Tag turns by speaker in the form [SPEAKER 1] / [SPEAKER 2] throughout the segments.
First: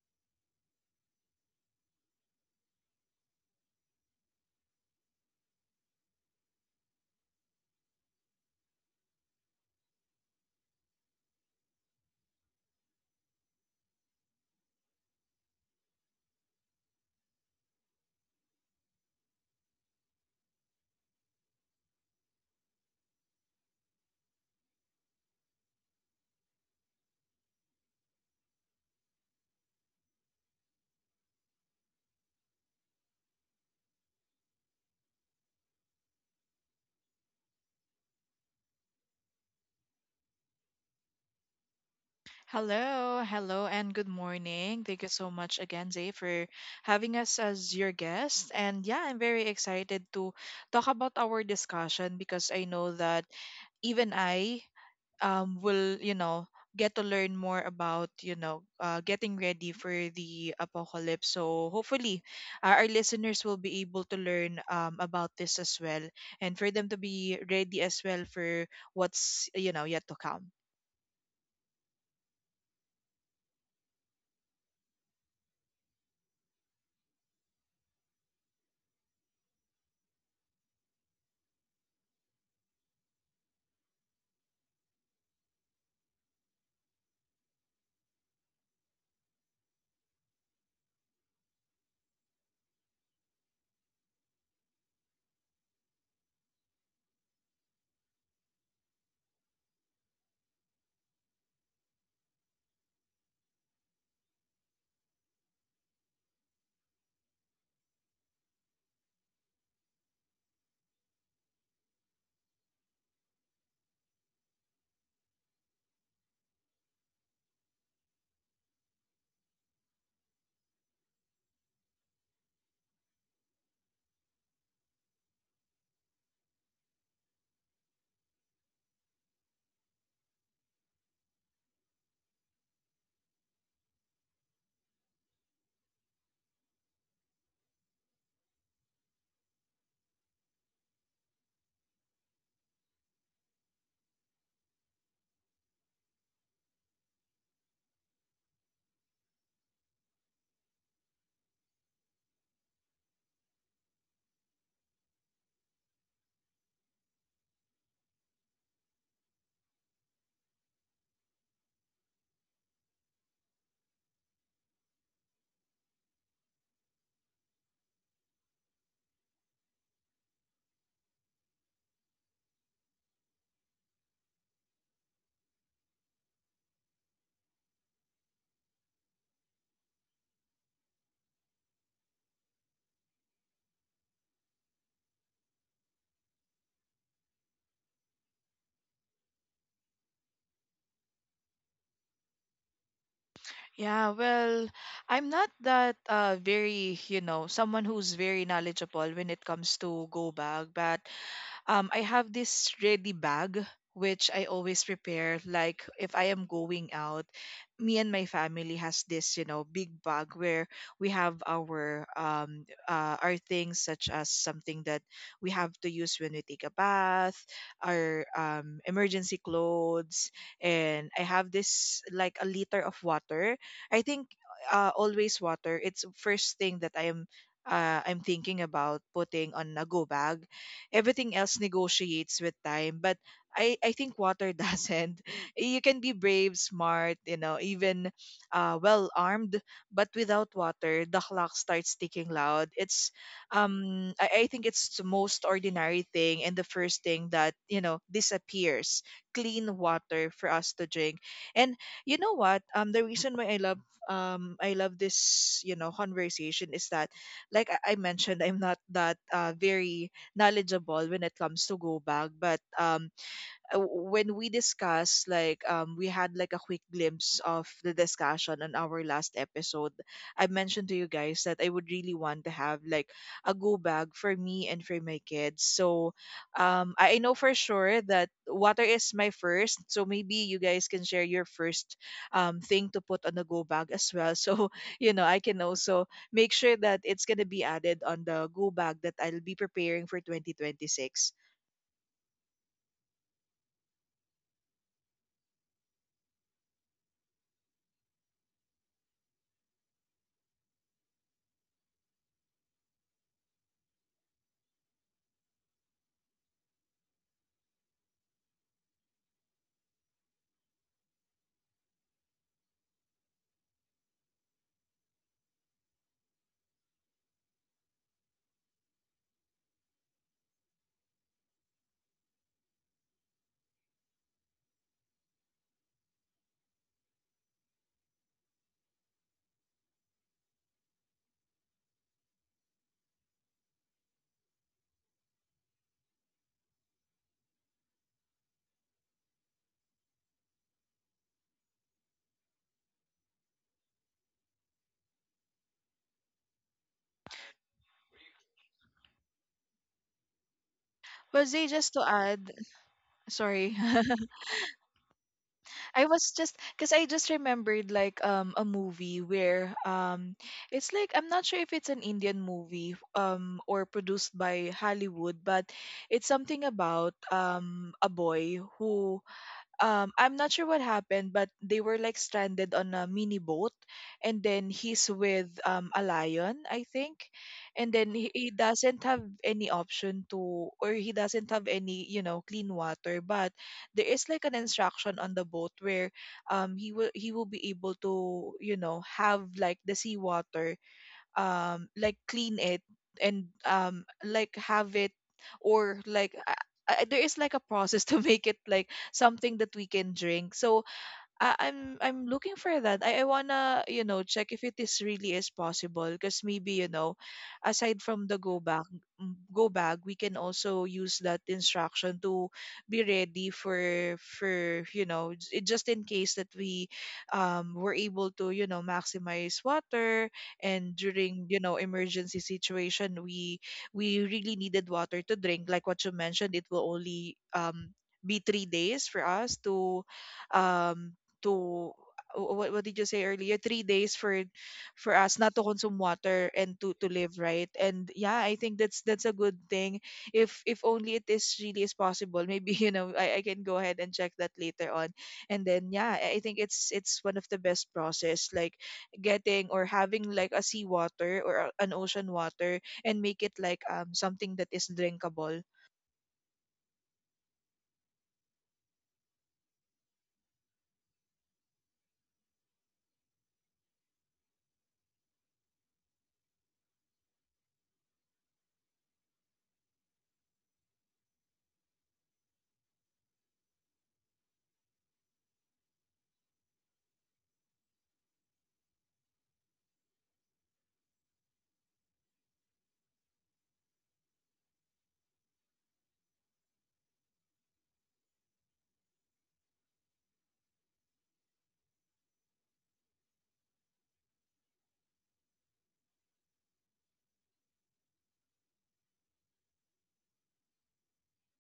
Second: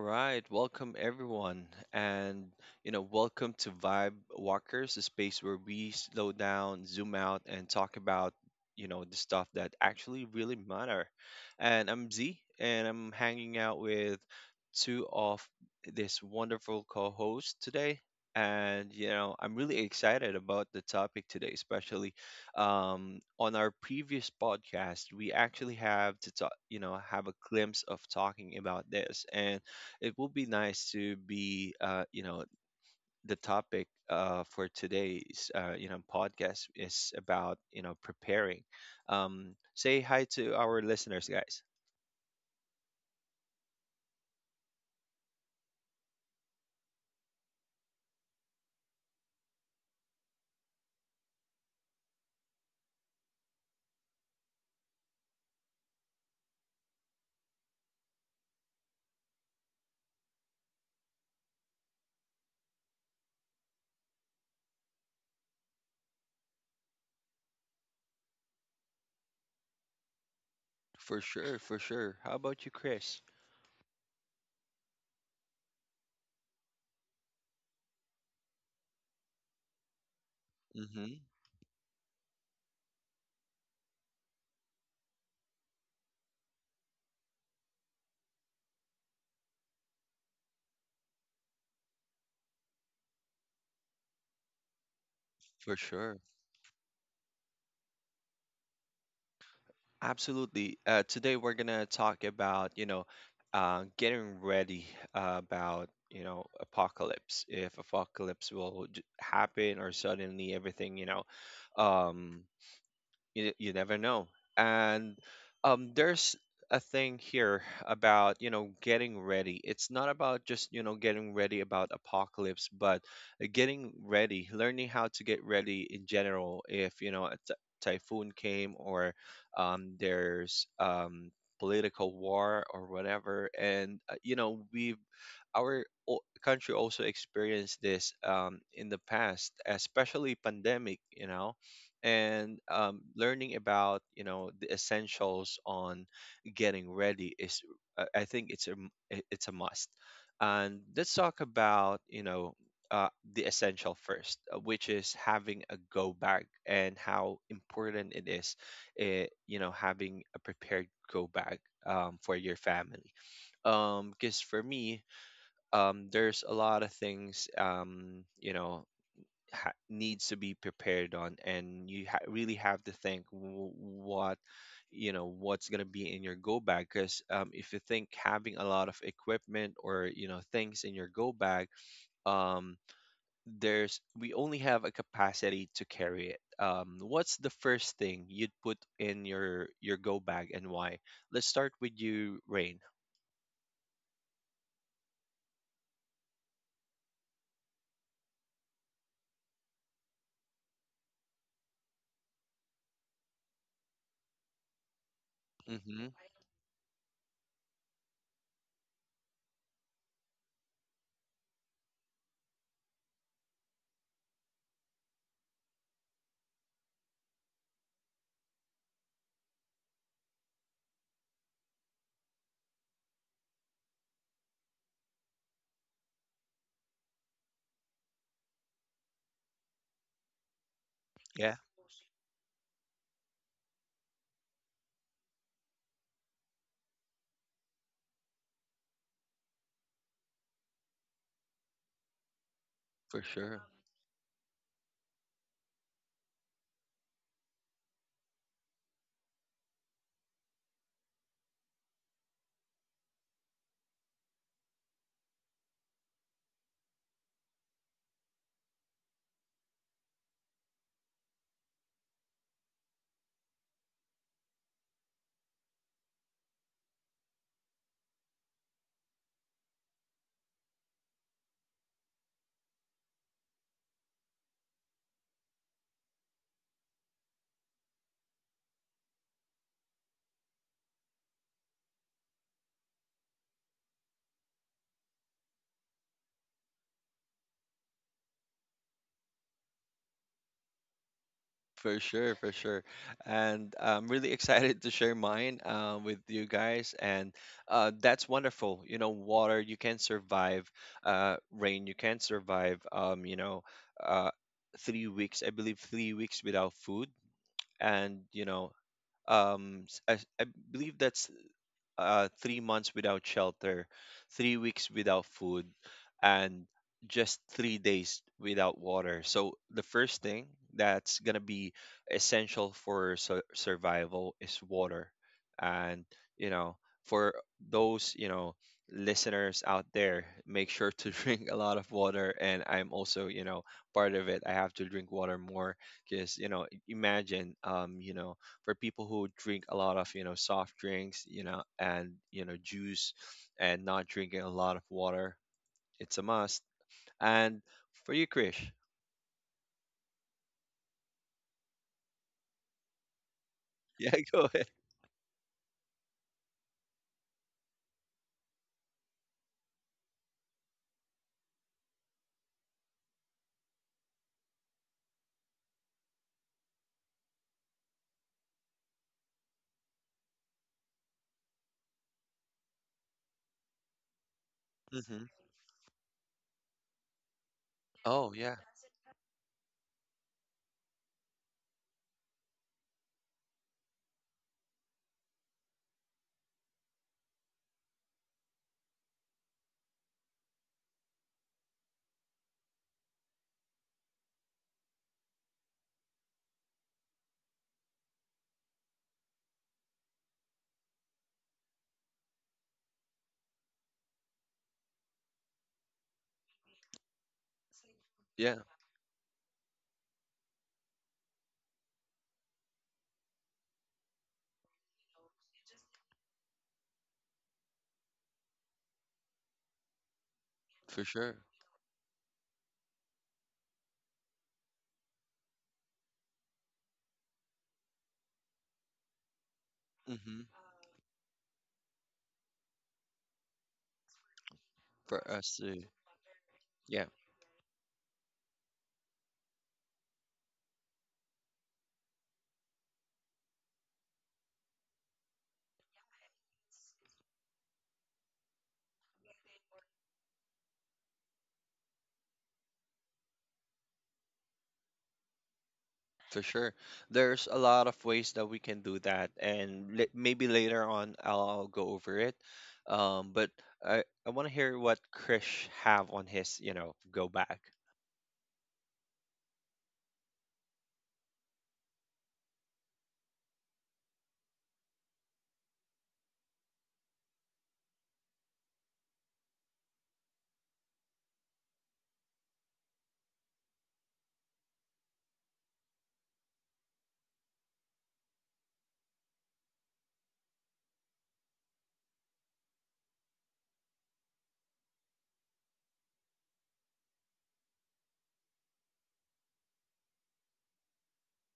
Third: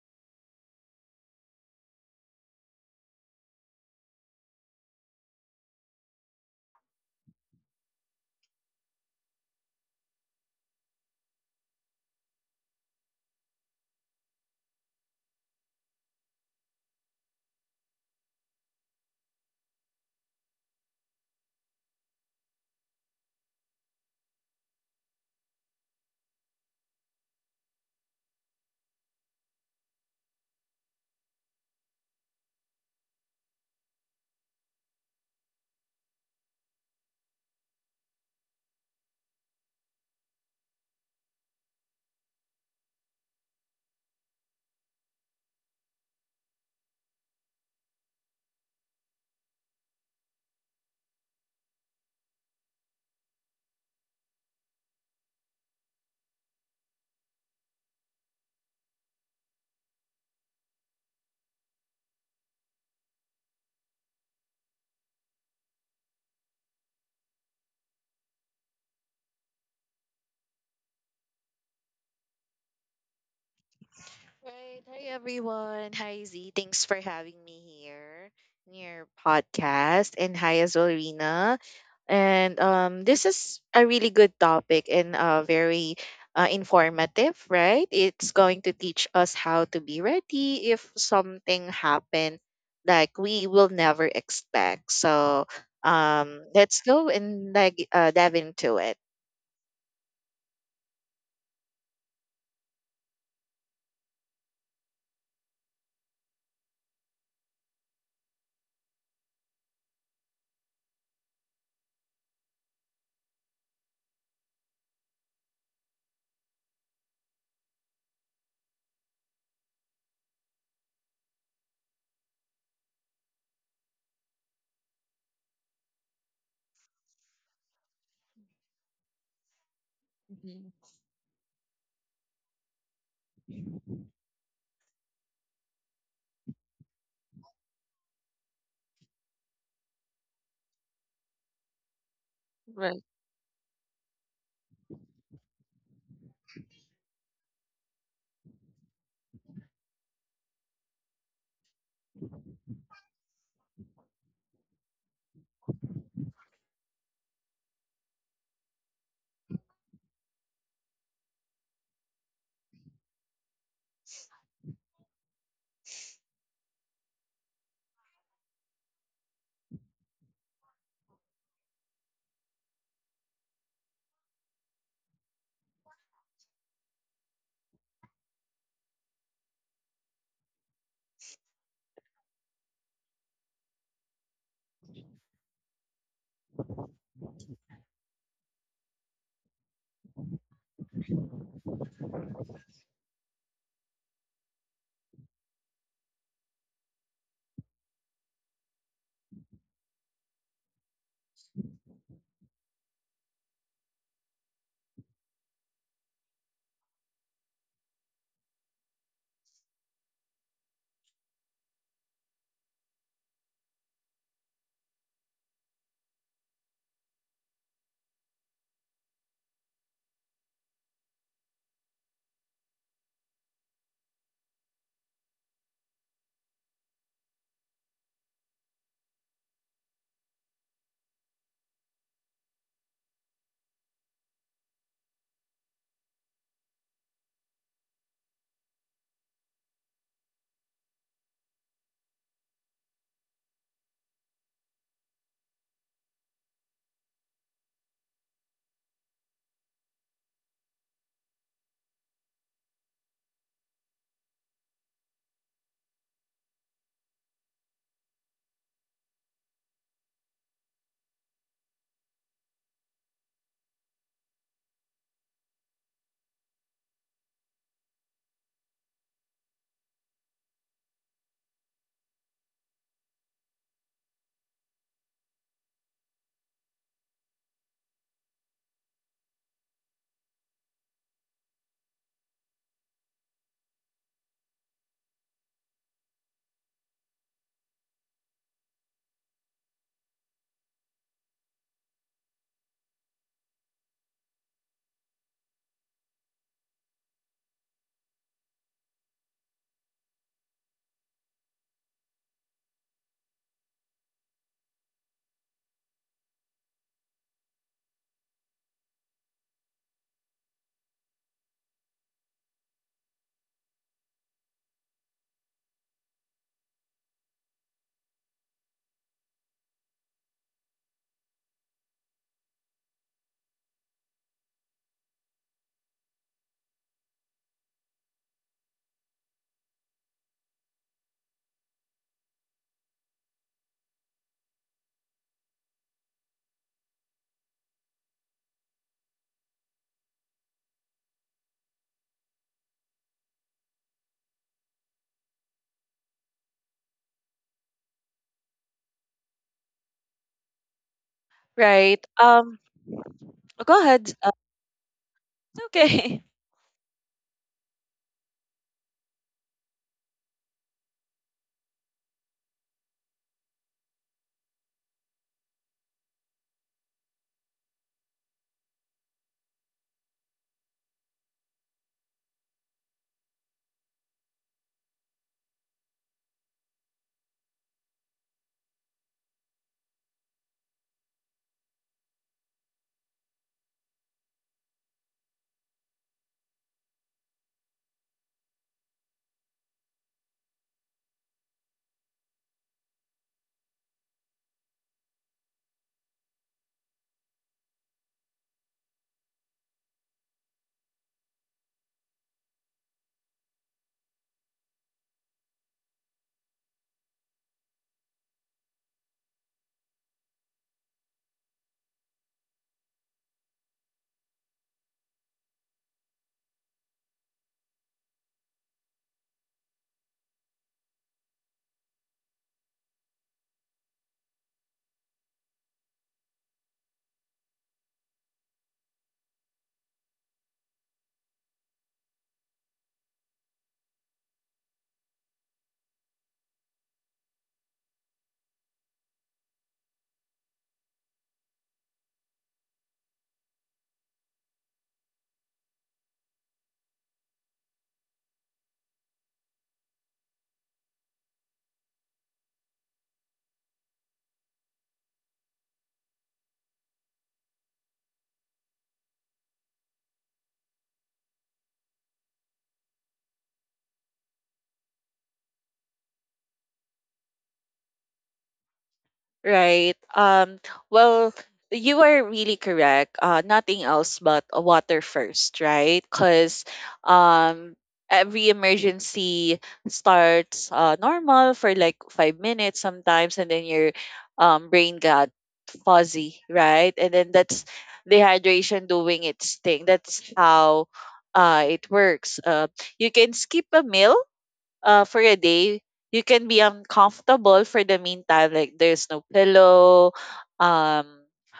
[SPEAKER 1] right. Welcome everyone, and welcome to Vibe Walkers, the space where we slow down, zoom out, and talk about the stuff that actually really matter. And I'm Z, and I'm hanging out with two of this wonderful co-hosts today. And I'm really excited about the topic today, especially on our previous podcast, we actually have to talk, have a glimpse of talking about this, and it will be nice to be, the topic for today's, podcast is about, preparing. Say hi to our listeners, guys.
[SPEAKER 2] Hello, hello, and good morning. Thank you so much again, Zay, for having us as your guest. And yeah, I'm very excited to talk about our discussion because I know that even I will, get to learn more about, getting ready for the apocalypse. So hopefully, our listeners will be able to learn about this as well, and for them to be ready as well for what's yet to come.
[SPEAKER 1] For sure, for sure. How about you, Chris?
[SPEAKER 3] Right. Hi, everyone. Hi, Z. Thanks for having me here in your podcast. And hi as well,
[SPEAKER 1] Mm-hmm.
[SPEAKER 3] Rina. And This is a really good topic and very informative, right? It's going to teach us how to be ready if something happened like we will never expect. So
[SPEAKER 1] For sure.
[SPEAKER 3] um, let's go and dive into it.
[SPEAKER 1] Absolutely. Today we're gonna talk about getting ready about apocalypse, if apocalypse will happen, or suddenly everything, um, you never know. And there's a thing here about getting ready. It's not about just getting ready about apocalypse, but getting ready, learning how to get ready in general, if a typhoon came, or there's
[SPEAKER 3] Mhm.
[SPEAKER 1] political war or whatever. And you know we've our country also experienced this in the past, especially pandemic, and
[SPEAKER 3] Right.
[SPEAKER 1] learning about the essentials on getting ready is I think it's a must. And let's talk about uh, the essential first, which is having a go bag and how important it is, having a prepared go bag for your family. Because for me, there's a lot of things needs to be prepared on, and really have to think what, what's going to be in your go bag. Because if you think having a lot of equipment or things in your go bag, um, there's we only have a capacity to carry it. What's the first thing you'd put in your go bag and why? Let's start with you, rain.
[SPEAKER 2] Yeah, well, I'm not that very, you know, someone who's very knowledgeable when it comes to go bag, but I have this ready bag which I always prepare. Like
[SPEAKER 1] Hmm.
[SPEAKER 2] if I am going out, me and my family has this, you know, big bag where we have our things such as something that we have to use when we take a bath, our emergency clothes, and I have this like a liter of water. I think always water. It's first thing that I am I'm thinking about putting on a go bag. Everything else
[SPEAKER 1] Yeah,
[SPEAKER 2] negotiates with time, but I think water doesn't. You can be brave, smart, you know, even well armed, but without water the clock starts ticking loud. It's
[SPEAKER 1] for sure.
[SPEAKER 2] I think it's the most ordinary thing and the first thing that you know disappears, clean water for us to drink. And you know what, the reason why I love I love this, you know, conversation is that like I mentioned, I'm not that very knowledgeable when it comes to go back, but when we discuss, like we had like a quick glimpse of the discussion on our last episode, I mentioned to you guys that I would really want to have like a go bag for me and for my kids. So I know for sure that water is my first, so maybe you guys can share your first thing to put on the go bag as well, so you know I can also make sure that it's going to be added on the go bag that I'll be preparing for 2026.
[SPEAKER 1] For sure, for sure. And I'm really excited to share mine with you guys. And that's wonderful. You know, water, you can survive. Rain, you can survive. Uh, 3 weeks, I believe, 3 weeks without food. And, I believe that's 3 months without shelter, 3 weeks without food, and just 3 days without water. So the first thing that's gonna be essential for survival is water. And you know for those you know listeners out there, make sure to drink a lot of water. And I'm also, part of it, I have to drink water more, because imagine, for people who drink a lot of soft drinks, you know and you know juice, and not drinking a lot of water, it's a must. And for you, krish.
[SPEAKER 2] But Zay, just
[SPEAKER 3] Right.
[SPEAKER 2] to add — sorry.
[SPEAKER 3] Go ahead.
[SPEAKER 1] Yeah, go ahead.
[SPEAKER 2] I
[SPEAKER 3] Okay.
[SPEAKER 2] was just, because I just remembered like a movie where it's like I'm not sure if it's an Indian movie or produced by Hollywood, but it's something about a boy who I'm not sure what happened, but they were like stranded on a mini boat, and then he's
[SPEAKER 1] Hmm.
[SPEAKER 2] with a lion, I think, and then he,
[SPEAKER 1] Oh
[SPEAKER 2] he
[SPEAKER 1] yeah.
[SPEAKER 2] doesn't have any option to, or he doesn't have any, you know, clean water. But there is like an instruction on the boat where he will be able to you know have like the seawater, like clean it and like have it, or like there is like a process to make it like something that we can drink. So I'm looking for that. I wanna you know check if it is really is possible, because maybe you know, aside from the
[SPEAKER 1] Yeah,
[SPEAKER 2] go back — go bag, we can also use that instruction to be ready for you know just in case that we were able to you know maximize water, and
[SPEAKER 1] for sure.
[SPEAKER 2] during you know emergency situation we really needed water to drink. Like what you mentioned, it will only be 3 days for us to
[SPEAKER 1] Hmm.
[SPEAKER 2] um to what, did you say earlier? 3 days for
[SPEAKER 1] For
[SPEAKER 2] us not
[SPEAKER 1] us
[SPEAKER 2] to
[SPEAKER 1] too.
[SPEAKER 2] consume water and
[SPEAKER 1] Yeah.
[SPEAKER 2] to live, right? And yeah, I think that's a good thing. If only it is really is possible, maybe you know I can go ahead and check that later on. And then yeah, I think it's one of the best process, like getting or having like a sea water or an ocean water and make it like something that is drinkable.
[SPEAKER 1] For sure, there's a lot of ways that we can do that, and maybe later on I'll go over it. But I want to hear what krish have on his go back.
[SPEAKER 3] Right. Well, you are really correct. Nothing else but water first, right? Because um, every emergency starts normal for like 5 minutes sometimes, and then your brain got fuzzy, right? And then that's dehydration doing its thing. That's how it works. You can skip a meal for a day, you can be uncomfortable for the meantime. Like there's no pillow, um,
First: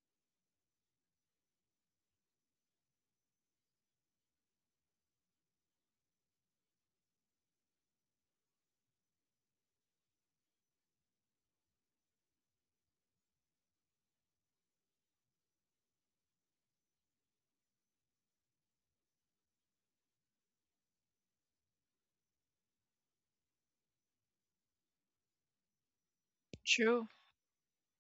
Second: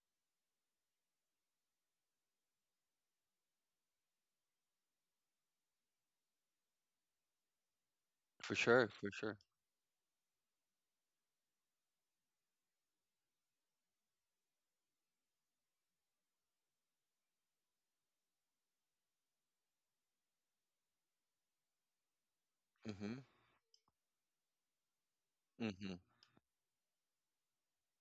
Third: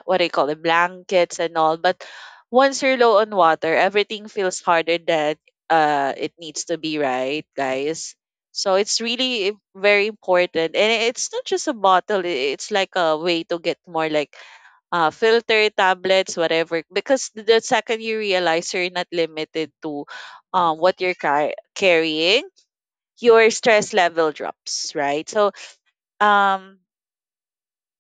[SPEAKER 3] what do you call it, blankets and all. But once you're low on water, everything feels harder than it needs to be, right, guys?
[SPEAKER 1] For
[SPEAKER 3] So
[SPEAKER 1] sure,
[SPEAKER 3] it's
[SPEAKER 1] for sure.
[SPEAKER 3] really very important, and it's not just a bottle. It's like a way to get more like filter tablets, whatever. Because the second you realize you're not limited to what you're carrying
[SPEAKER 1] Hmm.
[SPEAKER 3] your stress level drops, right? Um
[SPEAKER 2] True.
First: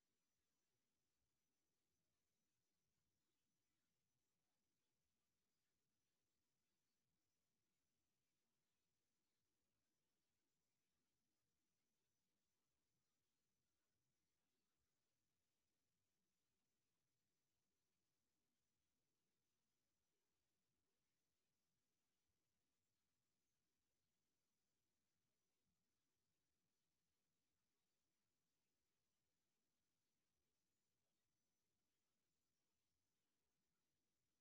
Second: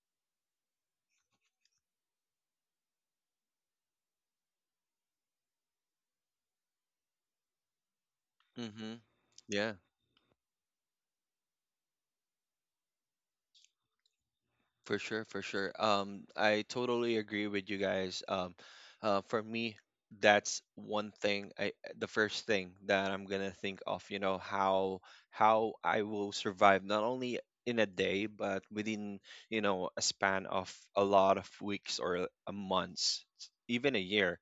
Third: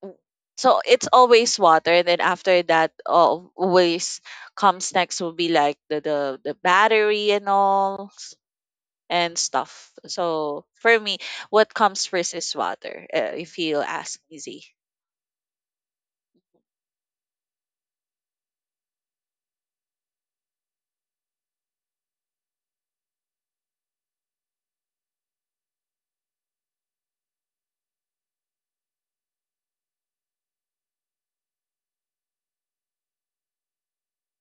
[SPEAKER 3] w- so it's always water and then after that always comes next will be like the battery and
[SPEAKER 1] Mm-hmm.
[SPEAKER 3] and
[SPEAKER 1] Yeah,
[SPEAKER 3] stuff. So for me, what comes first is water, if you ask me, Z.
[SPEAKER 1] for sure, for sure. I totally agree with you guys. For me, that's one thing. I The first thing that I'm gonna think of: you know how I will survive, not only in a day, but within a span of a lot of weeks or a months, even a year.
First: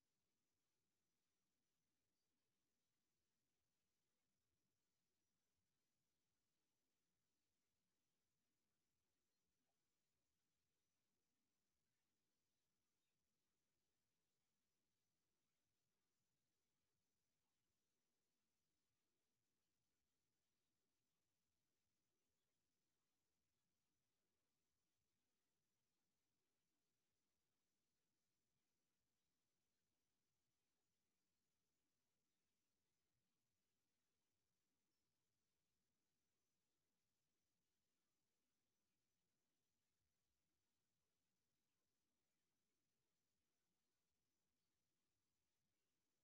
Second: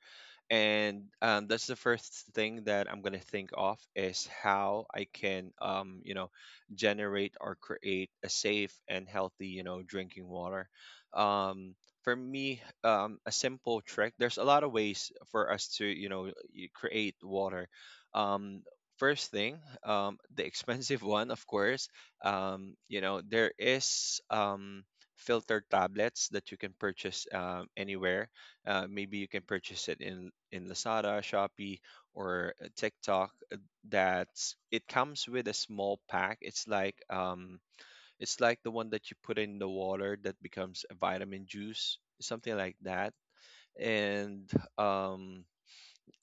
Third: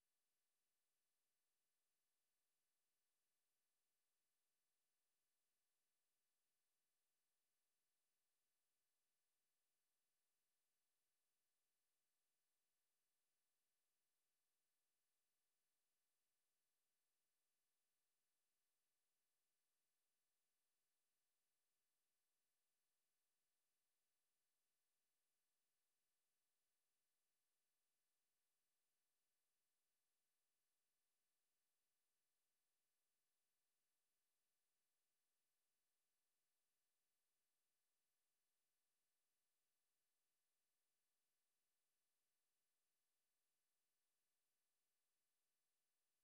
[SPEAKER 1] And that's the first thing that I'm gonna think of is how I can, generate or create a safe and healthy, you know, drinking water. Um, for me, a simple trick. There's a lot of ways for us to, you know, create water. Um, First thing, the expensive one, of course. You know, there is filter tablets that you can purchase anywhere. Maybe you can purchase it in Lazada, Shopee, or TikTok. That it comes with a small pack. It's like the one that you put in the water that becomes a vitamin juice, something like that, and um,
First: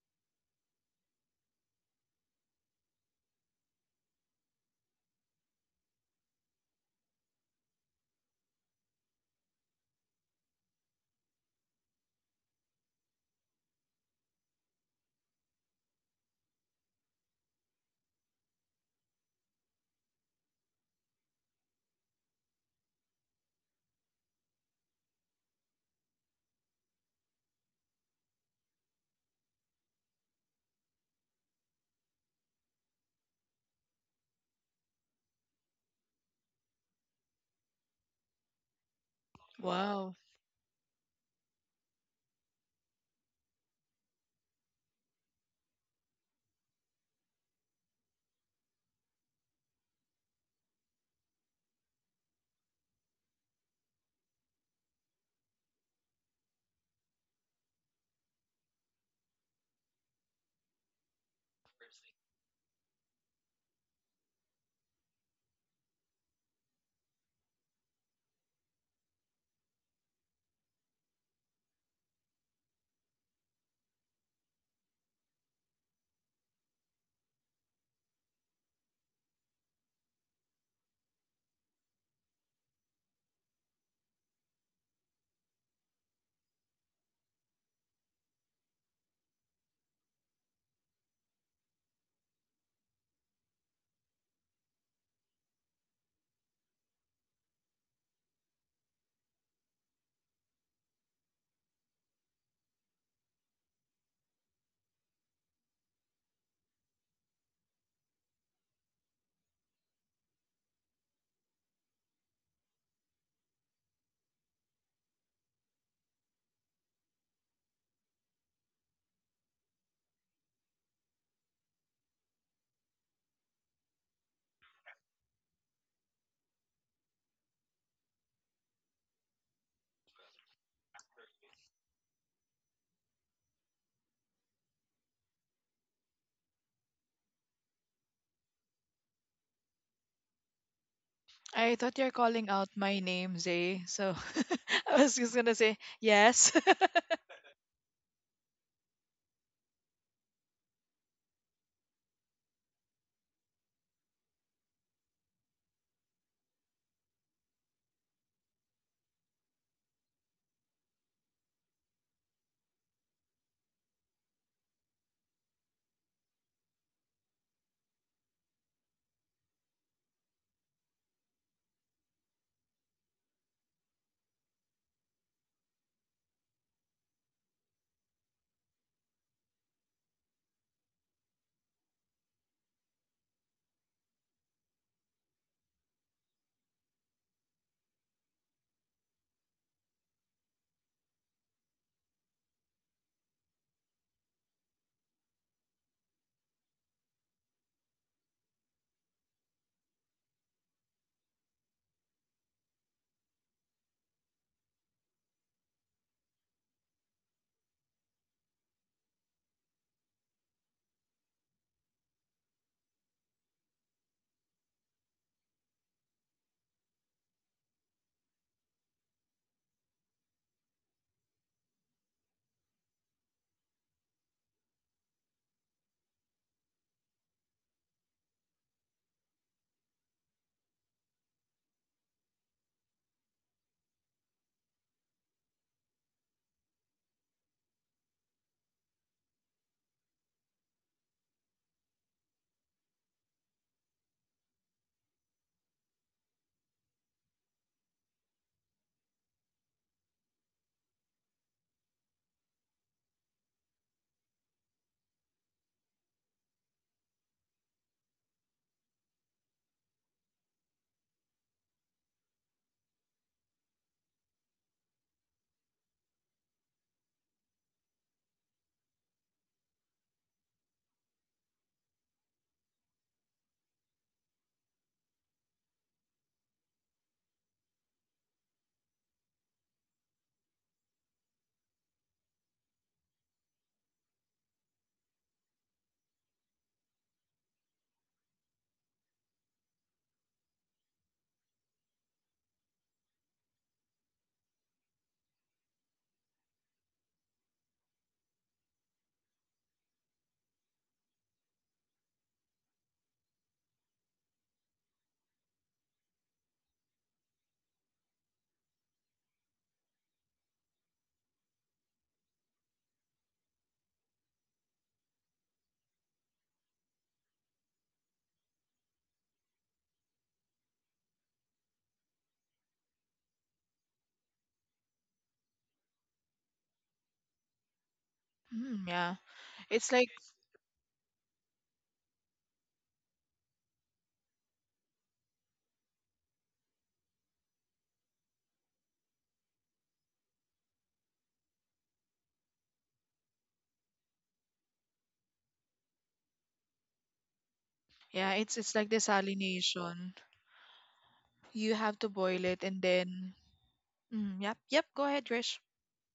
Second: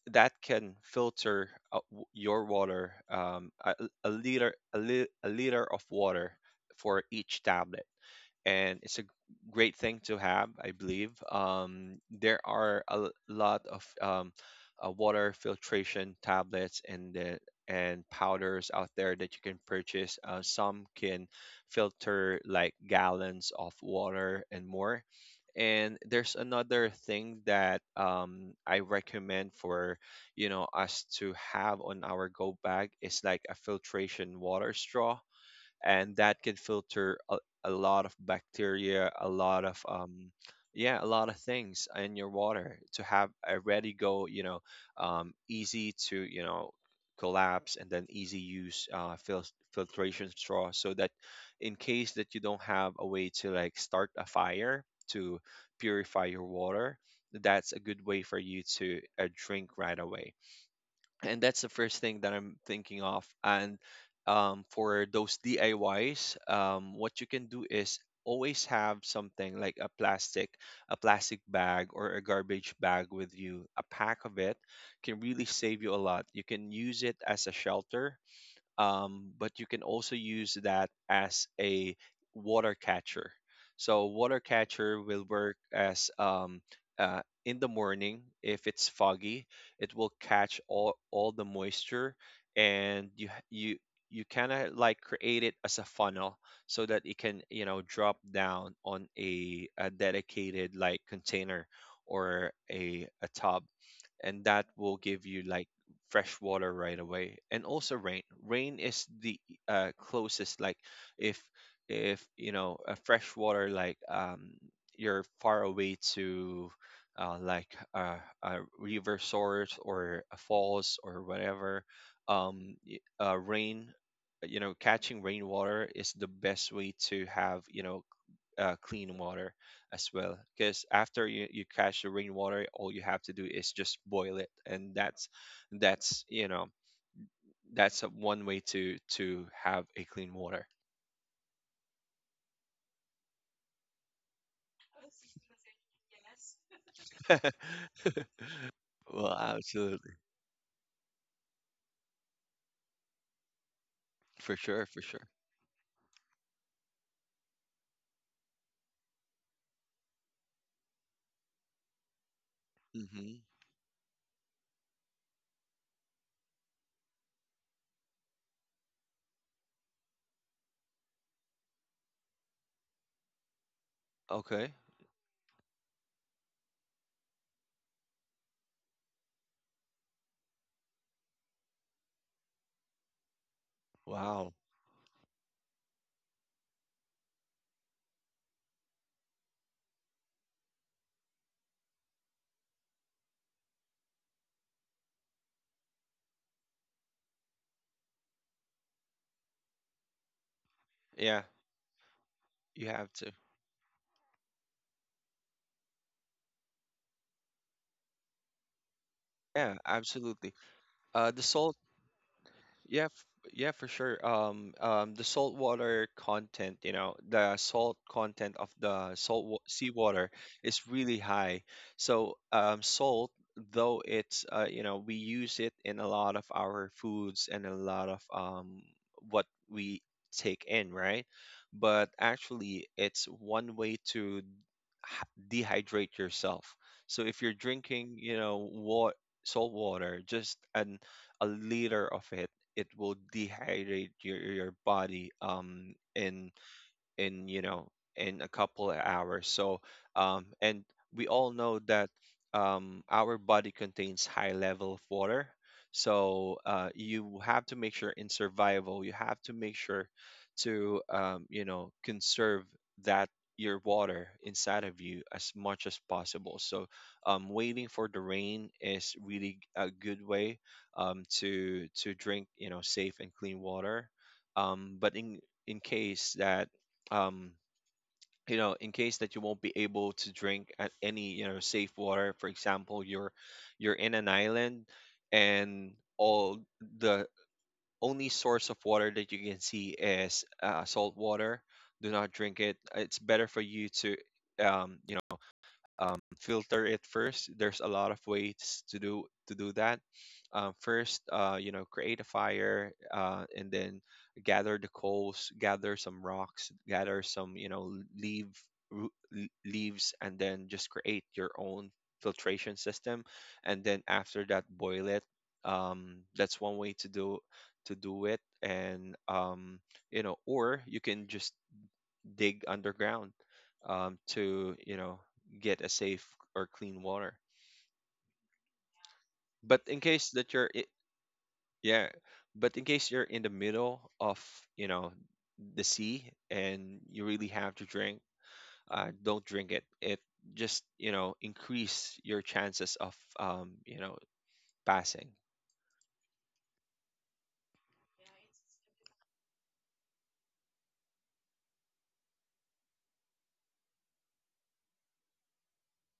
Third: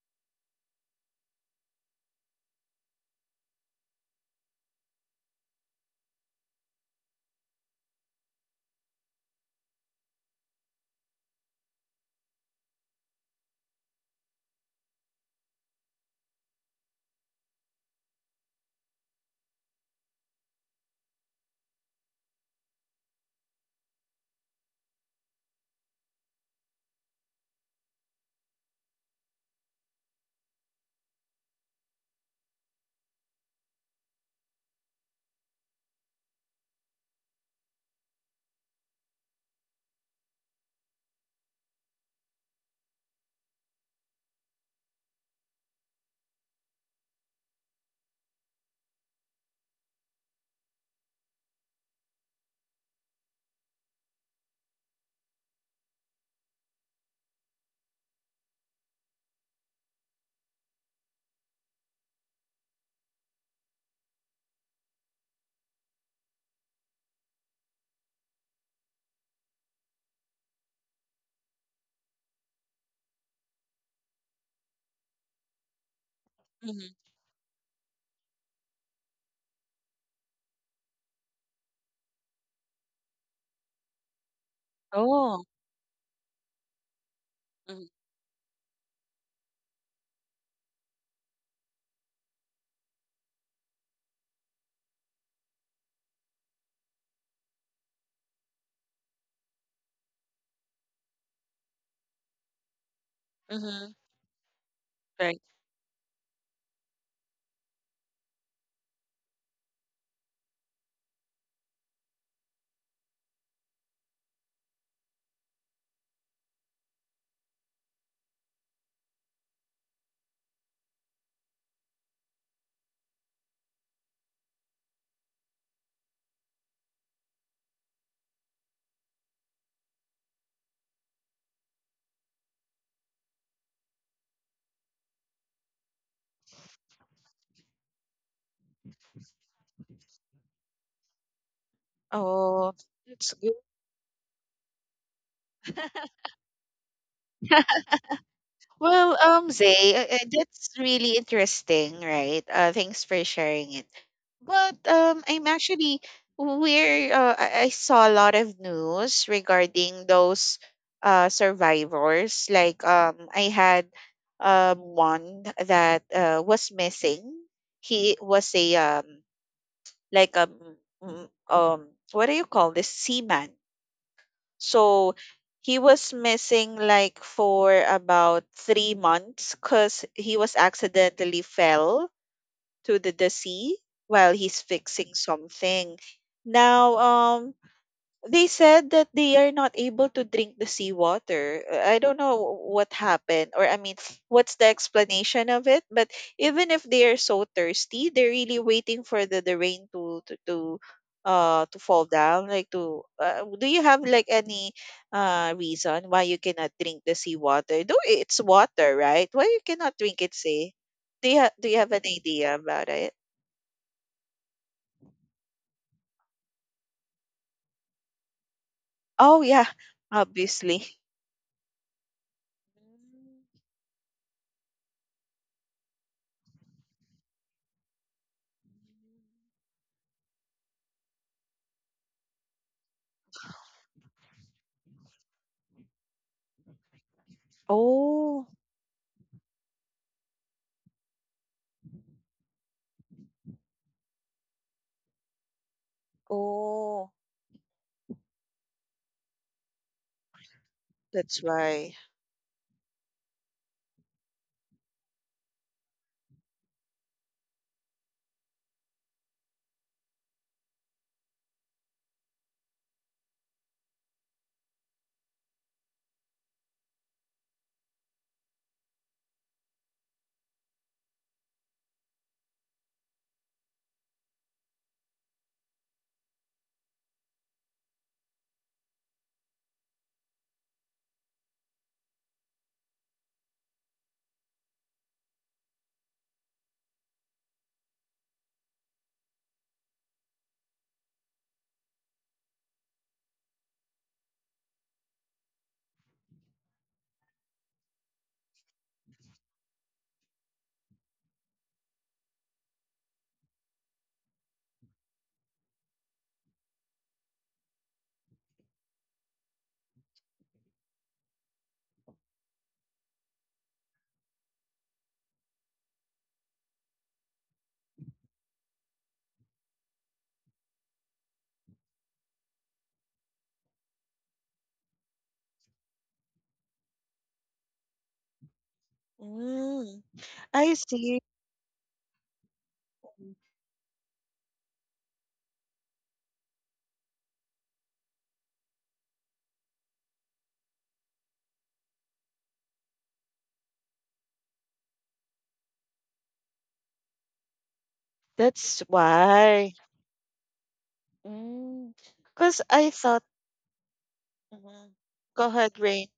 [SPEAKER 1] that can filter your water, a liter a liter of water for each tablet. And it's a great thing to have, I believe. There are lot of water filtration tablets and the and powders out there that you can purchase. Some can filter like gallons of water and more. And there's another thing that I recommend for us to have on our go bag is like a filtration water straw, and that can filter a lot of bacteria, a lot of
[SPEAKER 2] Wow.
[SPEAKER 1] yeah, a lot of things in your water. To have a ready go, easy to collapse, and then easy use, filtration straw, so that in case that you don't have a way to like start a fire to purify your water, that's a good way for you to drink right away. And that's the first thing that I'm thinking of. And for those DIYs, what you can do is always have something like a plastic bag or a garbage bag with you. A pack of it can really save you a lot. You can
[SPEAKER 3] hmm
[SPEAKER 1] use it as a shelter, but you can also use that as a water catcher. So water catcher will
[SPEAKER 3] Oh.
[SPEAKER 1] work as in the morning, if it's foggy, it will catch all the moisture, and you h- you kind of like create it as a funnel so that it can, you know, drop down on a dedicated like container or a tub,
[SPEAKER 3] Mm-hmm.
[SPEAKER 1] and that will give
[SPEAKER 3] Right.
[SPEAKER 1] you like fresh water right away. And also rain, rain is the closest like, if a fresh water, like you're far away to uh, like uh, a river source or a falls or whatever. Rain, you know, catching rainwater is the best way to have, clean water as well. Because after you catch the rainwater, all you have to do is just boil it, and that's that's you know that's a one way to have a clean water.
[SPEAKER 2] I thought you're calling out
[SPEAKER 3] Oh,
[SPEAKER 2] my
[SPEAKER 3] that's
[SPEAKER 2] name,
[SPEAKER 3] good.
[SPEAKER 2] Zay. So I was just gonna say yes.
[SPEAKER 3] Well,
[SPEAKER 1] Well,
[SPEAKER 3] Zay,
[SPEAKER 1] absolutely,
[SPEAKER 3] that's really interesting, right? Thanks for sharing it.
[SPEAKER 1] for
[SPEAKER 3] But
[SPEAKER 1] sure, for
[SPEAKER 3] um,
[SPEAKER 1] sure.
[SPEAKER 3] I'm actually we're I saw a lot of news regarding those survivors.
[SPEAKER 1] Hmm.
[SPEAKER 3] I had one that was missing. He was a like um what do you call this, seaman?
[SPEAKER 1] Okay.
[SPEAKER 3] So he was missing like for about 3 months because he was accidentally fell to the sea while
[SPEAKER 1] Wow.
[SPEAKER 3] he's fixing something. Now, they said that they are not able to drink the seawater. I don't know what happened, or I mean, what's the explanation of it? But even if they are so thirsty, they're really waiting for the rain to to to
[SPEAKER 1] Yeah,
[SPEAKER 3] uh to fall down. Like
[SPEAKER 1] you
[SPEAKER 3] to
[SPEAKER 1] have to.
[SPEAKER 3] do you have like any reason why you cannot drink the seawater? Though it's water, right? Why you
[SPEAKER 1] Yeah,
[SPEAKER 3] cannot drink it?
[SPEAKER 1] absolutely.
[SPEAKER 3] Say,
[SPEAKER 1] The
[SPEAKER 3] do
[SPEAKER 1] salt.
[SPEAKER 3] you have an idea about
[SPEAKER 1] Yeah,
[SPEAKER 3] it?
[SPEAKER 1] f- yeah, for sure. The salt water content, you know, the salt content of the
[SPEAKER 3] Oh yeah,
[SPEAKER 1] seawater
[SPEAKER 3] obviously.
[SPEAKER 1] is really high. So, salt,
[SPEAKER 3] Mm.
[SPEAKER 1] though it's, we use it in a lot of our foods and a lot of what we take in, right? But actually, it's one way to h- dehydrate yourself. So if you're drinking, you
[SPEAKER 3] Oh,
[SPEAKER 1] know, what salt water, just an a liter of it, it will dehydrate your body
[SPEAKER 3] oh.
[SPEAKER 1] in you know in a couple of hours. So and we
[SPEAKER 3] That's
[SPEAKER 1] all know
[SPEAKER 3] why.
[SPEAKER 1] that our body contains high level of water. So you have to make sure, in survival you have to make sure to, conserve that, your water inside of you, as much as possible. So waiting for the rain is really a good way to drink, you know, safe and clean water. But in case that um you know in case that you won't be able to drink at any, safe water, for example, you're in an island, and all the only source of water that you can see is salt water, do not drink it. It's better for you to you filter it first. There's a lot of ways to do that. First, create a fire, and then gather the coals, gather some rocks, gather some, you know, roo- leaves, and then just create your own filtration system. And then after that, boil it. That's one way to do it. And or you can just dig underground, to you know get a safe or clean water.
[SPEAKER 2] Mm, yeah.
[SPEAKER 1] But
[SPEAKER 2] It's
[SPEAKER 1] in
[SPEAKER 3] Mm,
[SPEAKER 2] like —
[SPEAKER 1] case that you're
[SPEAKER 3] I
[SPEAKER 1] I-
[SPEAKER 3] see.
[SPEAKER 1] Yeah, but in case you're
[SPEAKER 3] Mm.
[SPEAKER 1] in the middle of, you know the sea, and you really have to drink, don't drink it. It just, increase your chances of, passing.
[SPEAKER 2] yeah, it's
[SPEAKER 3] That's
[SPEAKER 2] like
[SPEAKER 3] why.
[SPEAKER 2] desalination. You
[SPEAKER 3] Mm.
[SPEAKER 2] have to boil
[SPEAKER 3] Because
[SPEAKER 2] it and
[SPEAKER 3] I thought,
[SPEAKER 2] then mm, yep, yep,
[SPEAKER 3] Mhm.
[SPEAKER 2] go ahead,
[SPEAKER 3] go
[SPEAKER 2] Trish.
[SPEAKER 3] ahead, Rain.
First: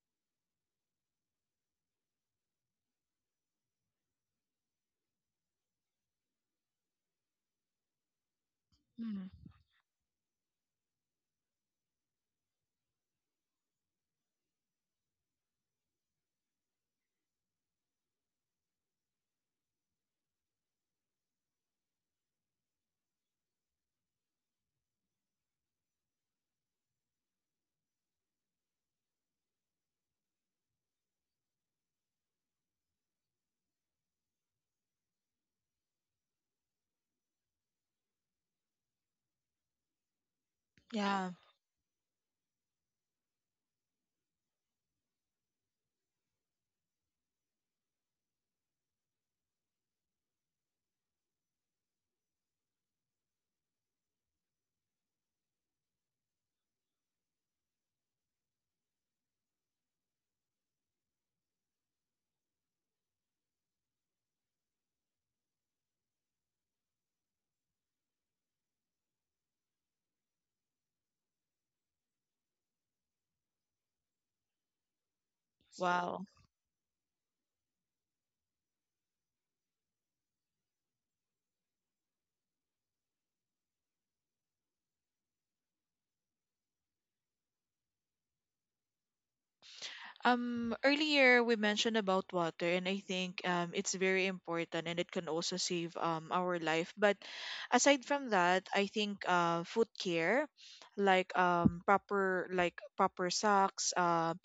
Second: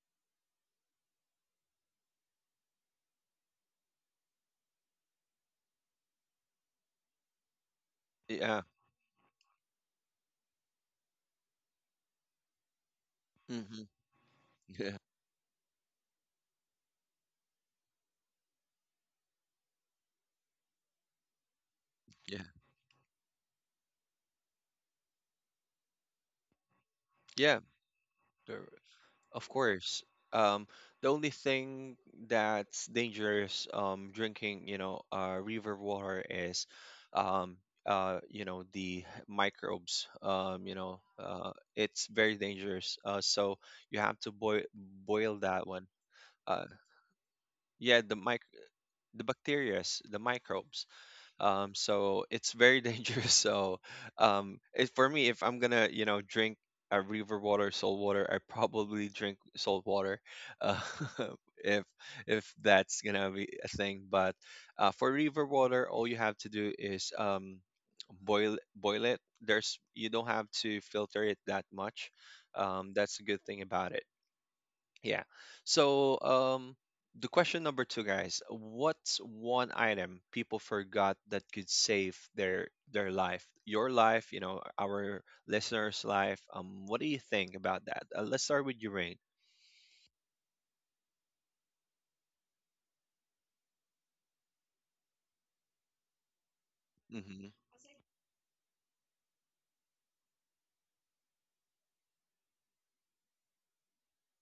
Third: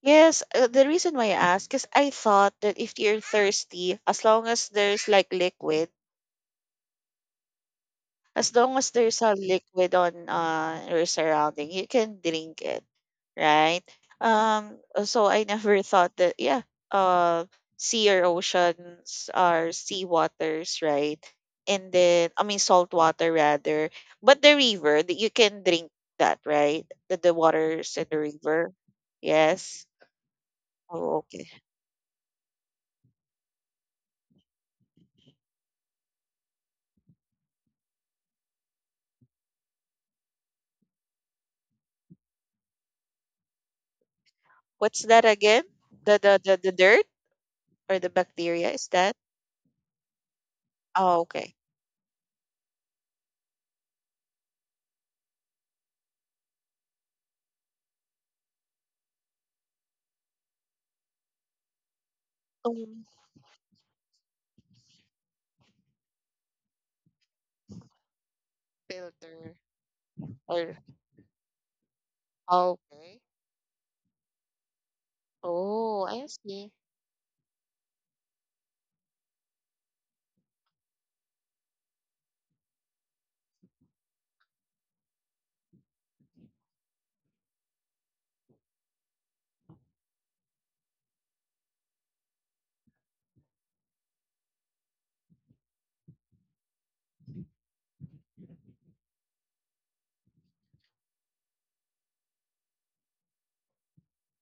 [SPEAKER 3] Yes, the reason why I asked is I thought that if you're thirsty, as long as there's like liquid, as
[SPEAKER 1] Yeah.
[SPEAKER 3] long as there's
[SPEAKER 2] Mm,
[SPEAKER 3] a liquid on your surrounding, you can drink it, right?
[SPEAKER 1] Hmm. Yeah.
[SPEAKER 3] So I never thought that, yeah, uh, sea or oceans are sea waters, right? And then,
[SPEAKER 1] Yeah.
[SPEAKER 3] I mean, salt water rather. But the river, that you can drink that, right? The
[SPEAKER 1] Yeah.
[SPEAKER 3] waters in the
[SPEAKER 1] There-
[SPEAKER 3] river.
[SPEAKER 1] Of
[SPEAKER 3] Yes.
[SPEAKER 1] course. Um, the
[SPEAKER 3] Oh,
[SPEAKER 1] only
[SPEAKER 3] okay.
[SPEAKER 1] thing that's dangerous, drinking, you know, river water is, um, the microbes.
[SPEAKER 2] yeah.
[SPEAKER 1] It's very dangerous. So you have to boil
[SPEAKER 3] What's that
[SPEAKER 1] boil
[SPEAKER 3] again?
[SPEAKER 1] that one.
[SPEAKER 3] The, the, the,
[SPEAKER 1] Uh,
[SPEAKER 3] the dirt
[SPEAKER 1] yeah,
[SPEAKER 3] or the bacteria, is that?
[SPEAKER 1] the bacterias, the microbes,
[SPEAKER 3] Oh, okay.
[SPEAKER 1] so it's very dangerous. For me, if I'm gonna drink a river water, salt water, I probably drink salt water. uh, if if
[SPEAKER 3] Um,
[SPEAKER 1] that's gonna be a thing. But for river water, all you have to do is boil it.
[SPEAKER 3] filter
[SPEAKER 1] There's you don't have
[SPEAKER 3] or
[SPEAKER 1] to filter it that much.
[SPEAKER 3] Okay.
[SPEAKER 1] That's a good thing about it. Yeah.
[SPEAKER 3] Oh,
[SPEAKER 2] Wow.
[SPEAKER 1] So,
[SPEAKER 3] I see.
[SPEAKER 1] the question number two, guys, what's one item people forgot that could save their life, your life, our listeners' life? What do you think about that? Let's start with your rain.
[SPEAKER 2] Earlier we mentioned about water, and I think it's very important, and it can also save our life. But
[SPEAKER 1] Mm-hmm.
[SPEAKER 2] aside from that, I think foot care, like proper proper socks,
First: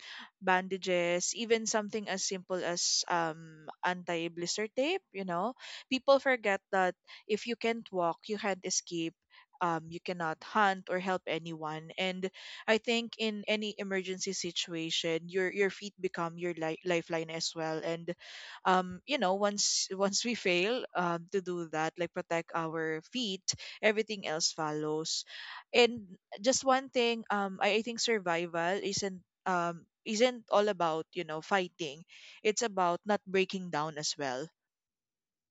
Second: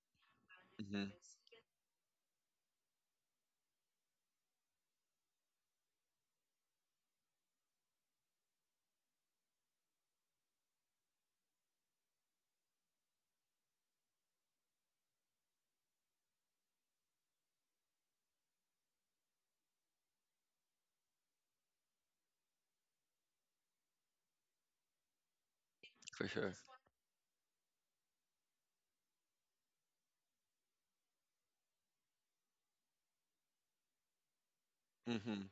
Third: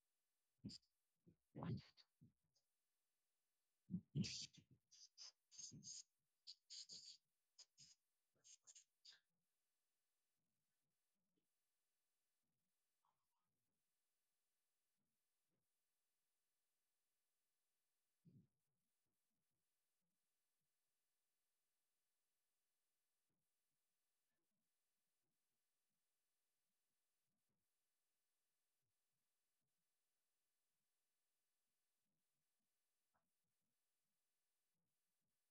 [SPEAKER 1] Mm-hmm.
[SPEAKER 2] bandages, even something as simple as anti-blister tape. You know, people forget that if you can't walk, you can't escape. You cannot hunt or help anyone, and I think in any emergency situation, your feet become your lifeline as well. And you know, once once we fail to do that, like protect our feet, everything else follows. And
[SPEAKER 1] For sure.
[SPEAKER 2] just one thing, I think survival isn't all about you know fighting. It's about not breaking down as well.
[SPEAKER 1] Hmm.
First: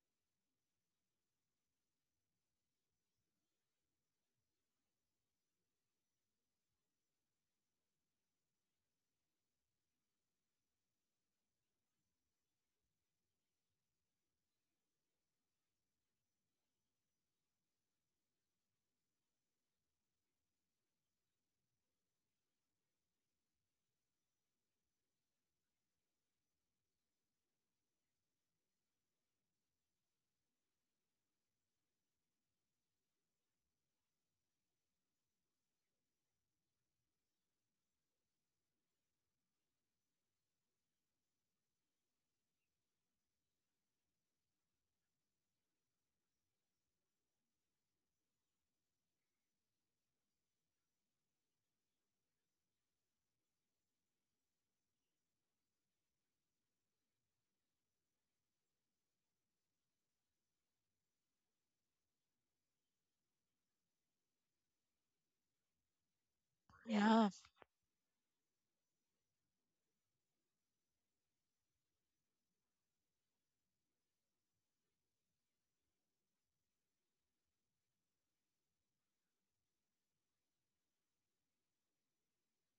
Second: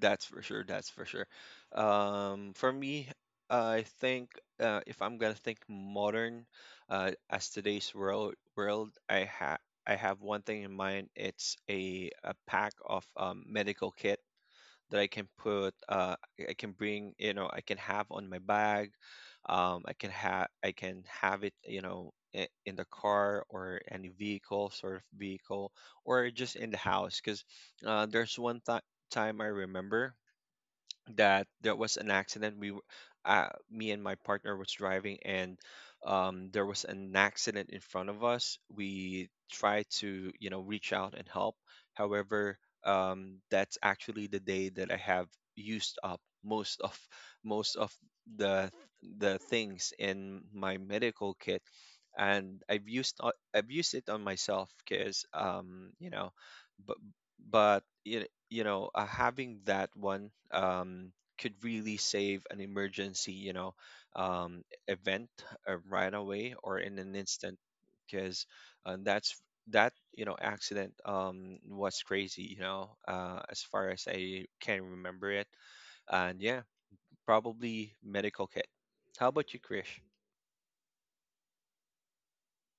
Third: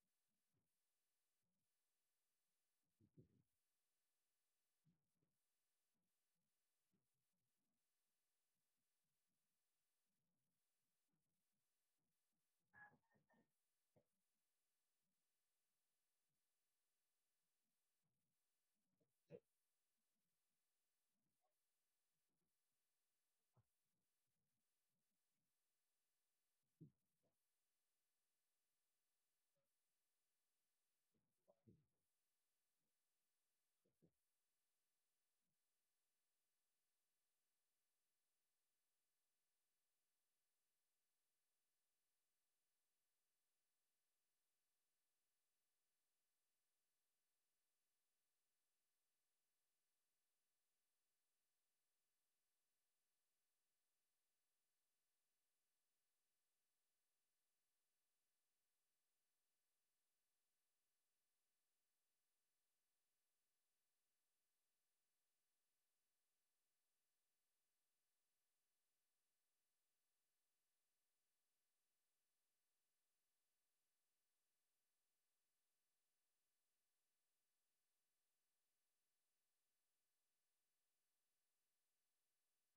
[SPEAKER 1] That's for sure. That's for sure. For me, I think if I'm gonna think modern, as today's world, I have one thing in mind. It's a pack of medical kit that I can put, I can bring, you know, I can have on my bag. I can have it, you know, in the car or any vehicle, sort of vehicle, or just in the house. Because there's time I remember that there was an accident. Me and my partner was driving, and there was an accident in front of us. We tried to, you know, reach out and help. However, that's actually the day that I have used up most of the the things in my medical kit, and I've I've used it on myself because but you you know having that one could really save an emergency, you know, um, event, right away or in an
[SPEAKER 2] Yeah,
[SPEAKER 1] instant. Because that's that, you know, accident was crazy, you know, uh, as far as I can remember it. And yeah, probably medical kit. How about you, Krish?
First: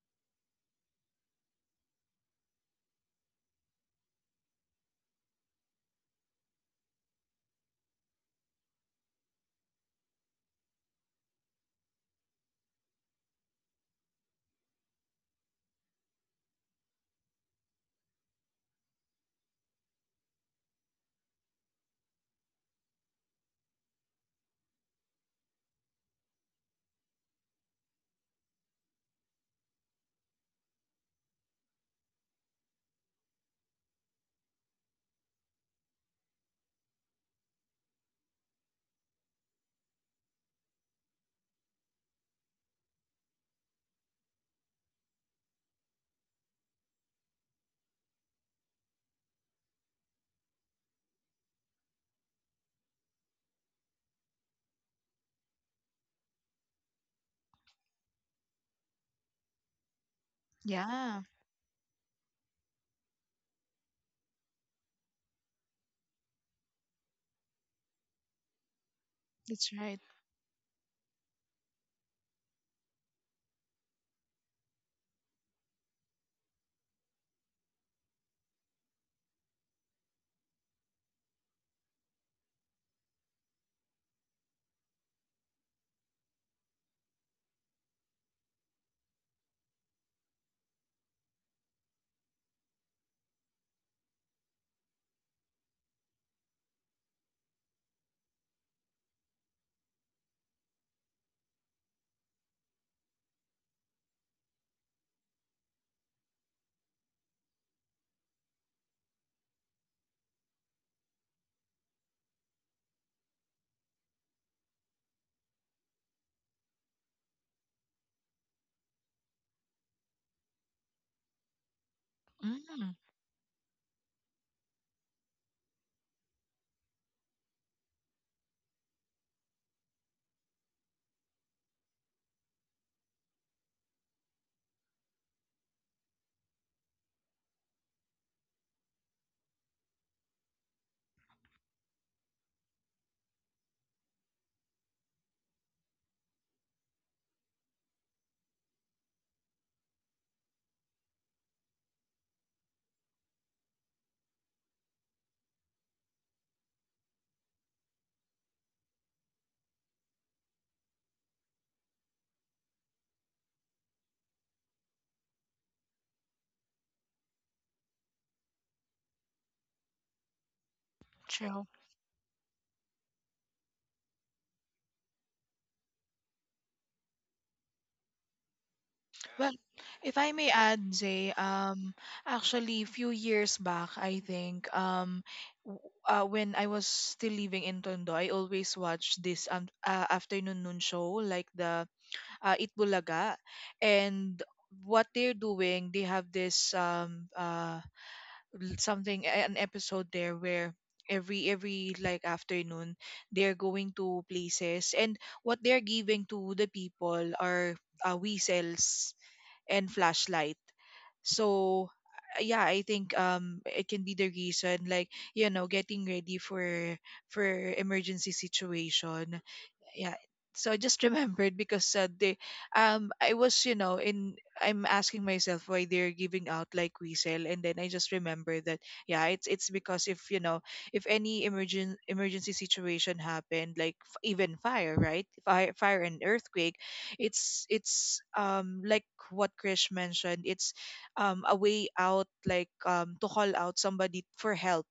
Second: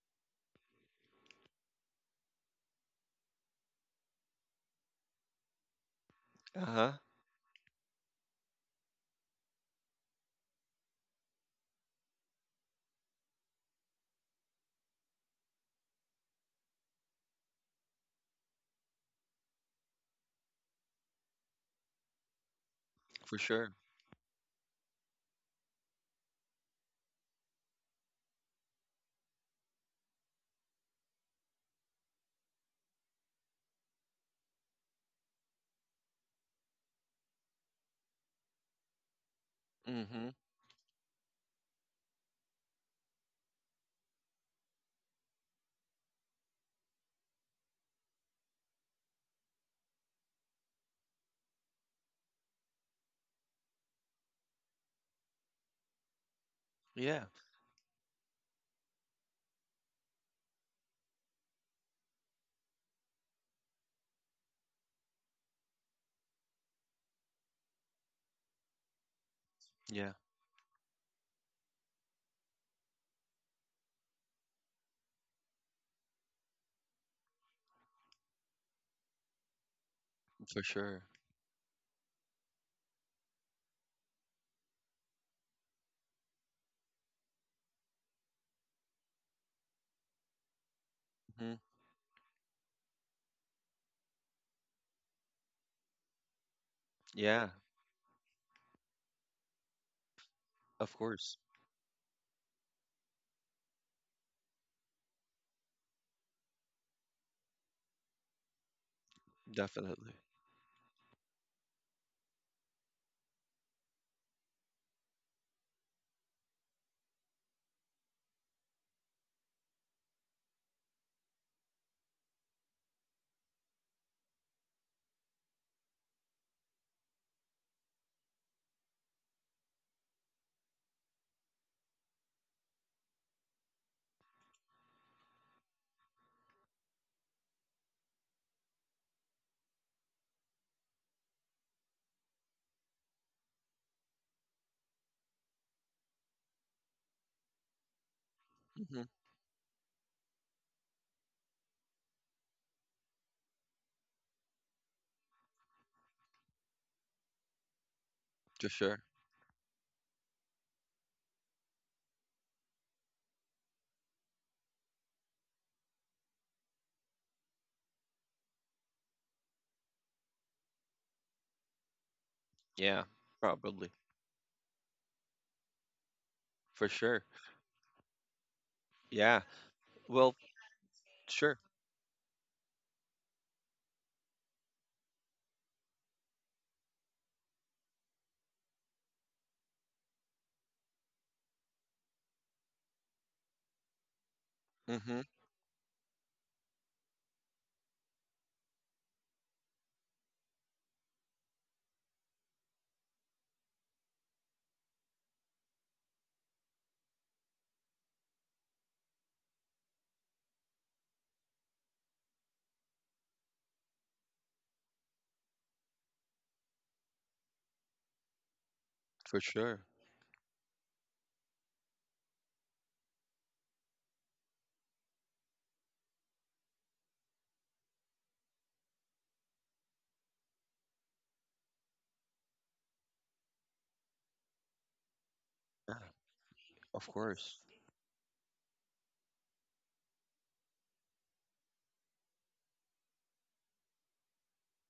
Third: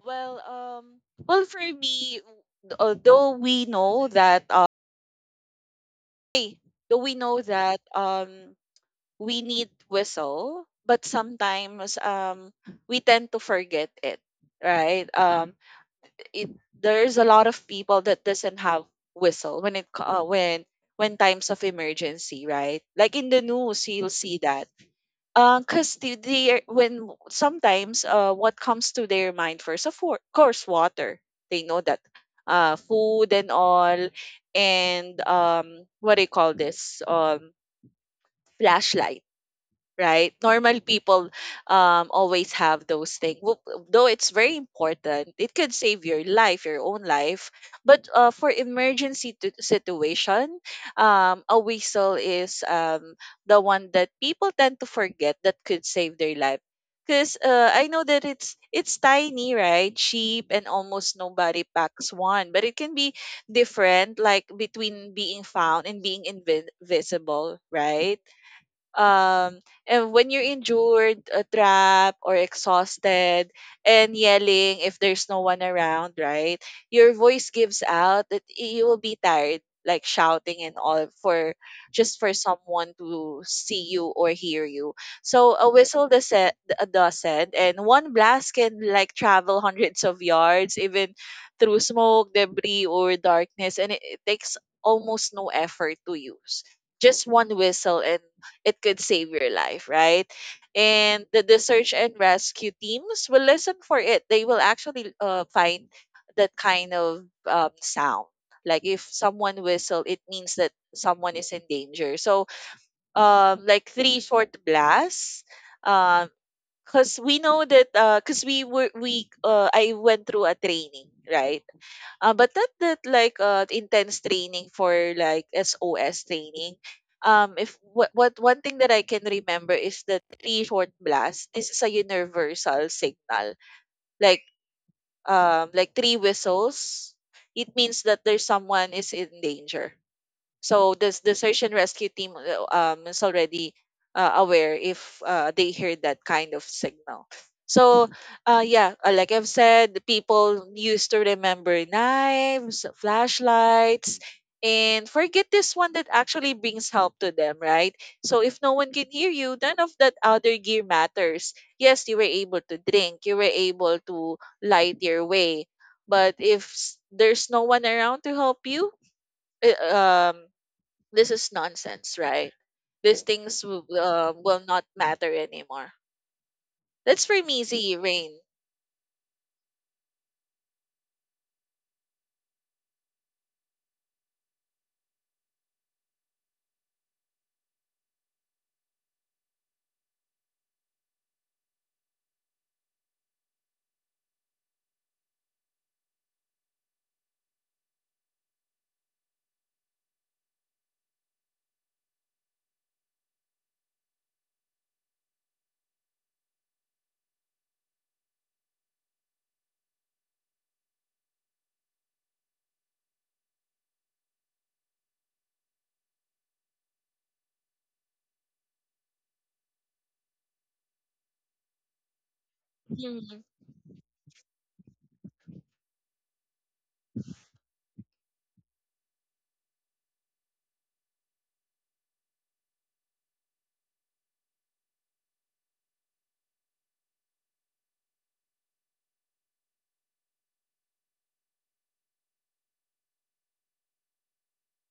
[SPEAKER 3] Well, well, for me, although we know that, hey, though
[SPEAKER 1] Uh-huh.
[SPEAKER 3] we know that, we need whistle, but sometimes, we tend to forget it, right? It there's a lot of people that doesn't have whistle when it when times of emergency, right? Like in
[SPEAKER 1] For
[SPEAKER 3] the
[SPEAKER 1] sure.
[SPEAKER 3] news, you'll see that because the when sometimes what comes to their mind first of course water they know that food and all and what do you call this flashlight, right?
[SPEAKER 1] Mm-hmm.
[SPEAKER 3] Normal people always have those things. Though it's very important, it could save your life, your own life. But for emergency situation, a whistle is the one that people tend to forget that could save their life.
[SPEAKER 1] Yeah.
[SPEAKER 3] Because I know that it's tiny, right? Cheap and almost
[SPEAKER 2] yeah,
[SPEAKER 3] nobody packs one, but it can be different, like between being found and being invisible, right? um
[SPEAKER 2] that's right.
[SPEAKER 3] and
[SPEAKER 1] Yeah,
[SPEAKER 3] when you're injured, trapped or exhausted and yelling if there's no one around, right? Your voice gives out that you will be tired, like shouting
[SPEAKER 1] for
[SPEAKER 3] and
[SPEAKER 1] sure.
[SPEAKER 3] all for just for someone to see you or hear you. So a whistle does it, a dozen and one blast can like travel hundreds of yards even
[SPEAKER 1] Hmm.
[SPEAKER 3] through smoke, debris or darkness, and it takes almost no effort to use, just one
[SPEAKER 1] Yeah,
[SPEAKER 3] whistle and it could save your life, right?
[SPEAKER 1] of
[SPEAKER 3] And
[SPEAKER 1] course.
[SPEAKER 3] the search and rescue teams will listen for it. They will actually find that kind of sound. Like if someone whistle,
[SPEAKER 1] Definitely.
[SPEAKER 3] it means that someone is in danger. So, like three short blasts, um, because we know that, because we were we I went through a training, right? But not
[SPEAKER 2] Mm,
[SPEAKER 3] that intense training for like SOS training. If what, what one thing that I can remember is the three short blasts. This is a universal signal, like like three whistles. It means that there's someone is in danger, so this the search and rescue team is already aware if they hear that kind of signal. So yeah,
[SPEAKER 1] Mm-hmm.
[SPEAKER 3] like I've said, the people used to remember knives, flashlights, and forget this one that actually brings help to them, right? So if
[SPEAKER 1] For
[SPEAKER 3] no one
[SPEAKER 1] sure.
[SPEAKER 3] can hear you, none of that other gear matters. Yes, you were able to drink, you were able to light your way, but if there's no one around to help you, i- um this is
[SPEAKER 2] true.
[SPEAKER 3] nonsense, right?
[SPEAKER 1] Yeah,
[SPEAKER 3] These things
[SPEAKER 1] probably.
[SPEAKER 3] will not matter anymore.
[SPEAKER 1] For sure.
[SPEAKER 3] That's for me, Z, Rain.
[SPEAKER 1] Yeah.
[SPEAKER 2] Well, if I
[SPEAKER 1] Well,
[SPEAKER 2] may add, Jay,
[SPEAKER 1] sure.
[SPEAKER 2] actually, a few years back, I think, when I was still living in Tondo, I always watched this afternoon noon show, like the Itbulaga. And what
[SPEAKER 1] Mm-hmm.
[SPEAKER 2] they're doing, they have this something, an episode there where every like afternoon they're going to places, and what they're giving to the people are whistles and flashlight. So yeah, I think it can be the reason like you know getting ready for emergency situation.
[SPEAKER 1] For sure.
[SPEAKER 2] Yeah, so I just remembered because they I
[SPEAKER 3] Mhm,
[SPEAKER 2] was you know in I'm asking myself why they're giving out like whistle, and then I just remember that yeah, it's because if you know if any emergency situation happened, like even fire, right? Fire,
[SPEAKER 1] Yeah,
[SPEAKER 2] fire and earthquake,
[SPEAKER 1] of course.
[SPEAKER 2] it's like what Krish mentioned, it's a way out, like to call out somebody for help.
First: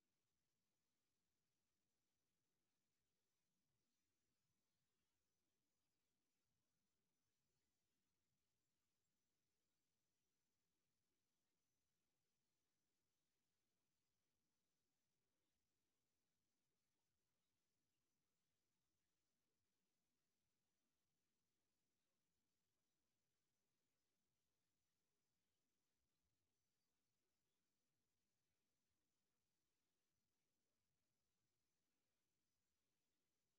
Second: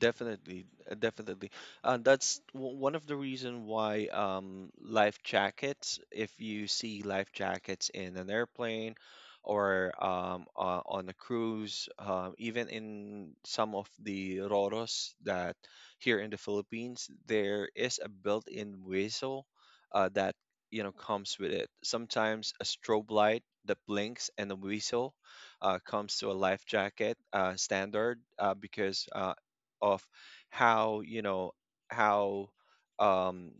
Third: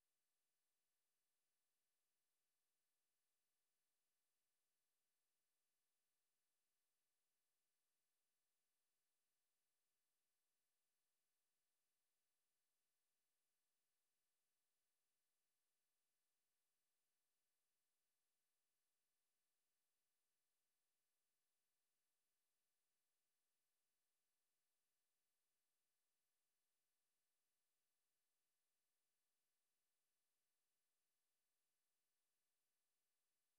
[SPEAKER 1] Definitely, definitely. That's one of the reason why life jackets, if you see life jackets in an airplane or on a cruise, even in some of the roros that here in the Philippines, there is a built-in whistle that you know comes with it. Sometimes a strobe light that blinks and a whistle comes to a life jacket standard because of how you know how um,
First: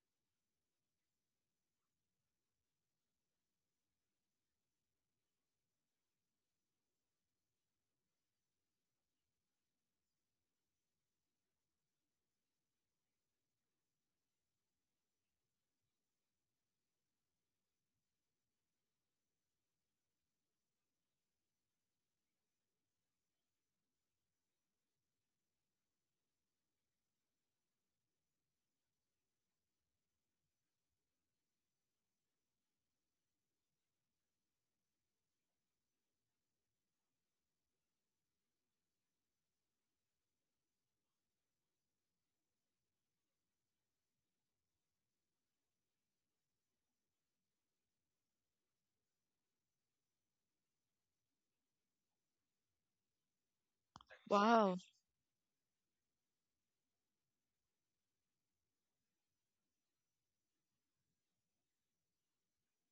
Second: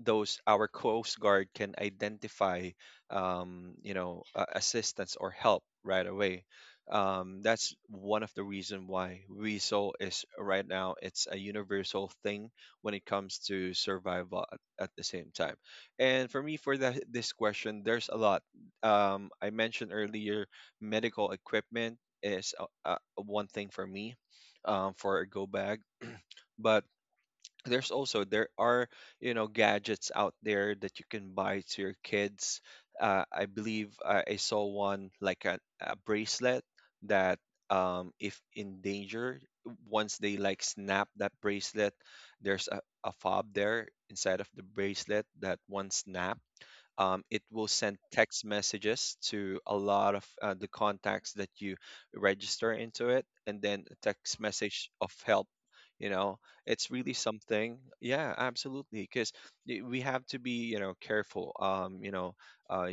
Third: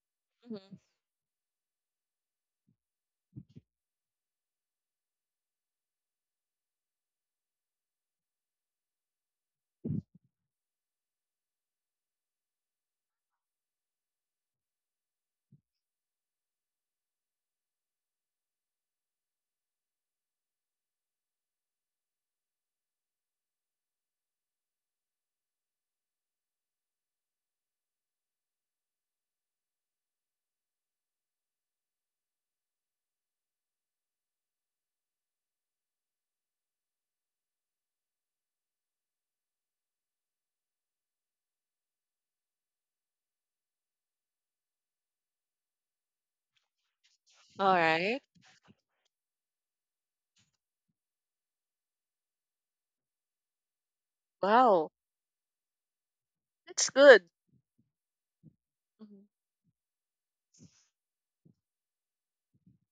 [SPEAKER 1] those our
[SPEAKER 3] mhm.
[SPEAKER 1] coast guard can identify you know assistance or help right away. Um, that's one of the reason why weasel is right now, it's a universal thing when it comes to survival at the same time. And for me for that this question, there's a lot. Um, I mentioned earlier medical equipment is one thing for me, for a go bag. But there are, you know, gadgets out there that you can buy to your kids. Uh, I believe I saw one like a bracelet that if in danger, once they like snap that bracelet, there's a fob there inside of the bracelet that once snap, it will
[SPEAKER 3] All
[SPEAKER 1] send
[SPEAKER 3] right.
[SPEAKER 1] text messages to a lot of the contacts that you register into it, and then a text
[SPEAKER 2] Wow.
[SPEAKER 1] message
[SPEAKER 3] Wow.
[SPEAKER 1] of help. You know,
[SPEAKER 3] That's
[SPEAKER 1] it's really
[SPEAKER 3] good.
[SPEAKER 1] something. Yeah, absolutely.
[SPEAKER 3] Mhm,
[SPEAKER 1] Because we have to be, you know, careful. Uh,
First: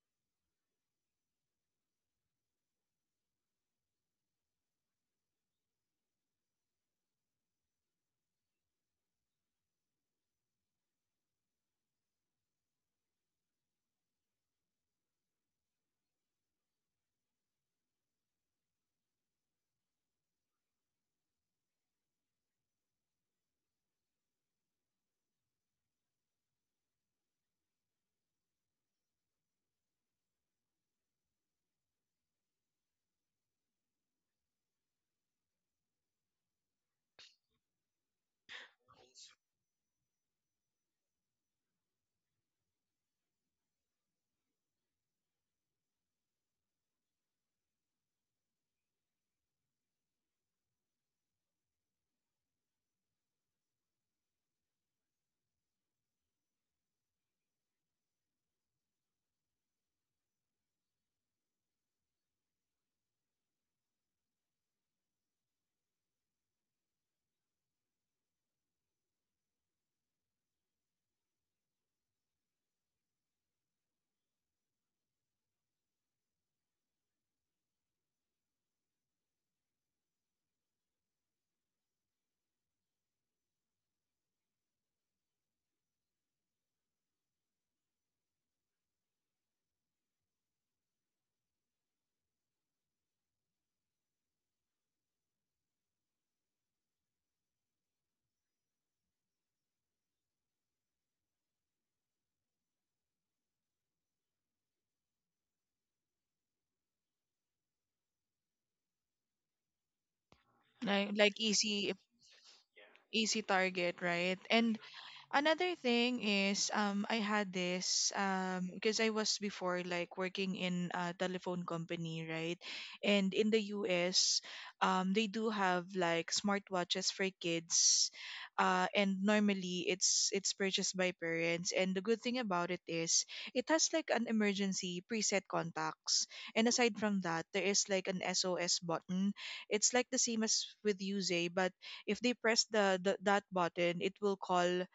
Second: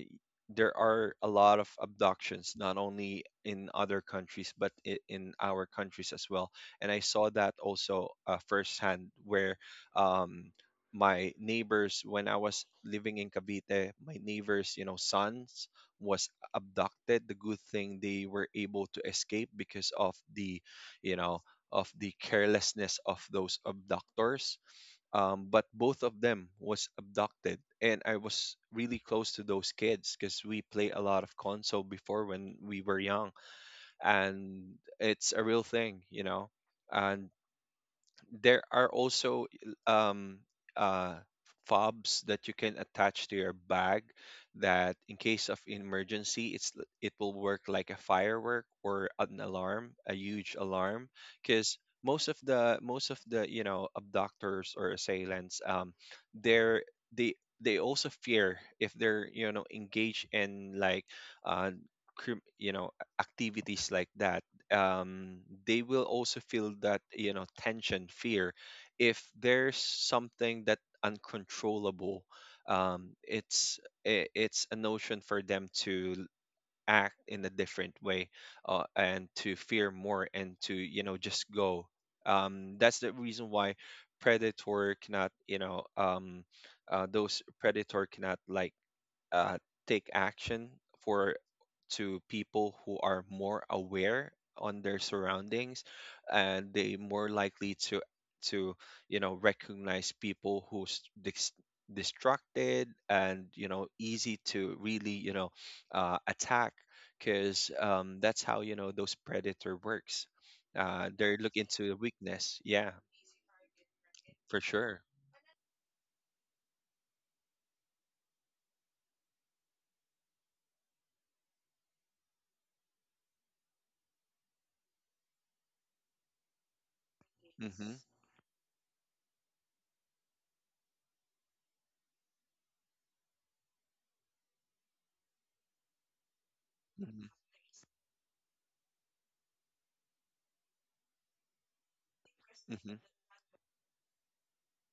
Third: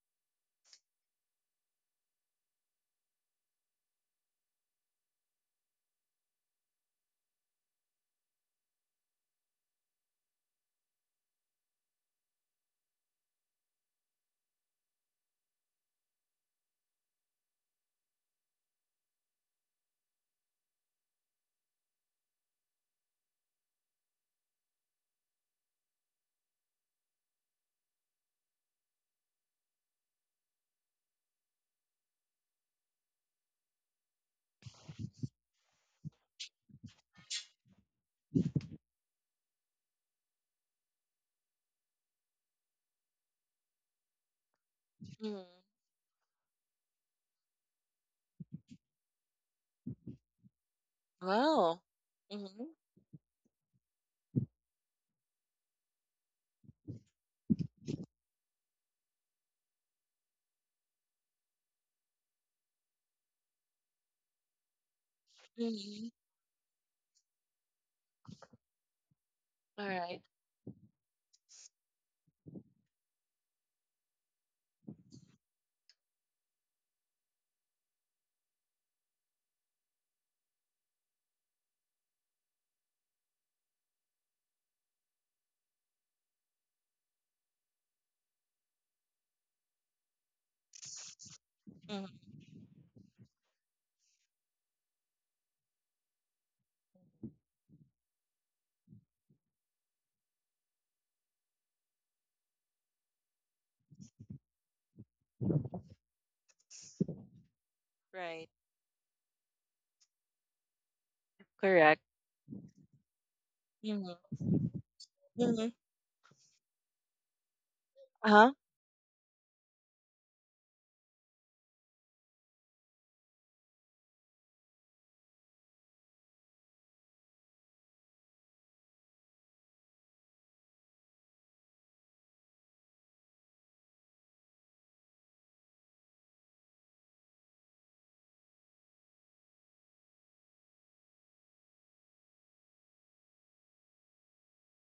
[SPEAKER 1] there are a lot of abductions, not only in other countries, but in our countries as well. And I saw that also firsthand, where um, my neighbors when I was living in Cavite, my neighbors, you know, sons was abducted. The good thing they were able to escape because of the, you know, of the carelessness of those abductors. But both of them was abducted, and I was really close to those kids because we play a lot of console before when we were young, and it's a real thing, you know. And there are also um, uh, fobs that you can attach to your bag that in
[SPEAKER 3] mhm.
[SPEAKER 1] case of emergency, it will work like a firework or an alarm, a huge alarm, because
[SPEAKER 3] Wow.
[SPEAKER 1] most of
[SPEAKER 3] hmm
[SPEAKER 1] the most of the you know abductors or assailants um, they're they they also fear if they're, you know, engaged in like uh you know activities like that. Um, they will also feel that you know tension, fear, if there's
[SPEAKER 3] All right.
[SPEAKER 1] something that uncontrollable. Um, it's a notion for them act in a different way, and to fear more and to, you know, just go. Um, that's the reason why predator cannot you know those predator cannot like uh, take action for
[SPEAKER 3] Mm-hmm.
[SPEAKER 1] to people who are more aware on their surroundings, and they more likely to, you know, recognize people who's distracted and, you know, easy to really, you know, attack, because that's
[SPEAKER 3] Right.
[SPEAKER 1] how you know those predator works.
[SPEAKER 2] Like
[SPEAKER 1] Uh,
[SPEAKER 2] like
[SPEAKER 1] they're looking to
[SPEAKER 2] easy
[SPEAKER 1] the
[SPEAKER 3] Correct.
[SPEAKER 1] weakness. Yeah,
[SPEAKER 2] easy target,
[SPEAKER 3] Mm-hmm.
[SPEAKER 2] right?
[SPEAKER 1] for
[SPEAKER 2] And
[SPEAKER 1] sure.
[SPEAKER 3] Mm-hmm.
[SPEAKER 2] another thing is I had this
[SPEAKER 3] Uh-huh.
[SPEAKER 2] because I was before like working in a telephone company, right? And in the US, they do have like smartwatches for
[SPEAKER 1] Hmm.
[SPEAKER 2] kids. And normally it's purchased by parents, and the good thing about it is it has like an emergency preset contacts. And aside from
[SPEAKER 1] Hmm.
[SPEAKER 2] that, there is like an SOS button. It's like the same as with Use, but if they press the,
[SPEAKER 1] Hmm.
[SPEAKER 2] the that button, it will call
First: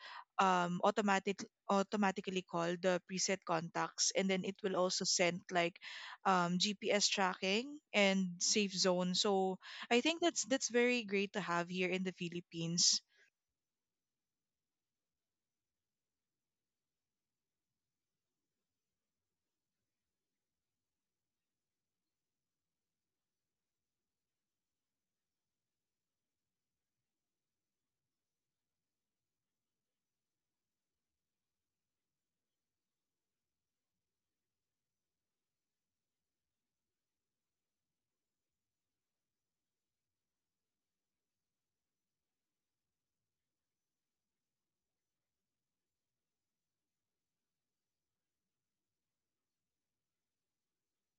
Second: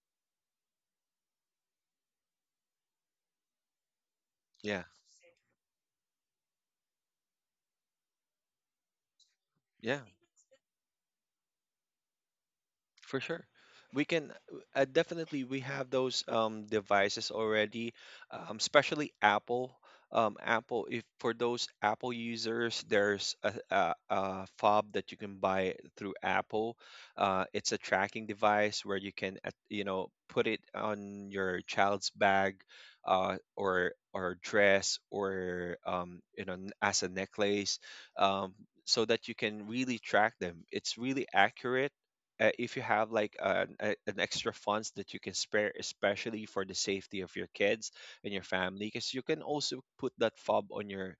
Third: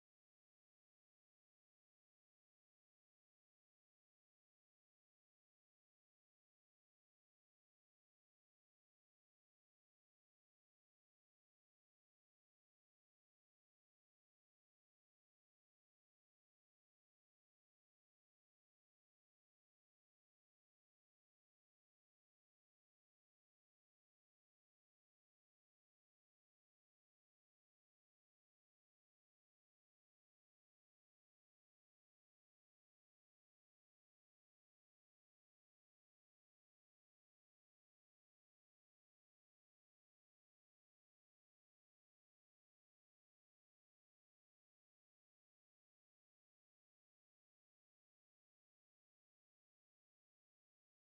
[SPEAKER 2] um, automatic automatically call the preset contacts, and then it will
[SPEAKER 1] Yeah.
[SPEAKER 2] also send like GPS tracking and safe zone. So I
[SPEAKER 1] Yeah.
[SPEAKER 2] think that's very great to have here in the Philippines.
[SPEAKER 1] For sure. We can definitely we have those devices already, especially Apple. Apple, if for those Apple users, there's a fob that you can buy through Apple. It's a tracking device where you can, you know, put it on your child's bag, or dress, or you know, as a necklace, um, so that you can really track them. It's really accurate if you have like an extra funds that you can spare, especially for the safety of your kids and your family, because you can also put that fob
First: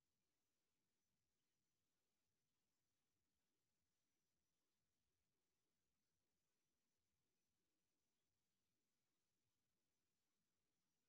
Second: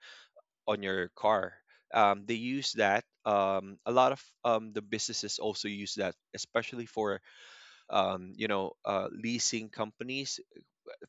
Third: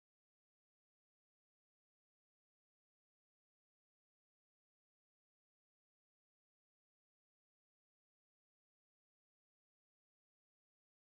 [SPEAKER 1] on your car. Um, they use that a lot of the businesses also use that, especially for you know leasing companies,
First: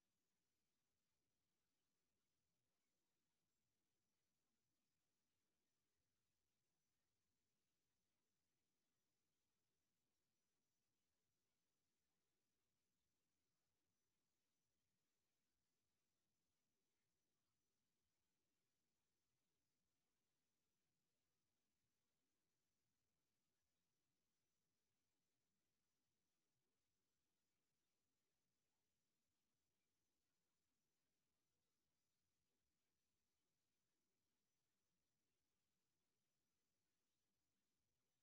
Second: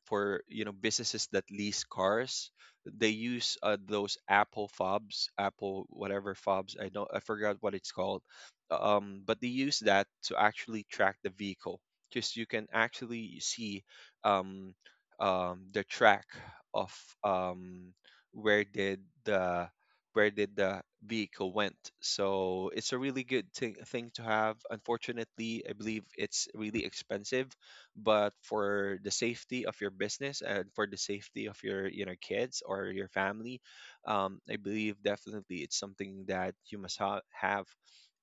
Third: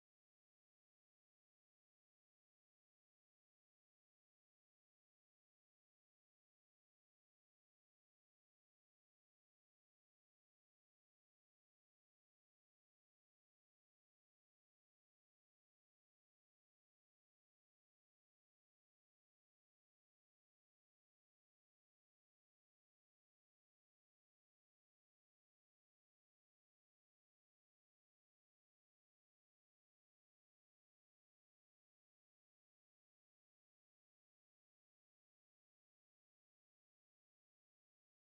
[SPEAKER 1] for you know businesses that lease cars. They use those Apple fobs, Apple whatever fobs, I don't, I forgot what it's called. Um, but they use that to actually track the vehicle, because you can actually see um, the track of um, where did the where did the vehicle went. So it's a really good thing to have. Unfortunately, I believe it's really expensive, but for the safety of your business and for the safety of your, you know, kids or your family, I believe definitely it's something that you must have.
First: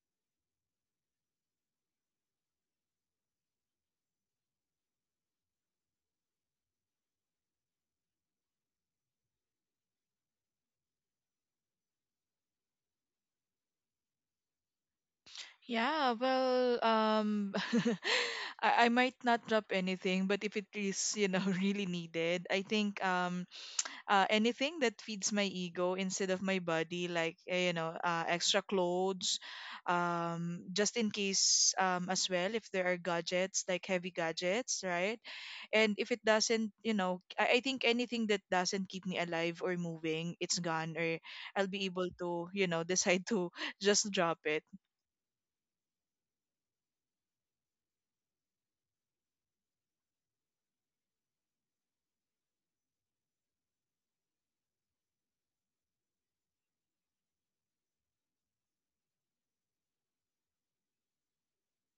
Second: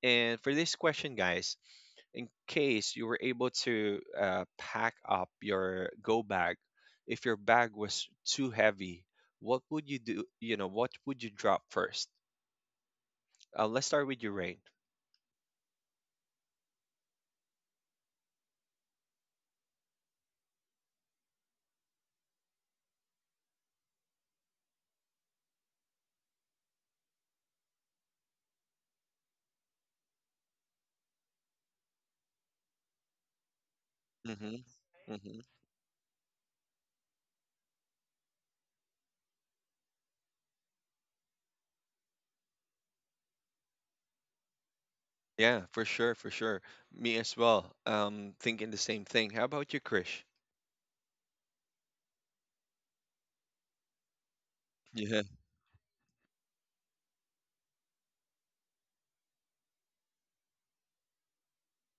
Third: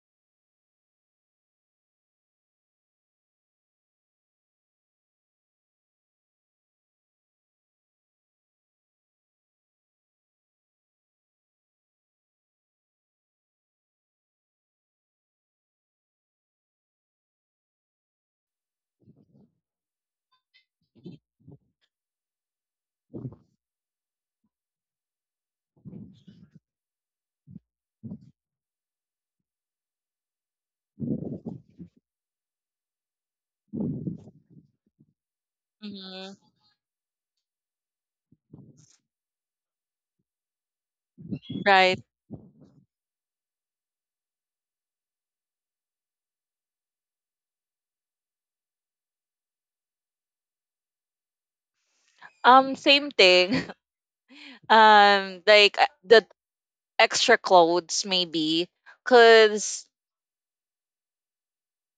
[SPEAKER 1] And for this question, guys, in case you were able to pack up your go bag, if your bag was too heavy, what would you do, you know, what would you drop first? Uh, let's start with Ukraine. Rain.
[SPEAKER 2] Yeah, well, I might not drop anything, but if it is, you know, really needed, I think anything that feeds my ego instead of my body, like you know, extra clothes, just in case as well if there are gadgets like heavy
[SPEAKER 1] Mm-hmm.
[SPEAKER 2] gadgets, right?
[SPEAKER 1] Mm-hmm.
[SPEAKER 2] And if it
[SPEAKER 3] Mm-hmm.
[SPEAKER 2] doesn't, you know, I think anything that doesn't keep me alive or moving, it's gone, or I'll be
[SPEAKER 3] Right.
[SPEAKER 2] able to, you know, decide to just drop it.
[SPEAKER 1] Yeah, for sure, for sure. Me as well. Thinking the same thing. How about you, Krish?
[SPEAKER 3] Same thing.
[SPEAKER 1] Yeah.
[SPEAKER 3] Like the extra clothes maybe, cause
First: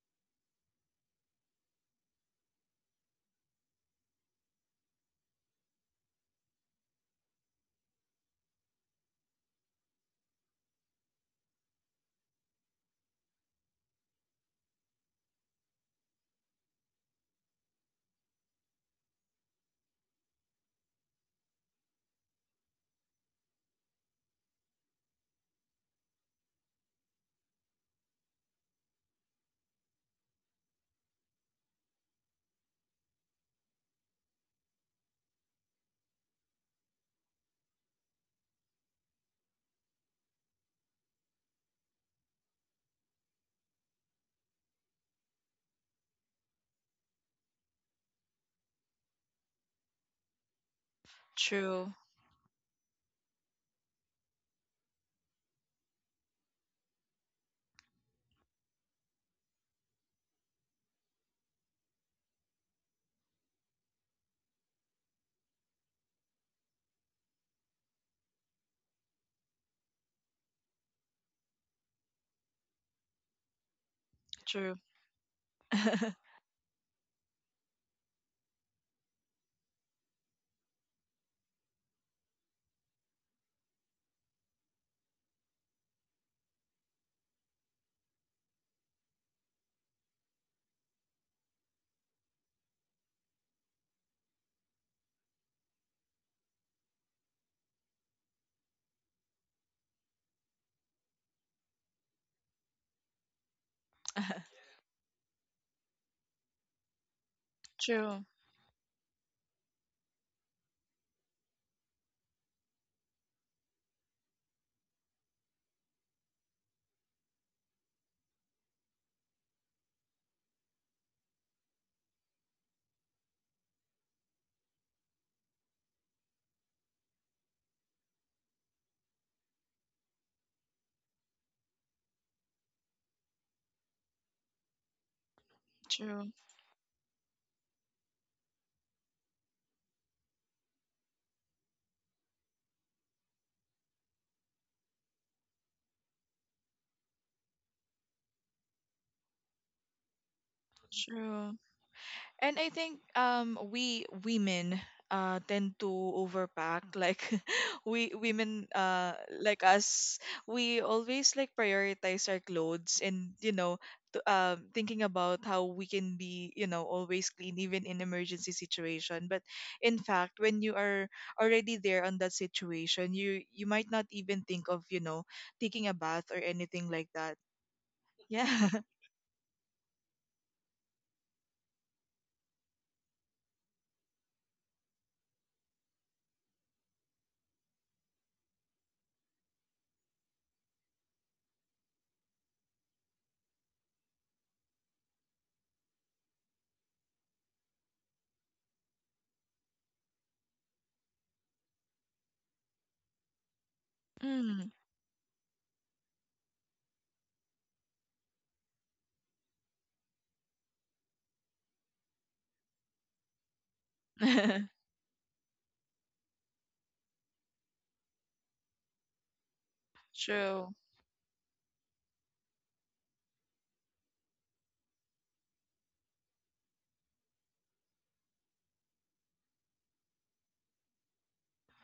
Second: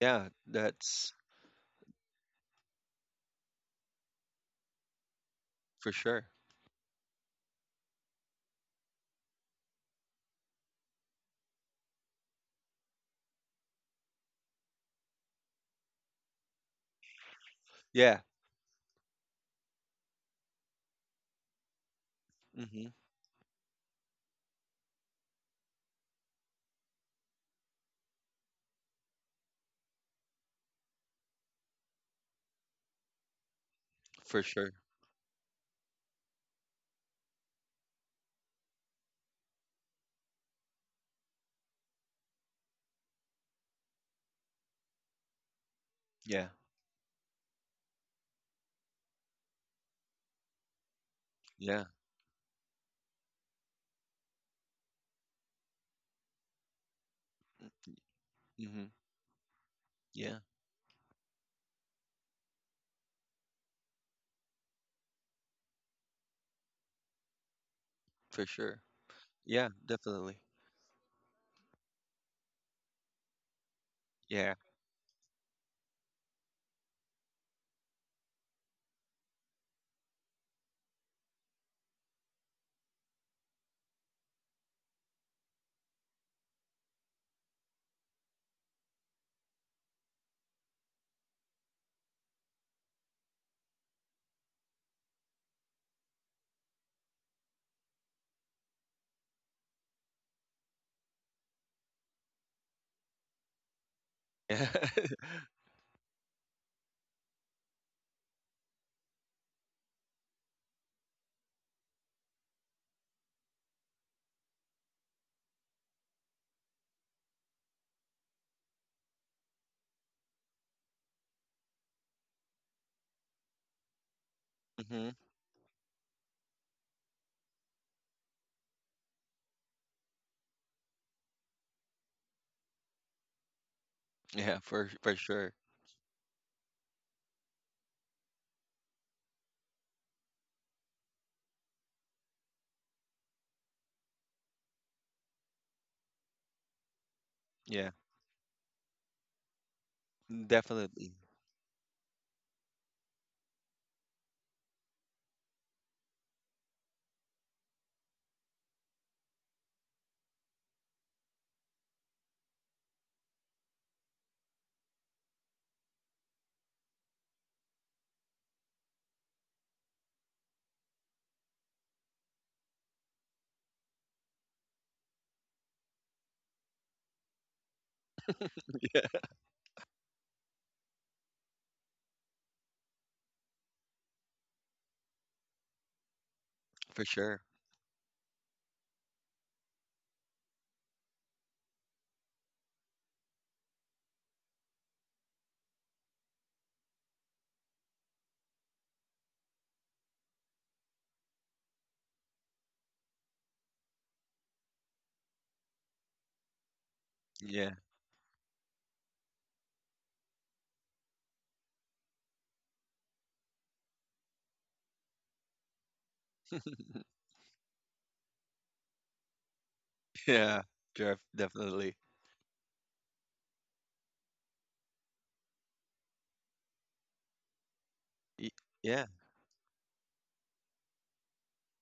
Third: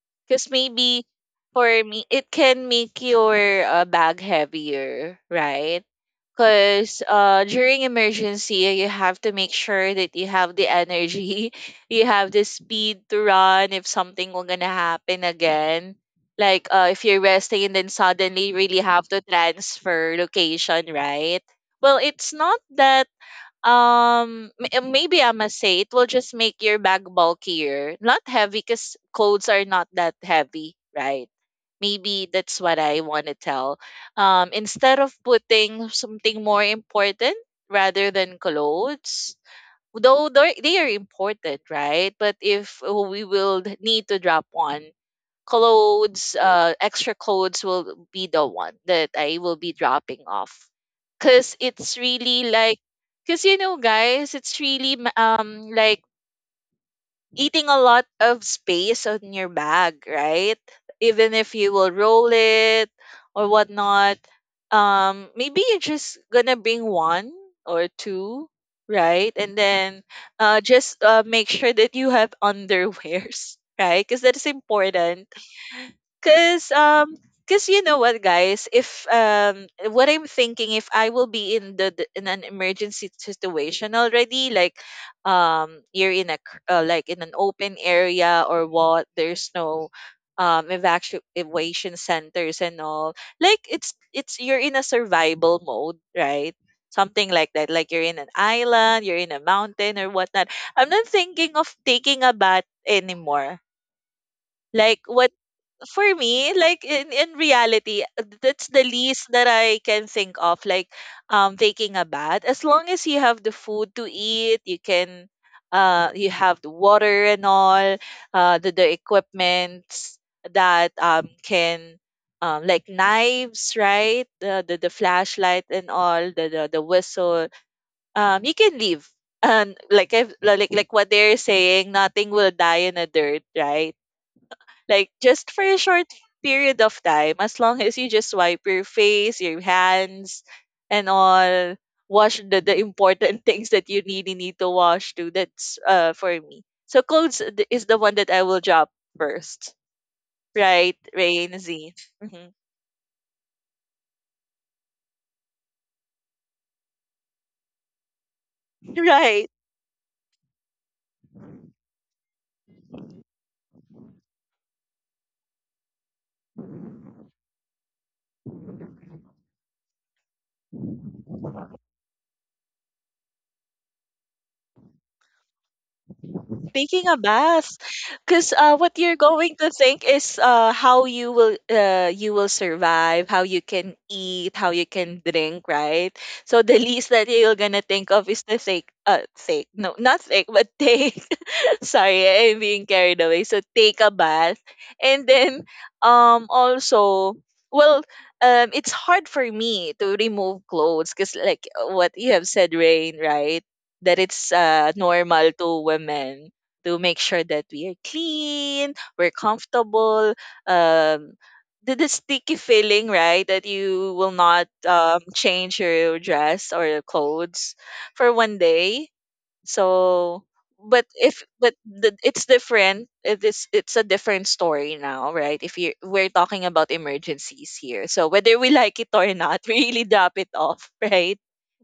[SPEAKER 1] Yeah,
[SPEAKER 3] because maybe
[SPEAKER 1] that's
[SPEAKER 3] for me, it can make your bag heavier, right?
[SPEAKER 1] for sure.
[SPEAKER 3] Because during emergency, you have to make sure that you have the energy, you have the speed to run if something will gonna happen again. Like if you're resting and then
[SPEAKER 1] Yeah.
[SPEAKER 3] suddenly you really have to transfer location, right? Well, it's not
[SPEAKER 1] Hmm.
[SPEAKER 3] that maybe I must say it will just make your bag bulkier, not heavy, because clothes are not that heavy, right? Maybe that's what I want to tell,
[SPEAKER 1] For sure.
[SPEAKER 3] instead of putting something more important rather than clothes, though they are important, right? But if we will need to drop one, clothes,
[SPEAKER 1] Yeah.
[SPEAKER 3] extra clothes will be the one that I will be dropping off. Cause
[SPEAKER 1] Yeah.
[SPEAKER 2] True.
[SPEAKER 3] it's really like, cause you know, guys, it's really like eating a lot of
[SPEAKER 1] Hmm.
[SPEAKER 3] space on your bag,
[SPEAKER 1] Yeah.
[SPEAKER 3] right? Even if you will roll it or whatnot, maybe you're just gonna bring one or two,
[SPEAKER 1] For sure.
[SPEAKER 3] right? And
[SPEAKER 1] Yeah.
[SPEAKER 3] then
[SPEAKER 1] Definitely.
[SPEAKER 3] just make sure that you have underwears, right? Because that is
[SPEAKER 1] Yeah.
[SPEAKER 2] True.
[SPEAKER 3] important. Cause cause you know what, guys, if what I'm thinking, if I will be in in an emergency situation already, like you're in a like in an open area or what, there's no evacuation centers and all, like it's you're in a survival mode, right? Something like that, like you're in an island, you're in a mountain or whatnot, I'm not thinking of taking a bath anymore,
[SPEAKER 1] Yeah.
[SPEAKER 3] like what. For me, like in reality,
[SPEAKER 2] True.
[SPEAKER 3] that's the least that I can think of. Like, taking a bath. As long as you have the food to eat, you can, you have the water and all, the equipments that can. Like knives, right? The
[SPEAKER 1] Hmm.
[SPEAKER 3] flashlight and all, the whistle. You can leave, and like I've, like like what they're saying, nothing will die in the dirt, right?
[SPEAKER 1] Yeah.
[SPEAKER 3] Like
[SPEAKER 1] For
[SPEAKER 3] just
[SPEAKER 1] sure.
[SPEAKER 3] for a short
[SPEAKER 2] True.
[SPEAKER 3] period of time, as long as you just wipe your face, your hands, and all, wash the important things that you really need to wash too. That's for me. So clothes is
[SPEAKER 1] Yeah.
[SPEAKER 3] the one that I will drop first. Right,
[SPEAKER 1] Definitely.
[SPEAKER 2] True.
[SPEAKER 3] Rain, Z. Mhm.
[SPEAKER 2] And I think we women tend to overpack, like we women
[SPEAKER 3] Right.
[SPEAKER 2] like us, we always like prioritize our clothes, and you know, thinking about how we can be you know always clean even in emergency situation, but in fact when you are already there on that situation, you might not even think of you know taking a bath or anything
[SPEAKER 3] Taking
[SPEAKER 2] like
[SPEAKER 3] a
[SPEAKER 2] that.
[SPEAKER 3] bath, because
[SPEAKER 2] Yeah.
[SPEAKER 3] what you're
[SPEAKER 1] Yeah.
[SPEAKER 3] going to think is how you will survive, how you can eat, how you can drink, right? So the
[SPEAKER 1] For
[SPEAKER 3] least that
[SPEAKER 1] sure.
[SPEAKER 3] you're gonna think of is to take take no not take but take Sorry, I'm being carried away. So take a bath. And then also well it's hard for me to remove clothes because like what you have said, Rain, right? That it's
[SPEAKER 2] Mm.
[SPEAKER 3] normal to women to make sure that
[SPEAKER 1] Yeah.
[SPEAKER 3] we are clean, we're comfortable, um the sticky feeling, right? That you will not change your dress or your clothes for one day so,
[SPEAKER 1] Yeah.
[SPEAKER 2] True.
[SPEAKER 3] but
[SPEAKER 1] Def-
[SPEAKER 3] if but
[SPEAKER 1] definitely.
[SPEAKER 3] the, it's different. It's a different story now, right? If you we're talking about emergencies here, so
[SPEAKER 1] Y-
[SPEAKER 3] whether we like it
[SPEAKER 1] Yeah.
[SPEAKER 3] or not, we really drop it off, right?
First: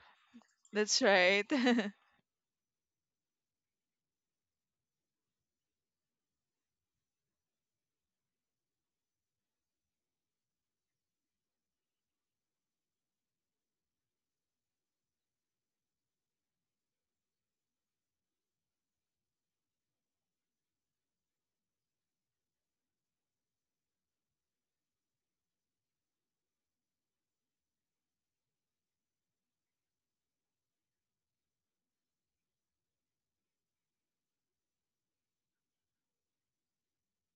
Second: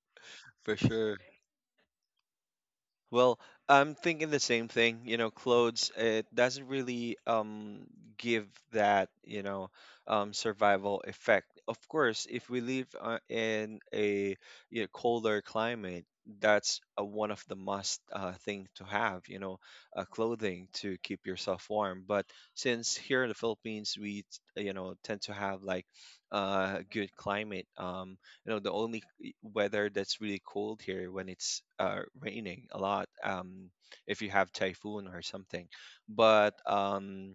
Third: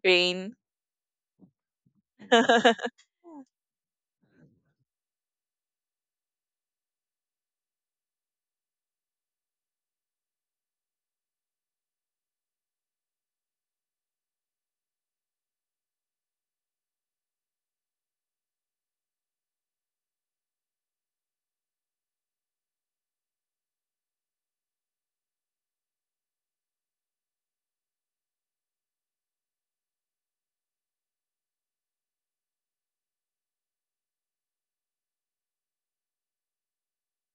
[SPEAKER 3] Rain.
[SPEAKER 1] For
[SPEAKER 2] That's
[SPEAKER 1] sure.
[SPEAKER 2] right.
[SPEAKER 1] Well, I'm thinking the same thing. You know, clothes, it doesn't really give that, you know, survival effect. Of course, if we live in a you know, colder climate, that's one of the must thing to have, you know, clothing to keep yourself warm. But since here in the Philippines, we, you know, tend to have like good climate. You know the only weather that's really cold here when it's raining a lot, if you have typhoon or something, but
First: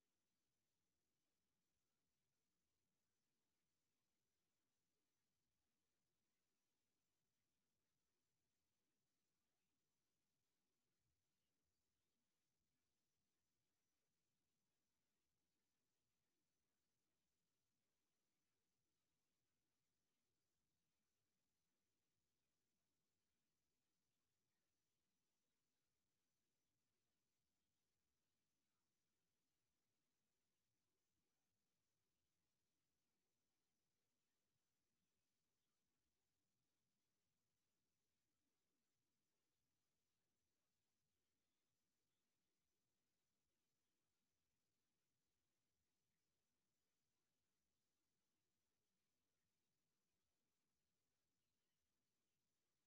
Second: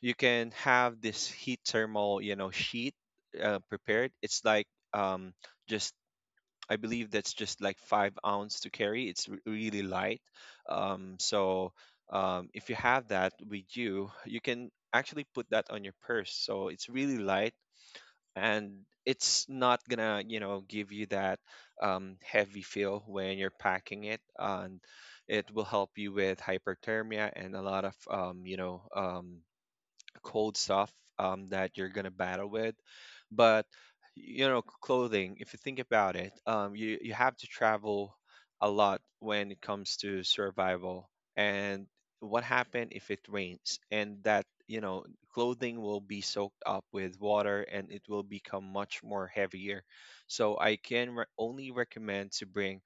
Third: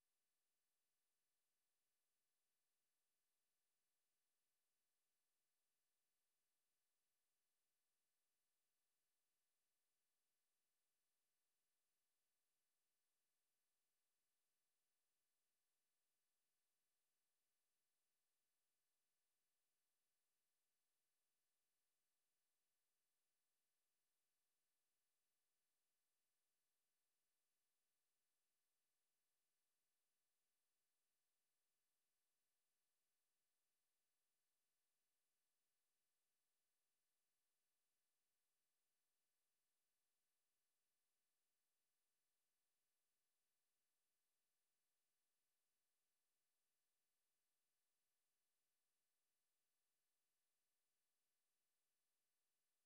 [SPEAKER 1] you can have this heat thermal you know sheet prepared. It's like um, just I believe that's just like 5 oz to carry. It's really light, so if you have that with you, you can actually put that on your purse, so it's really light, and it's not gonna you know give you that heavy feel when you're packing it, and it will help you with hyperthermia and a lot of you know cold stuff that you're gonna battle with. But you know, clothing, if you think about it, you you have to travel a lot when it comes to survival. And what happened if it rains? And that, you know, clothing will be soaked up with water, and it will become much more heavier. So I can only recommend to bring,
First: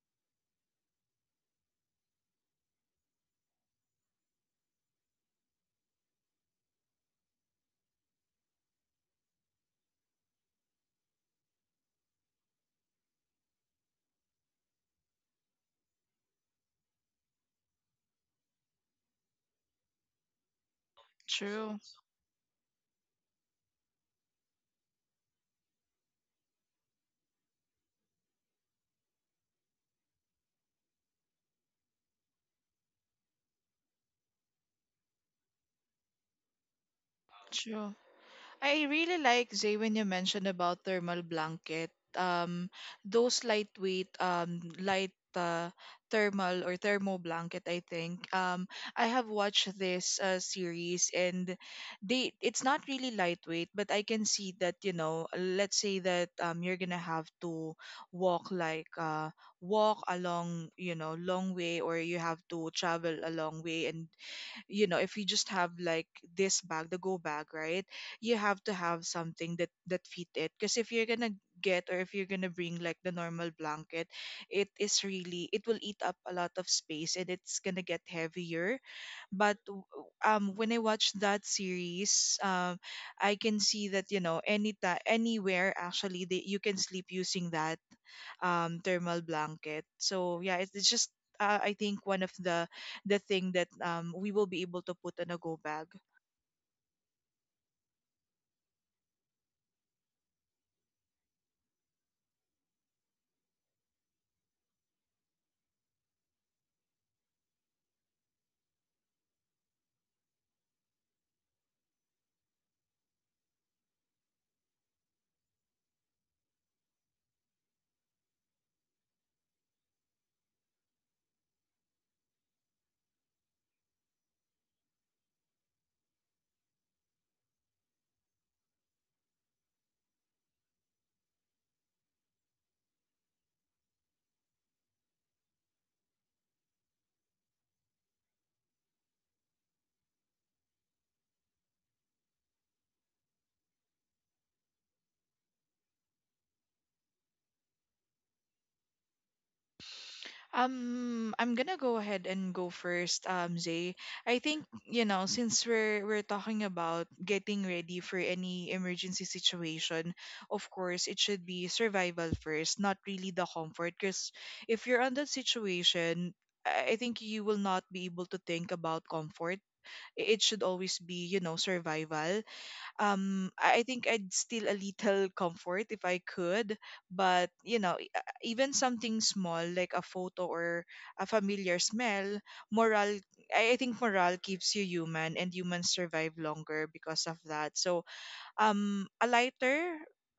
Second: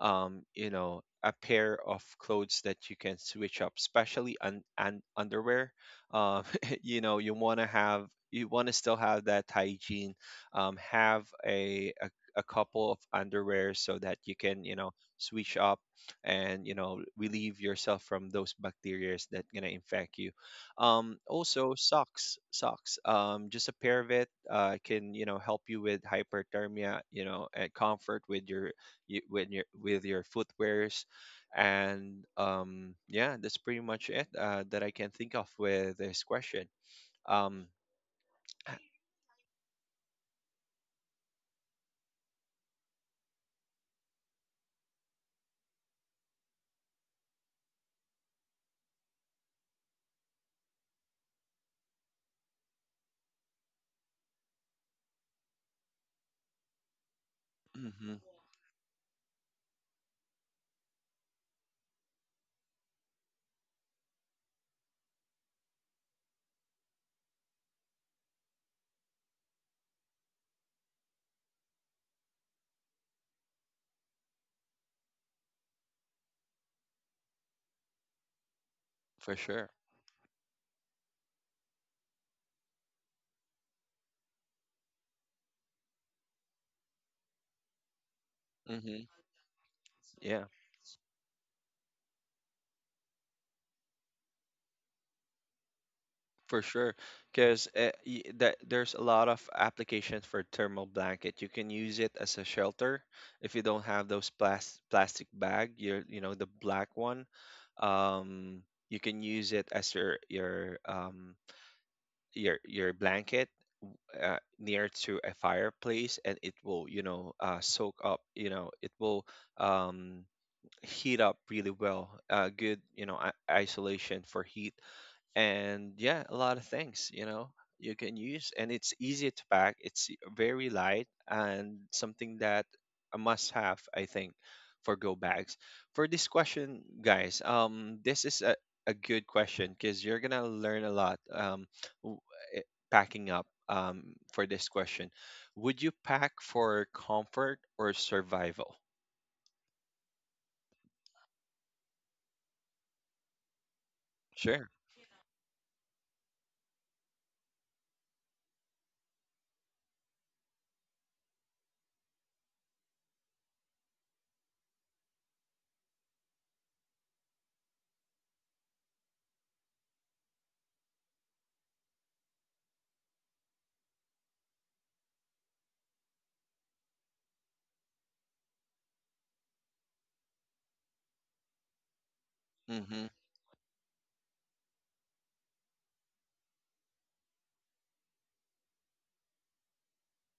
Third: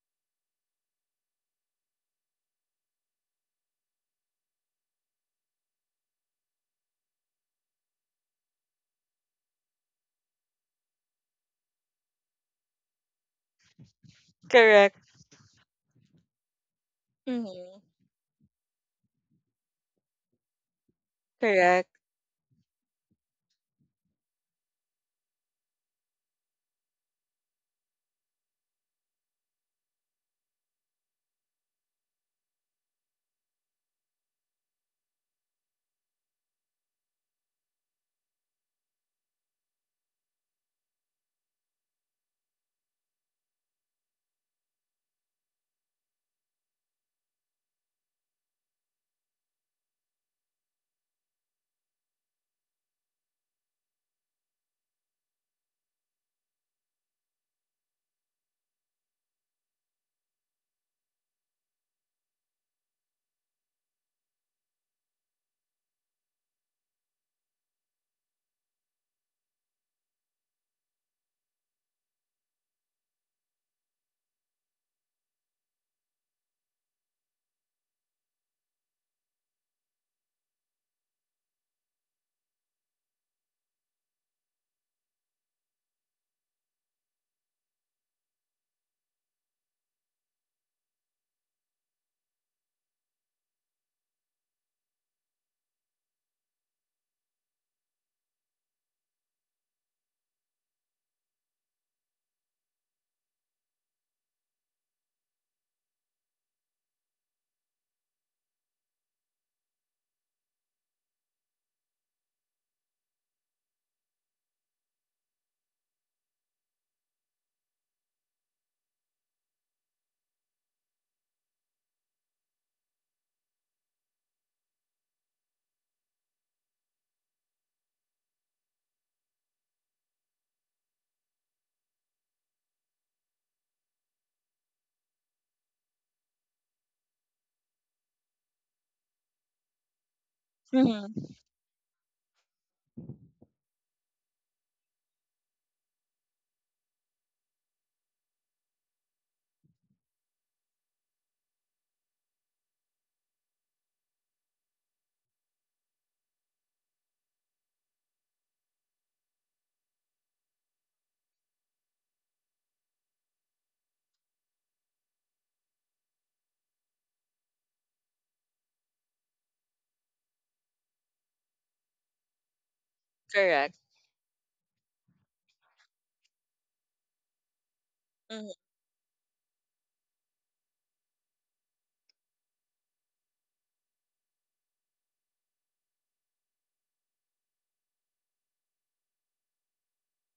[SPEAKER 1] you know, a pair of clothes that you can switch up, especially on an underwear. Um, you know you want to have you want to still have that hygiene, have a couple of underwear so that you can, you know,
[SPEAKER 3] Correct.
[SPEAKER 1] switch up and, you know, relieve
[SPEAKER 3] Mm-hmm.
[SPEAKER 1] yourself from those bacteria that gonna infect you. Also
[SPEAKER 2] True,
[SPEAKER 3] Correct.
[SPEAKER 1] socks, just a pair of it can, you know, help you with hyperthermia, you know, and comfort with your with your footwears. And yeah, that's pretty much it that I can think of with this question. um,
[SPEAKER 2] true. I really like Zay when you mentioned about thermal blanket. Um, those lightweight, light thermal or thermo blanket, I think. I have watched this series, and they, it's not really lightweight, but I can see that you know, let's say that you're gonna have to
[SPEAKER 1] hmm
[SPEAKER 2] walk like uh walk along you know long way, or you have to travel a long way, and you know if you just have like this bag, the go bag, right? You have to have something that that fit it, because if you're gonna get or if you're gonna bring like the normal blanket, it is really it will eat up a lot of space, and it's gonna get heavier.
[SPEAKER 1] for
[SPEAKER 2] But
[SPEAKER 1] sure.
[SPEAKER 2] when I watch that series, I can see that you know anytime, anywhere actually, they, you can sleep using that
[SPEAKER 1] hmm
[SPEAKER 2] thermal blanket. So
[SPEAKER 1] Yeah,
[SPEAKER 2] yeah, it's just I think one of the thing that we will be able to put on a go bag.
[SPEAKER 1] for sure. Because that there's a lot of applications for thermal blanket. You can use it as a shelter if you don't have those plastic bag, your, you know, the black one. Um, you can use it as your blanket w- near to a fireplace, and it will, you know, soak up. You know, it will um heat up really well. Good, you know, isolation for heat, and yeah, a lot of things, you know, you can use, and it's easy to pack. It's very light and something that a must-have, I think, for go bags. For this question, guys, this is a good question because you're gonna learn a lot
[SPEAKER 3] Mhm.
[SPEAKER 1] w- eh, packing up for this question. Would you pack for comfort or survival?
[SPEAKER 2] I'm gonna go ahead and go first, Zay. I think,
[SPEAKER 1] Sure.
[SPEAKER 2] you know, since we're talking about getting ready for any emergency situation, of course, it should be survival first, not really the comfort. Because if you're on that situation, I think you will not be able to think about comfort. It should always be, you know, survival. um
[SPEAKER 3] Correct.
[SPEAKER 2] I I think I'd still a little comfort if I could, but you know,
[SPEAKER 3] Mm-hmm.
[SPEAKER 2] even something small like a photo or a familiar smell,
[SPEAKER 1] Mm-hmm.
[SPEAKER 2] morale. I think morale keeps you human and humans survive longer because of that. So, a lighter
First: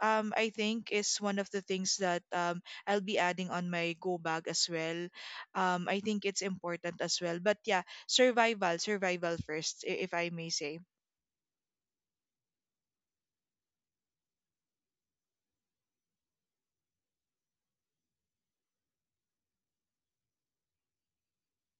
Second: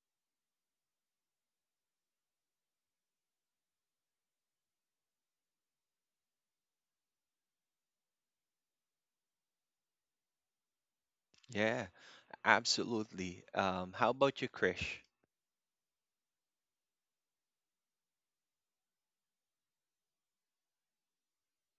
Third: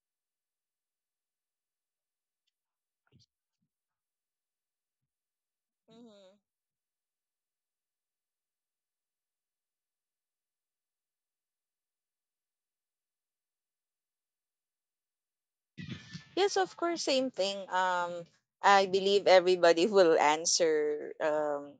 [SPEAKER 2] I think is one of the things that I'll be adding on my go bag as well. Um, I think it's
[SPEAKER 3] hmm
[SPEAKER 2] important as well. But yeah, survival, survival first, if I may say.
[SPEAKER 1] Yeah. Absolutely. How about you, Krish?
[SPEAKER 3] Yes, of course, same thing. I believe everybody will answer.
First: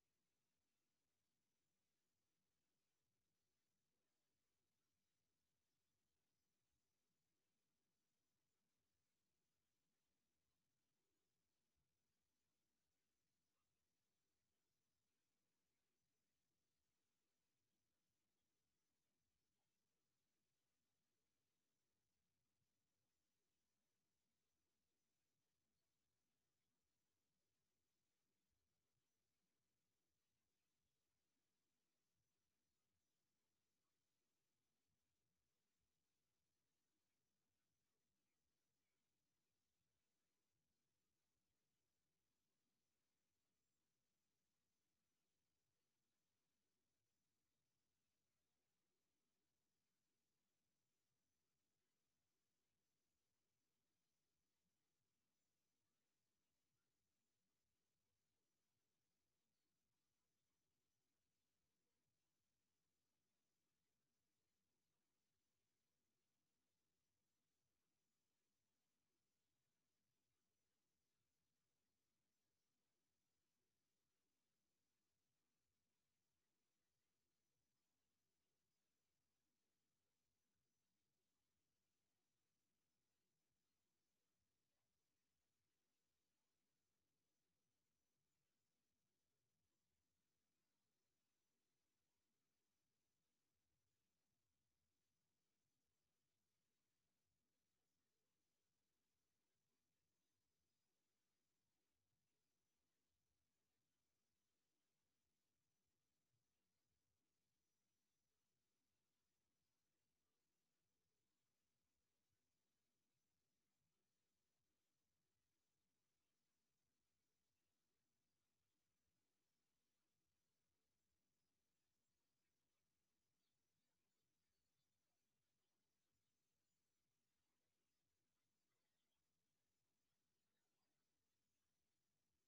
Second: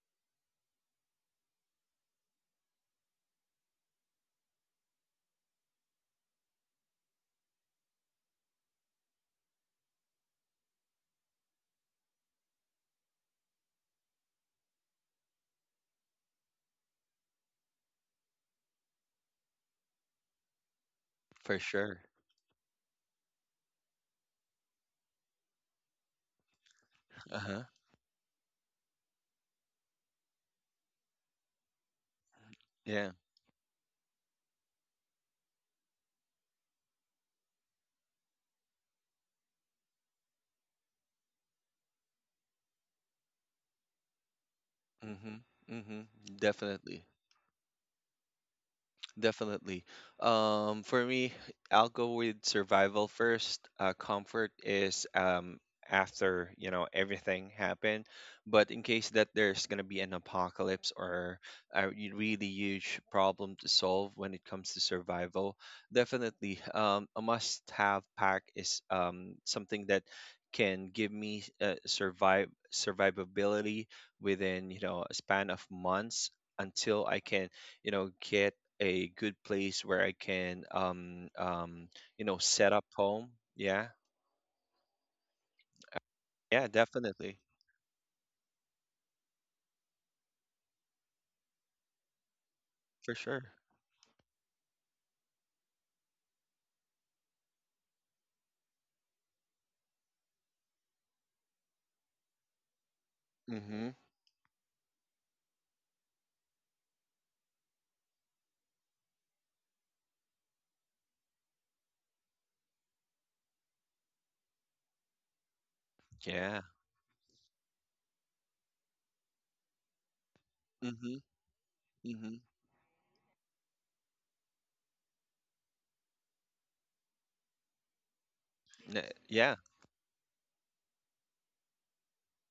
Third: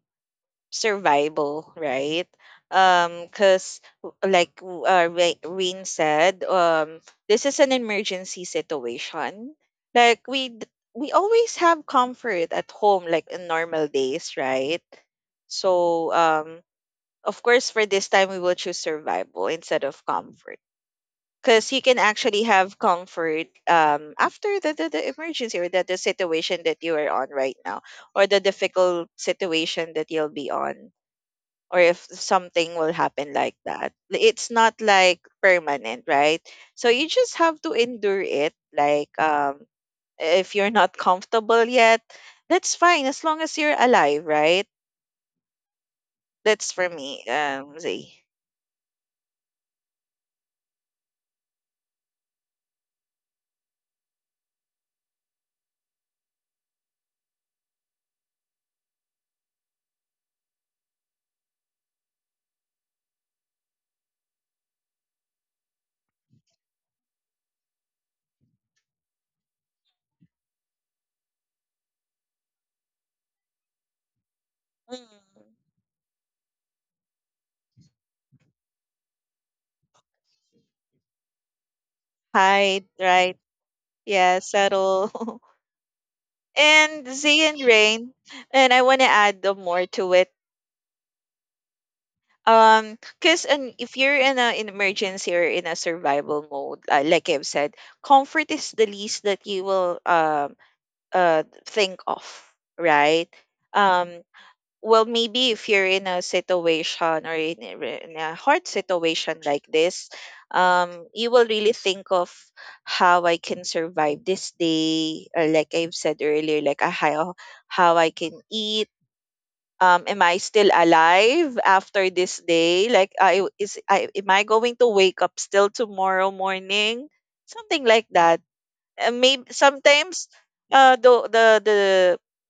[SPEAKER 3] Survival, right? Because like Rain said, this is an emergency situation. Like we always have comfort at home, like in normal days, right? So of course, for this time, we will choose survival instead of comfort.
[SPEAKER 1] For
[SPEAKER 3] Because you can
[SPEAKER 1] sure.
[SPEAKER 3] actually have comfort after the emergency or the situation that you are on right
[SPEAKER 1] Uh-huh.
[SPEAKER 3] now or the difficult situation that you'll be on or if something will
[SPEAKER 1] Yeah.
[SPEAKER 3] happen like that. It's not like permanent, right? So you just have to endure it. Like if you're not comfortable yet, that's fine as long as you're alive, right?
[SPEAKER 1] Mm-hmm. Mm-hmm.
[SPEAKER 3] That's for
[SPEAKER 1] Definitely.
[SPEAKER 3] me. Z.
[SPEAKER 1] Definitely. For me, I'll go with survival first. Comfort is, after, you know, everything happened, but in case that there's gonna be an apocalypse or really huge problem to solve when it comes to survival, definitely, a must-have pack is, something that can give me survive survivability within, you know, a
[SPEAKER 3] Mm.
[SPEAKER 1] span of months until I can, you know, get a good place where I can you know, set up
[SPEAKER 3] Hide,
[SPEAKER 1] home.
[SPEAKER 3] right?
[SPEAKER 1] Yeah.
[SPEAKER 3] Yeah, settle.
[SPEAKER 1] Yeah,
[SPEAKER 3] And
[SPEAKER 1] definitely.
[SPEAKER 3] Z and Rain. And I wanna add the more to it.
[SPEAKER 1] For
[SPEAKER 3] Because
[SPEAKER 1] sure.
[SPEAKER 3] and if you're in an emergency or in a survival mode, like I've said, comfort is the least that you will uh think of, right?
[SPEAKER 1] Mm-hmm.
[SPEAKER 3] Um, well, maybe if you're in a situation or in, in a hard situation like this, you will really think of how I can survive this day. Like I've said earlier,
[SPEAKER 1] Yeah.
[SPEAKER 3] like how I can eat, am I still
[SPEAKER 1] Mm-hmm.
[SPEAKER 3] alive after
[SPEAKER 1] Mm-hmm.
[SPEAKER 3] this day, like I is I am I going to wake up still tomorrow morning, something like that. And maybe
[SPEAKER 1] Yeah,
[SPEAKER 3] sometimes the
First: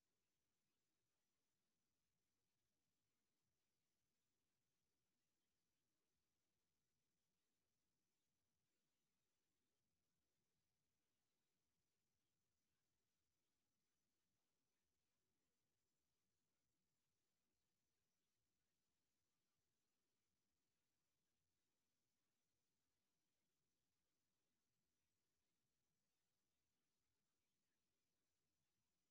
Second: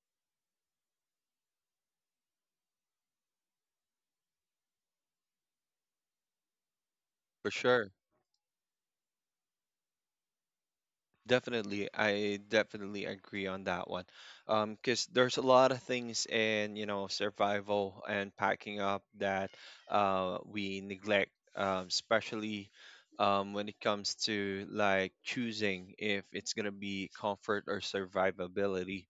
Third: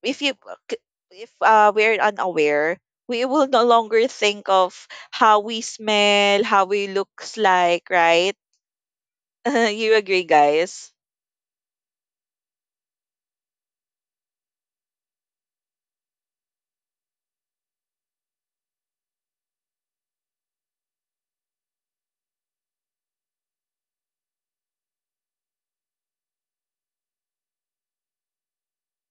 [SPEAKER 3] if k- if we're unaware, we will no longer think of how we smell, how we looks
[SPEAKER 1] for
[SPEAKER 3] like,
[SPEAKER 1] sure.
[SPEAKER 3] right? You agree, guys?
[SPEAKER 1] Definitely. I definitely agree on that one. 'Cause there's a lot of things in, you know, survival and packing up that we neglect, especially when it comes to like choosing if it's gonna be comfort or survivability.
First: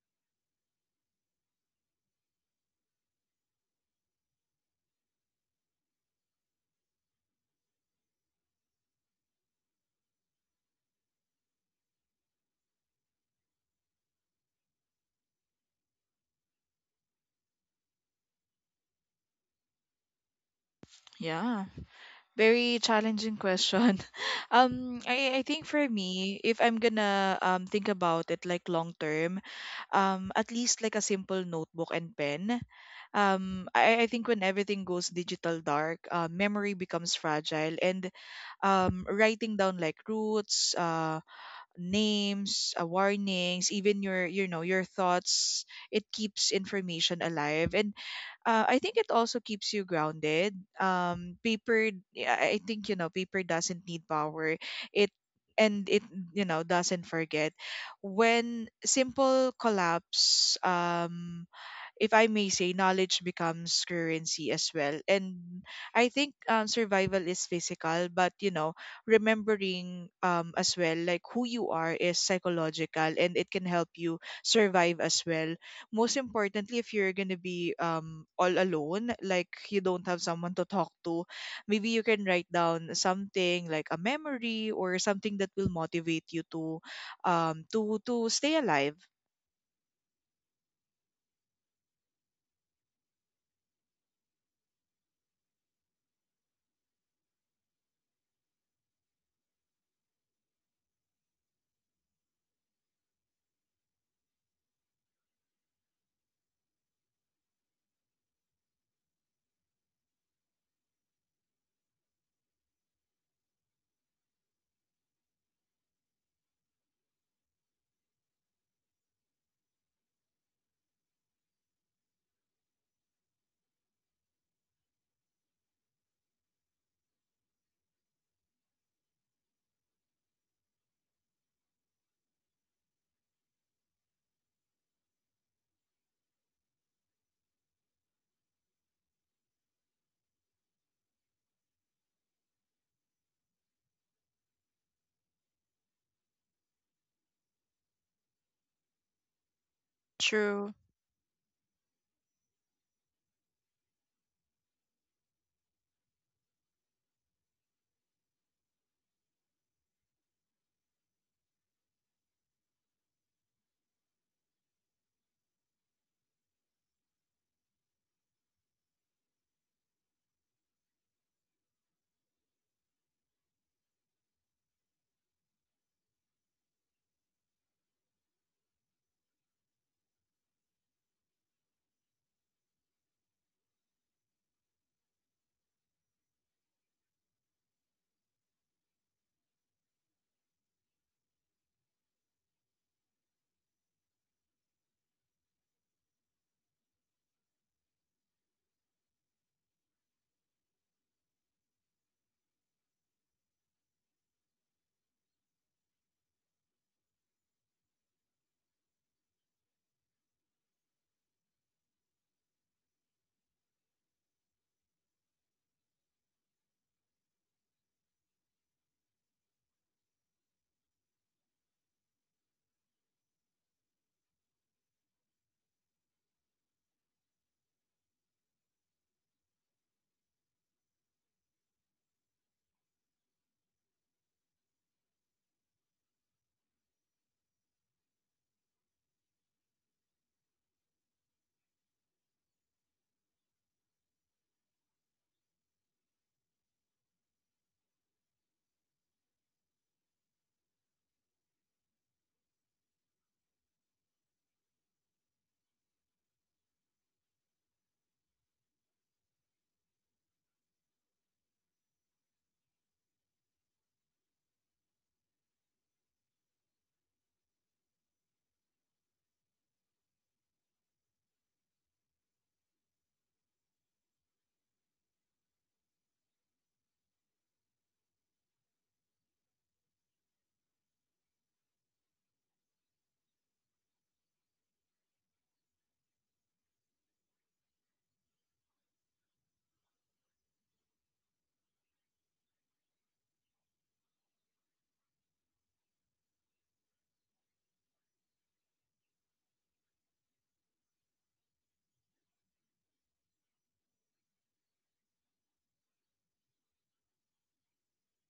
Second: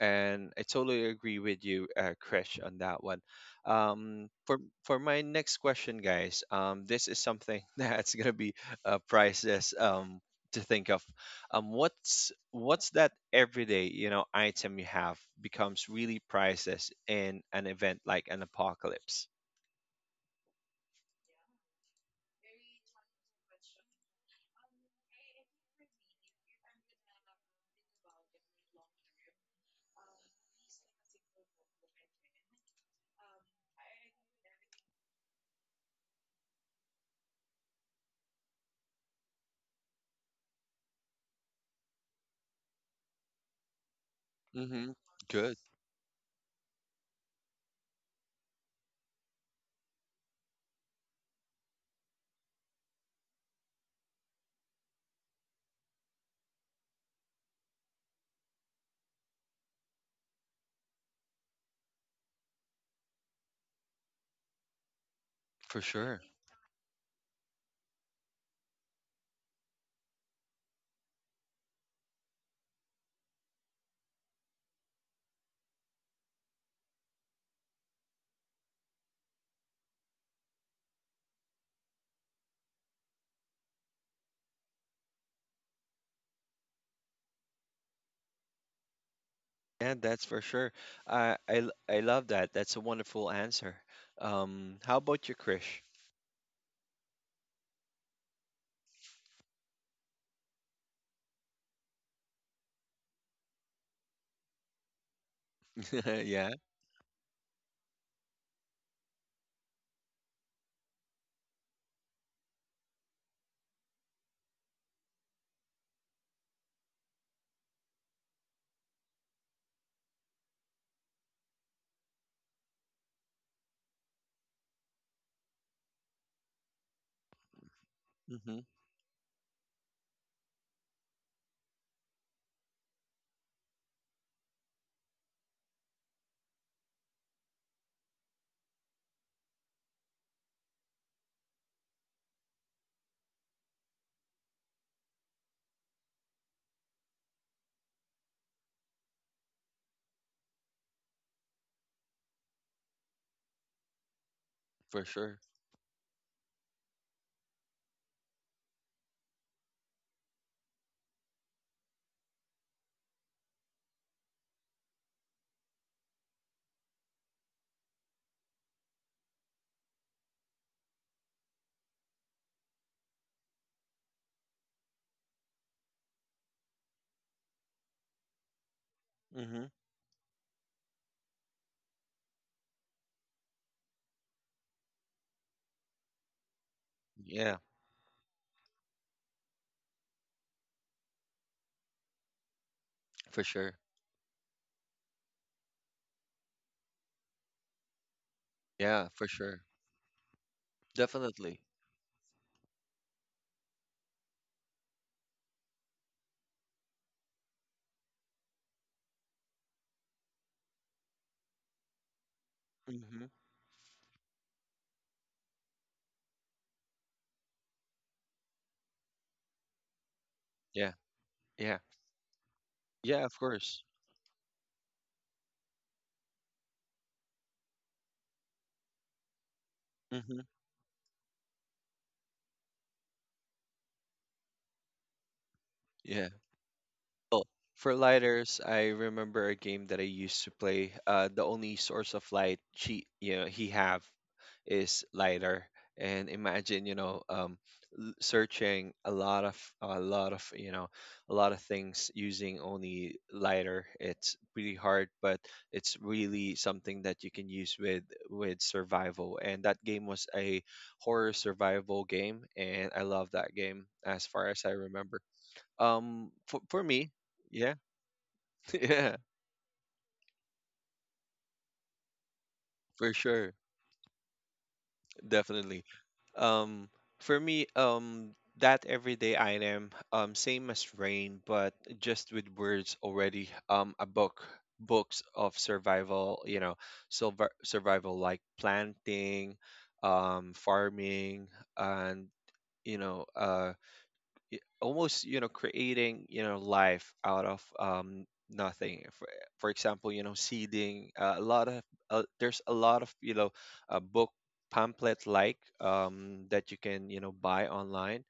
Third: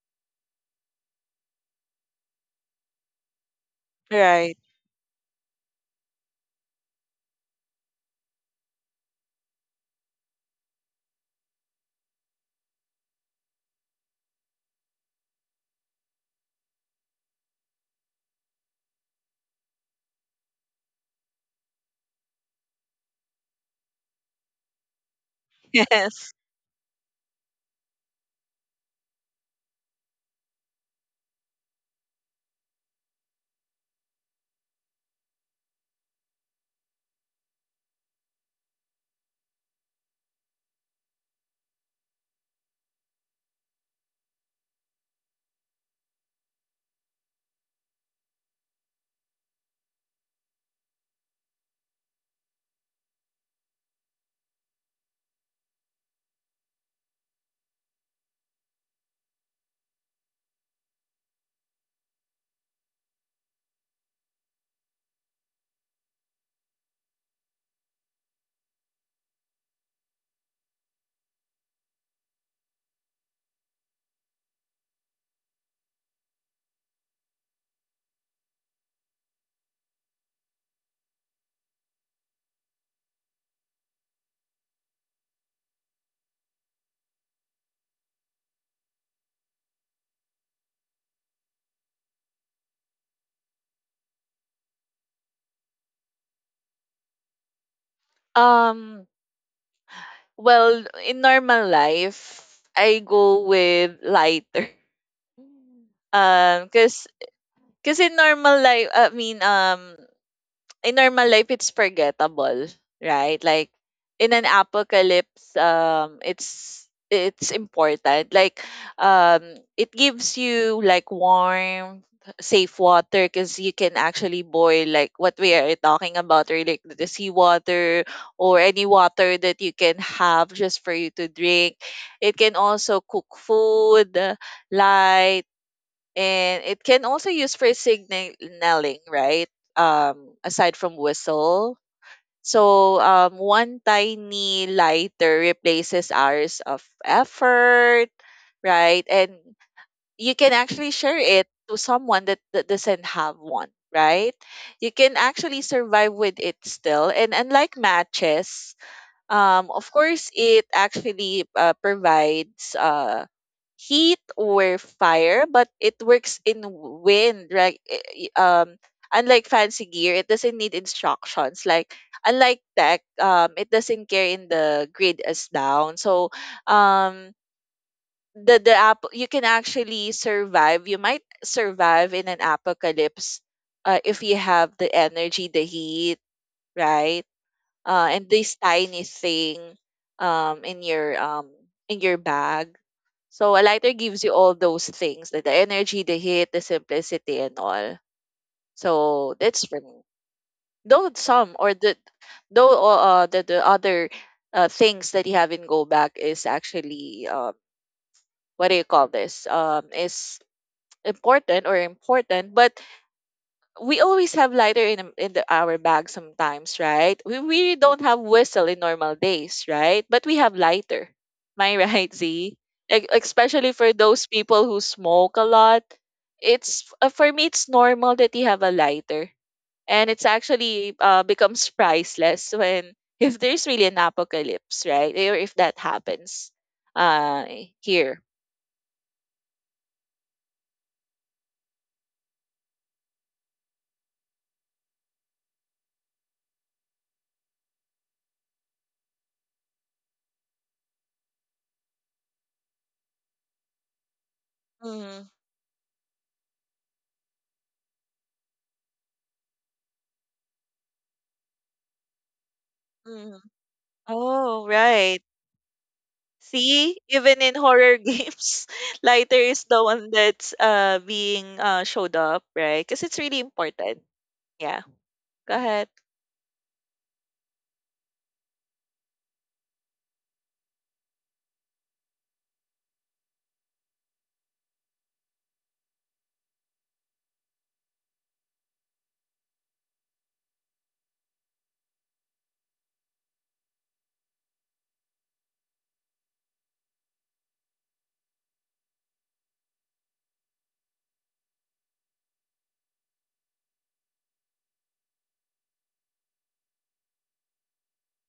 [SPEAKER 1] And I totally agree with you, Krish, on that one.
[SPEAKER 3] Right.
[SPEAKER 1] For my next question, guys, this is something that's gonna be priceless, to think of. What's that everyday, you know, item you have becomes really priceless in an event like an apocalypse?
[SPEAKER 2] Yeah. Very challenging question. I think for
[SPEAKER 3] Yes.
[SPEAKER 2] me, if I'm gonna think about it like long term, at least like a simple notebook and pen. I think when everything goes digital dark, memory becomes fragile, and writing down like roots, names, warnings, even your, you know, your
[SPEAKER 1] Mm-hmm. Good.
[SPEAKER 2] thoughts. It keeps information alive, and I think it also keeps you grounded. Paper, yeah, I think, you know, paper doesn't need power. It, and it, you know, doesn't forget. When simple collapse, if I may say, knowledge becomes currency as well. And
[SPEAKER 1] For
[SPEAKER 2] I
[SPEAKER 1] sure.
[SPEAKER 2] think, survival is physical, but you know, remembering as well like who you are is psychological and it can help you survive as well. Most importantly, if you're going to be all alone, like you don't have someone to talk to, maybe you can write down something like a memory or something that will motivate you to to stay alive.
[SPEAKER 1] Yeah, that's for sure. I love that. That's a wonderful answer. How about you, Krish?
[SPEAKER 3] um well, in normal life, I go with lighter.
[SPEAKER 1] Yeah.
[SPEAKER 3] Cause, cause in normal life, I mean, in normal life, it's forgettable, right? Like in an apocalypse, it's important. Like, um, it gives you like warm, safe water, cause you can actually boil like what we are talking about, or like the seawater
[SPEAKER 1] Hmm. Mm-hmm.
[SPEAKER 3] or any water that you can have just for you to drink. It can also cook food, light, and it can also use for signaling, right? Aside from whistle. So one tiny lighter replaces hours of effort, right? And you can
[SPEAKER 2] True.
[SPEAKER 3] actually share it to someone that doesn't have one, right? You
[SPEAKER 1] For
[SPEAKER 3] can
[SPEAKER 1] sure.
[SPEAKER 3] actually survive with it still. And unlike matches, of course, it actually provides heat or fire, but it works in wind. Right? Unlike fancy gear, it doesn't need instructions. Like unlike tech, it doesn't care in the grid is down. So, um, the app you can
[SPEAKER 1] Mm-hmm.
[SPEAKER 3] actually survive. You might survive in an apocalypse, if you have the energy, the heat, right?
[SPEAKER 1] Yeah,
[SPEAKER 3] And this tiny thing um, in your um, in your bag.
[SPEAKER 1] for
[SPEAKER 3] So a
[SPEAKER 1] sure.
[SPEAKER 3] lighter gives you all those things, like the energy, the heat, the simplicity, and all.
[SPEAKER 1] Yeah, for
[SPEAKER 3] So
[SPEAKER 1] sure.
[SPEAKER 3] that's for me. Though some
[SPEAKER 1] Definitely.
[SPEAKER 3] or the though The other things that you have in go back is actually what do you call this is important or important, but
[SPEAKER 1] Mm-hmm.
[SPEAKER 3] we always have lighter in the, our bag sometimes, right? We don't have whistle in normal days, right? But we have
[SPEAKER 1] Yeah,
[SPEAKER 3] lighter. Am I
[SPEAKER 1] yeah,
[SPEAKER 3] right, Z? Like,
[SPEAKER 1] yeah. Of
[SPEAKER 3] especially
[SPEAKER 1] course.
[SPEAKER 3] for those people who smoke a lot, it's for me it's normal that you have a lighter, and it's
[SPEAKER 1] Mm-hmm.
[SPEAKER 3] actually becomes priceless when if there's really an apocalypse, right? Or if that
[SPEAKER 1] Yeah.
[SPEAKER 3] happens,
[SPEAKER 1] Oh,
[SPEAKER 3] uh,
[SPEAKER 1] for
[SPEAKER 3] here.
[SPEAKER 1] lighters, I remember a game that I used to play. The only source of light he have is lighter. And imagine, you know, searching a lot of you know, a lot of things using only lighter. It's pretty hard,
[SPEAKER 3] Mm-hmm.
[SPEAKER 1] but it's really something that you can use with survival. And that game was a horror survival game, and I love that game as far as
[SPEAKER 3] Oh,
[SPEAKER 1] I remember.
[SPEAKER 3] right.
[SPEAKER 1] For
[SPEAKER 3] See,
[SPEAKER 1] me,
[SPEAKER 3] even in
[SPEAKER 1] yeah,
[SPEAKER 3] horror games,
[SPEAKER 1] yeah,
[SPEAKER 3] lighter is the one that's being showed up, right? Because
[SPEAKER 1] for
[SPEAKER 3] it's really
[SPEAKER 1] sure,
[SPEAKER 3] important. Yeah. Go
[SPEAKER 1] definitely.
[SPEAKER 3] ahead.
[SPEAKER 1] Um, for me, that everyday item, same as Rain, but just with words already. A book, books of survival, you know, silver survival like planting, farming, and you know, almost, you know, creating, you know, life out of nothing. For, for example, you know, seeding, a lot of there's a lot of, you know, book pamphlet like, um, that you can, you know, buy online.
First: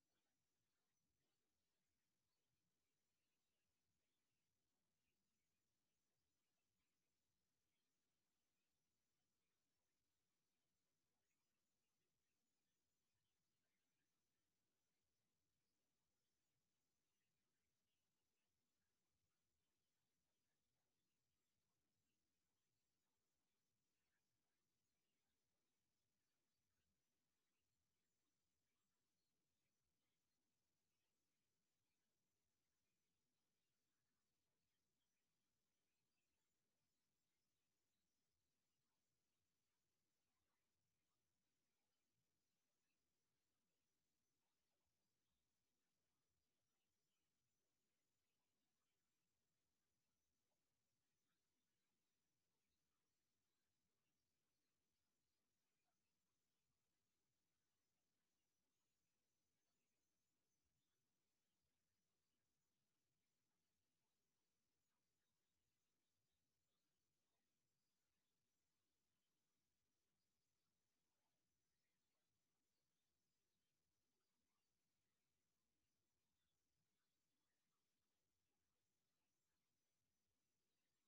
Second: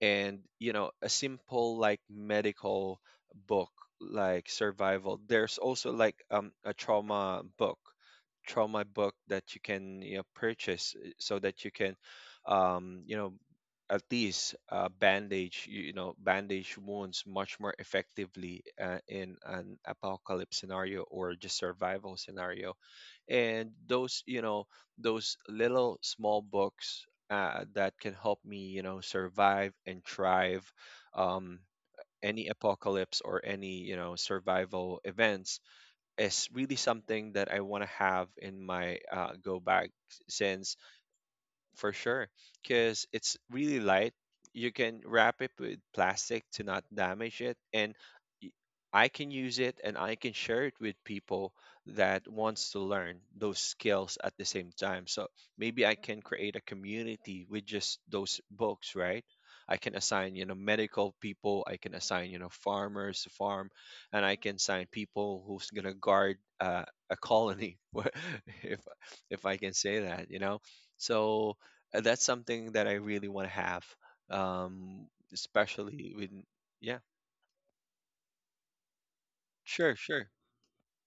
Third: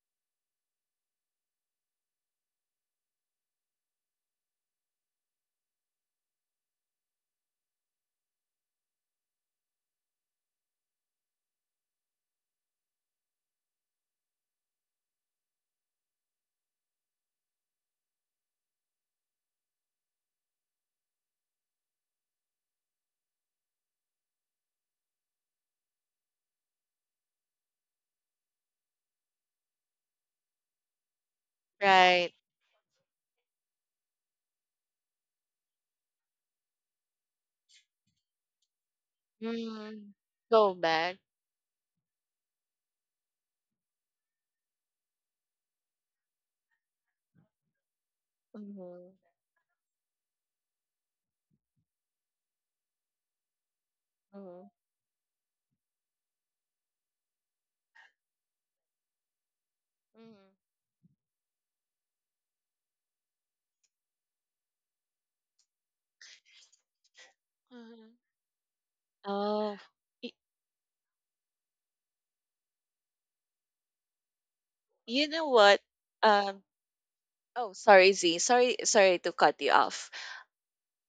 [SPEAKER 1] And, you know, a simple like medical book like survival. There's also like, a trauma book that you can, you know, purchase, so that you can, you know, at least, bandage you you know bandage wounds much more effectively, in an apocalypse scenario or just survival scenario. And those, you know, those little small books, that can help me, you know, survive and thrive, um,
[SPEAKER 3] Right.
[SPEAKER 1] any apocalypse or any, you know, survival events is really something that I want to have in my, go bag.
[SPEAKER 3] Mm. Go
[SPEAKER 1] Since
[SPEAKER 3] back.
[SPEAKER 1] for sure, because it's really light, you can wrap it with plastic to not damage it. And y- I
[SPEAKER 3] Mhm.
[SPEAKER 1] can use it, and I can share it with people that wants to learn those skills at the
[SPEAKER 3] Mm-hmm.
[SPEAKER 1] same time. So maybe I can create a community with just those books, right? I can assign, you know,
[SPEAKER 3] Mm-hmm.
[SPEAKER 1] medical people. I can assign, you know, farmers to farm, and I can assign people who's going to guard a colony.
[SPEAKER 3] Mhm.
[SPEAKER 1] if if I can
[SPEAKER 3] Oh,
[SPEAKER 1] say that,
[SPEAKER 3] y-
[SPEAKER 1] you know. So that's something that I really want to have, um,
[SPEAKER 3] you know what?
[SPEAKER 1] especially with.
[SPEAKER 3] Um,
[SPEAKER 1] Yeah,
[SPEAKER 3] oh, sorry, Z. Sorry, sorry to cut you
[SPEAKER 1] sure,
[SPEAKER 3] off.
[SPEAKER 1] sure.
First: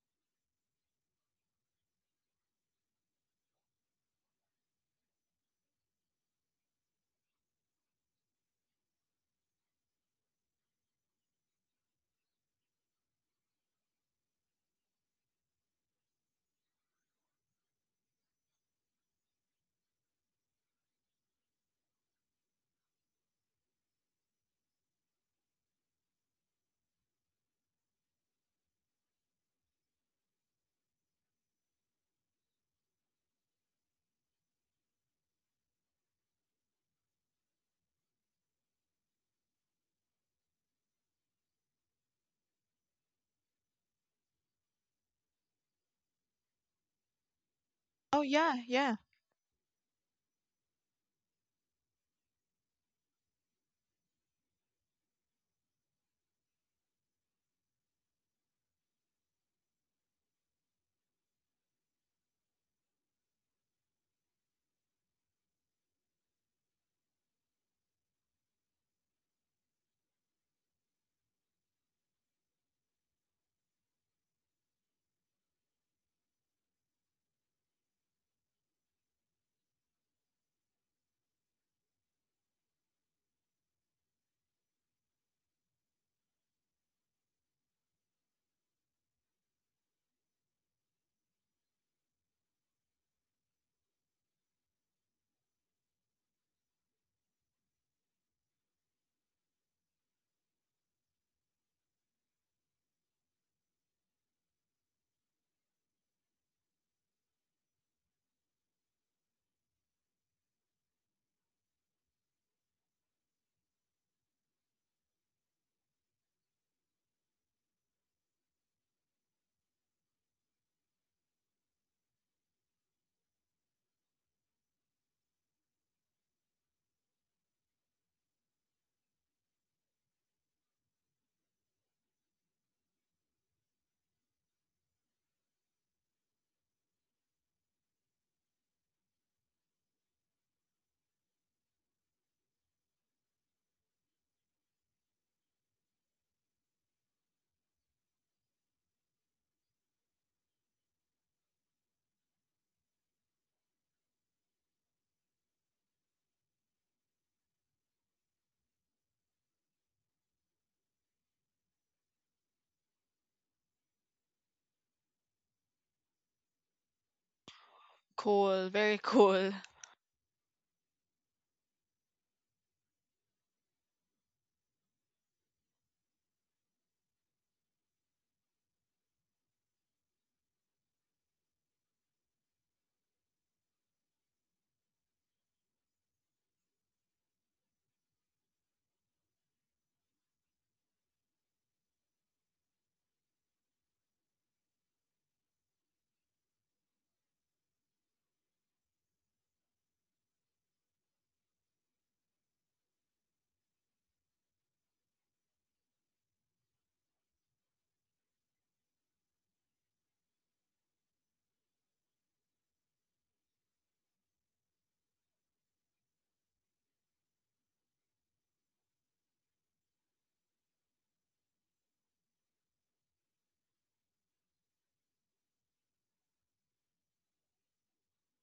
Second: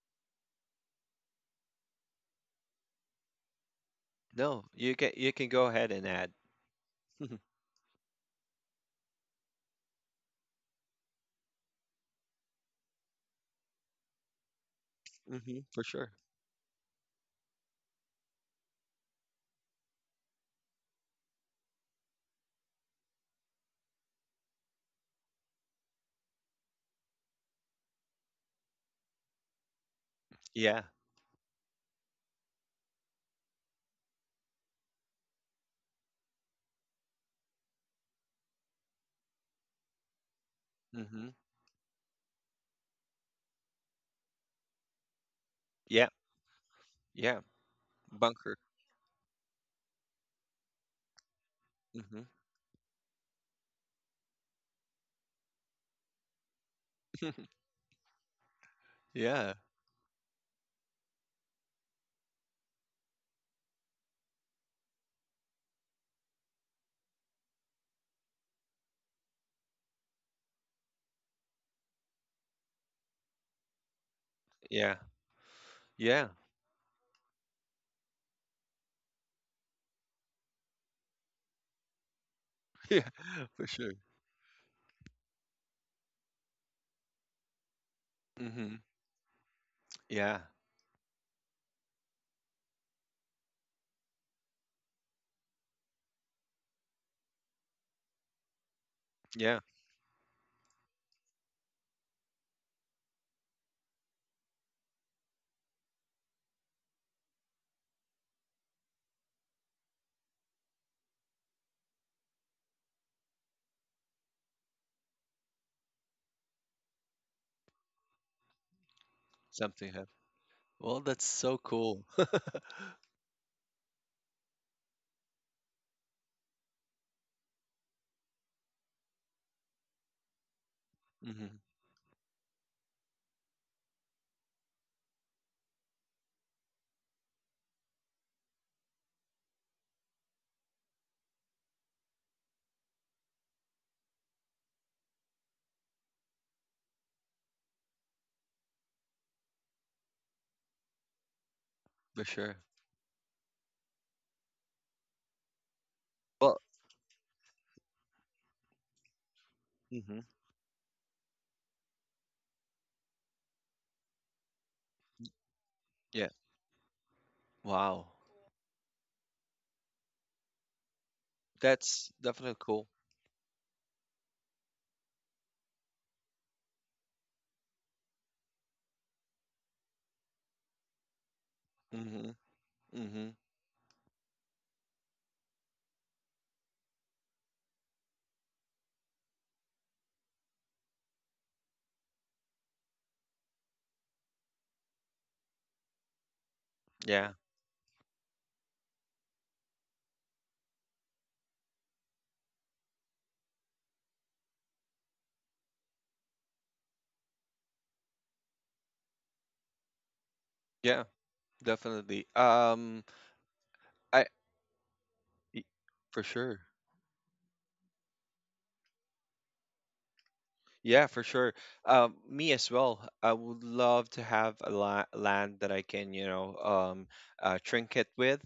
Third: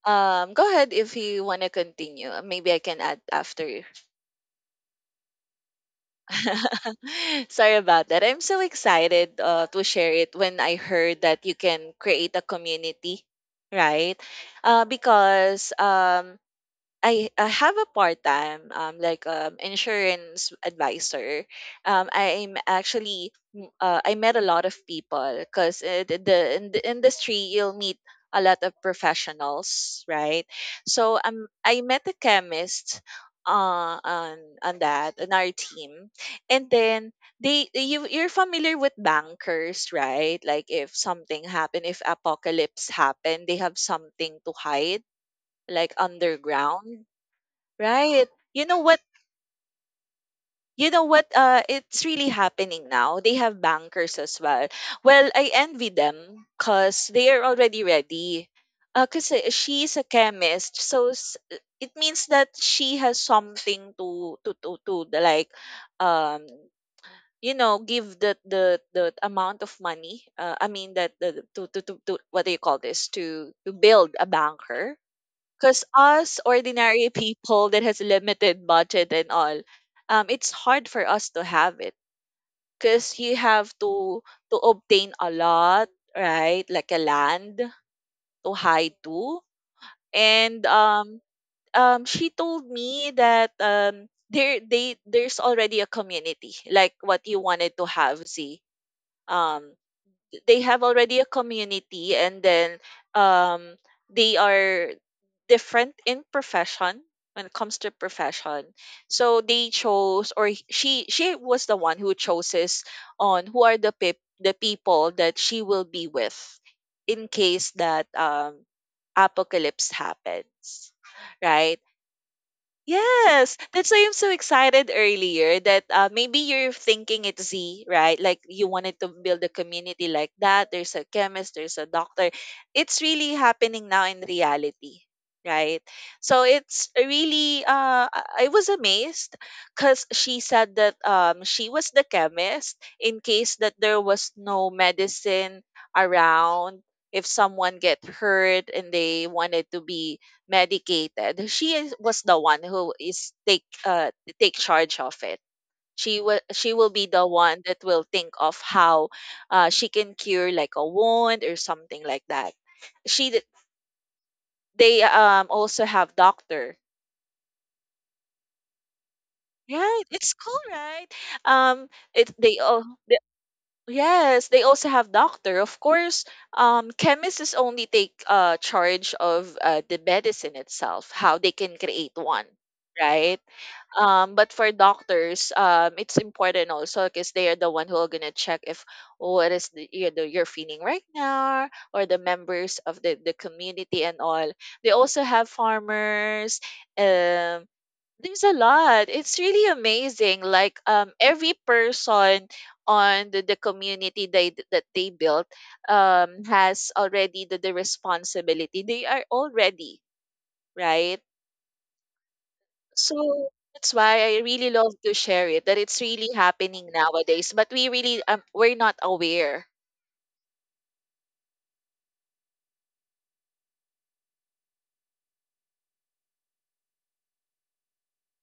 [SPEAKER 3] Go ahead if you want to continue. Maybe I can add after.
[SPEAKER 1] No, you can, you can go ahead and add.
[SPEAKER 3] Sorry about that. I'm so excited to share it when I heard that you can create a community, right? Because
[SPEAKER 1] For sure.
[SPEAKER 3] I have a part time like insurance advisor. I'm actually I met a lot of people because in the industry you'll meet a lot of professionals, right?
[SPEAKER 1] Yeah.
[SPEAKER 3] So I met a chemist on that on our team, and then they you you're familiar with bankers, right? Like if
[SPEAKER 1] hmm
[SPEAKER 3] something happened, if apocalypse happened, they have something to hide like
[SPEAKER 1] Yeah.
[SPEAKER 3] underground.
[SPEAKER 1] Yeah.
[SPEAKER 2] Oh,
[SPEAKER 3] Right.
[SPEAKER 2] yeah,
[SPEAKER 1] Bunker.
[SPEAKER 3] You know
[SPEAKER 2] yeah.
[SPEAKER 3] what? You know what? It's
[SPEAKER 1] hmm
[SPEAKER 3] really happening now. They have bankers as well. Well, I envy them because they are already ready. Because
[SPEAKER 1] Yeah.
[SPEAKER 3] she's a chemist, so it means that she has something to the, like, um, you know, give the amount of money. I mean that the to what do you call this? To build a
[SPEAKER 1] Yeah.
[SPEAKER 3] banker, because
[SPEAKER 1] Yeah.
[SPEAKER 3] us ordinary people that has limited budget and all, it's hard for us to have it.
[SPEAKER 1] Yeah.
[SPEAKER 3] Because you
[SPEAKER 1] For
[SPEAKER 3] have
[SPEAKER 1] sure.
[SPEAKER 3] to obtain a lot, right? Like a land to
[SPEAKER 1] hmm
[SPEAKER 3] hide to.
[SPEAKER 1] Yeah.
[SPEAKER 3] And she told me that there they there's already a community like what you wanted to have. See,
[SPEAKER 1] Yeah.
[SPEAKER 3] um they have already a community, and then um they are different in profession when it comes to profession, so they chose or she was the one who chooses on who are the the people that she will be with in case that
[SPEAKER 1] Something
[SPEAKER 3] apocalypse
[SPEAKER 1] happened.
[SPEAKER 3] happens,
[SPEAKER 1] Well, that's so
[SPEAKER 3] right?
[SPEAKER 1] cool.
[SPEAKER 3] Yes, that's why I'm so excited earlier that maybe you're thinking it's Z, right? Like you wanted to build a community like that. There's a
[SPEAKER 1] hmm
[SPEAKER 3] chemist, there's a doctor. It's really happening now in reality, right? So it's really, I was amazed because she said that she was the chemist in case that there was no medicine around. If someone get hurt and they wanted to be medicated,
[SPEAKER 1] For
[SPEAKER 3] was the
[SPEAKER 1] sure.
[SPEAKER 3] one who is take take charge of it.
[SPEAKER 1] Well.
[SPEAKER 3] She will be the one that will think of how she
[SPEAKER 1] hmm
[SPEAKER 3] can cure like a wound or something like that. She d- they also have
[SPEAKER 1] Yeah.
[SPEAKER 3] doctor.
[SPEAKER 1] Wow.
[SPEAKER 2] Cool. Very cool.
[SPEAKER 3] Right, it's cool, right? Um,
[SPEAKER 1] That's
[SPEAKER 3] it
[SPEAKER 1] definitely
[SPEAKER 3] they
[SPEAKER 1] cool.
[SPEAKER 3] all the, yes they also have doctor. Of course, chemists is only take charge of the medicine itself, how they can create
[SPEAKER 1] hmm
[SPEAKER 3] one,
[SPEAKER 1] hmm
[SPEAKER 3] right? But for doctors, it's important also because they are the one who are gonna check if what is the you know you're feeling right now or the members of the community and all. They also have farmers.
[SPEAKER 1] Yeah.
[SPEAKER 3] Um, there's a lot. It's really amazing. Like every person on the community they that they built has already the responsibility. They are already
[SPEAKER 1] Yeah.
[SPEAKER 3] right.
[SPEAKER 1] Definitely.
[SPEAKER 3] So that's
[SPEAKER 1] I
[SPEAKER 3] why I really love to share
[SPEAKER 1] y-
[SPEAKER 3] it that it's
[SPEAKER 1] for
[SPEAKER 3] really
[SPEAKER 1] sure.
[SPEAKER 3] happening nowadays, but we really we're not aware.
[SPEAKER 1] Yeah, for sure. Me as well. I would love to have a la land that I can, you know, trinket with,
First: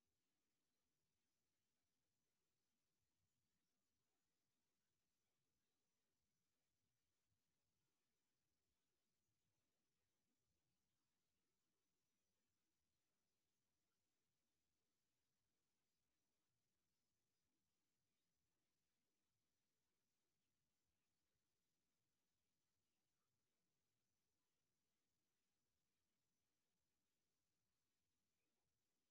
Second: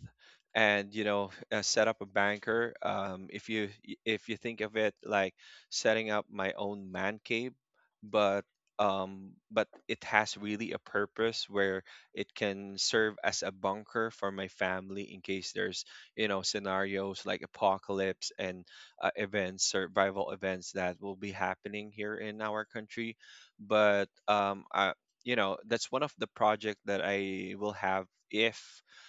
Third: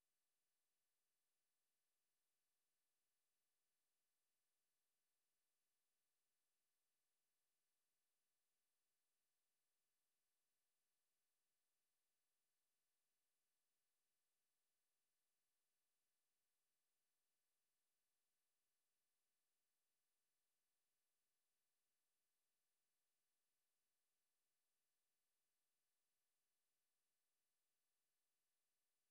[SPEAKER 1] and you know, set up a banker. If you think of it like setting up my own man cave, but but it has really a purpose where it can serve as a bunker for my family in case there's, you know, scenarios like apocalypse and events, survival events that will be happening here in our country. But I, you know, that's one of the project that I will have if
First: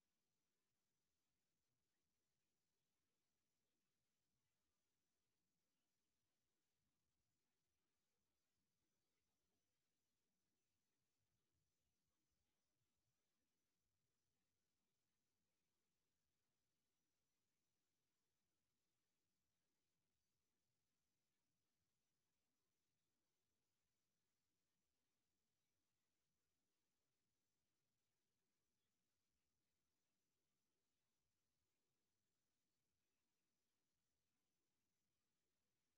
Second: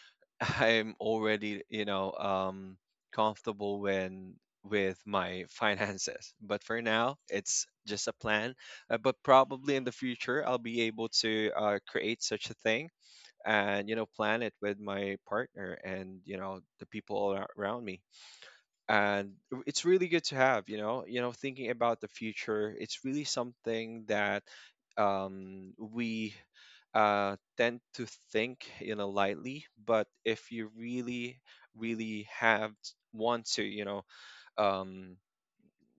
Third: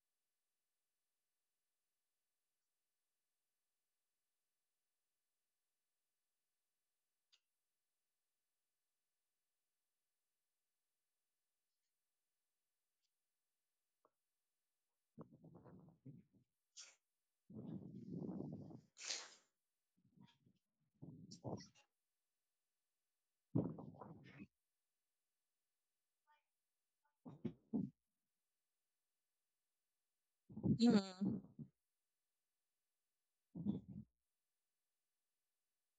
[SPEAKER 1] I'm already, you know, comfortable when with my finances. But for now, it's just a plan. But probably in the future, I'll be able to, create such a thing and, you know, plan it with my partner, and you know, the people all around me. And it's really good to have, you know, you know, thinking about the future. It's really something that, we tend to think, you know, lightly. But if you
[SPEAKER 3] Hmm
[SPEAKER 1] really really have want to, you know, um,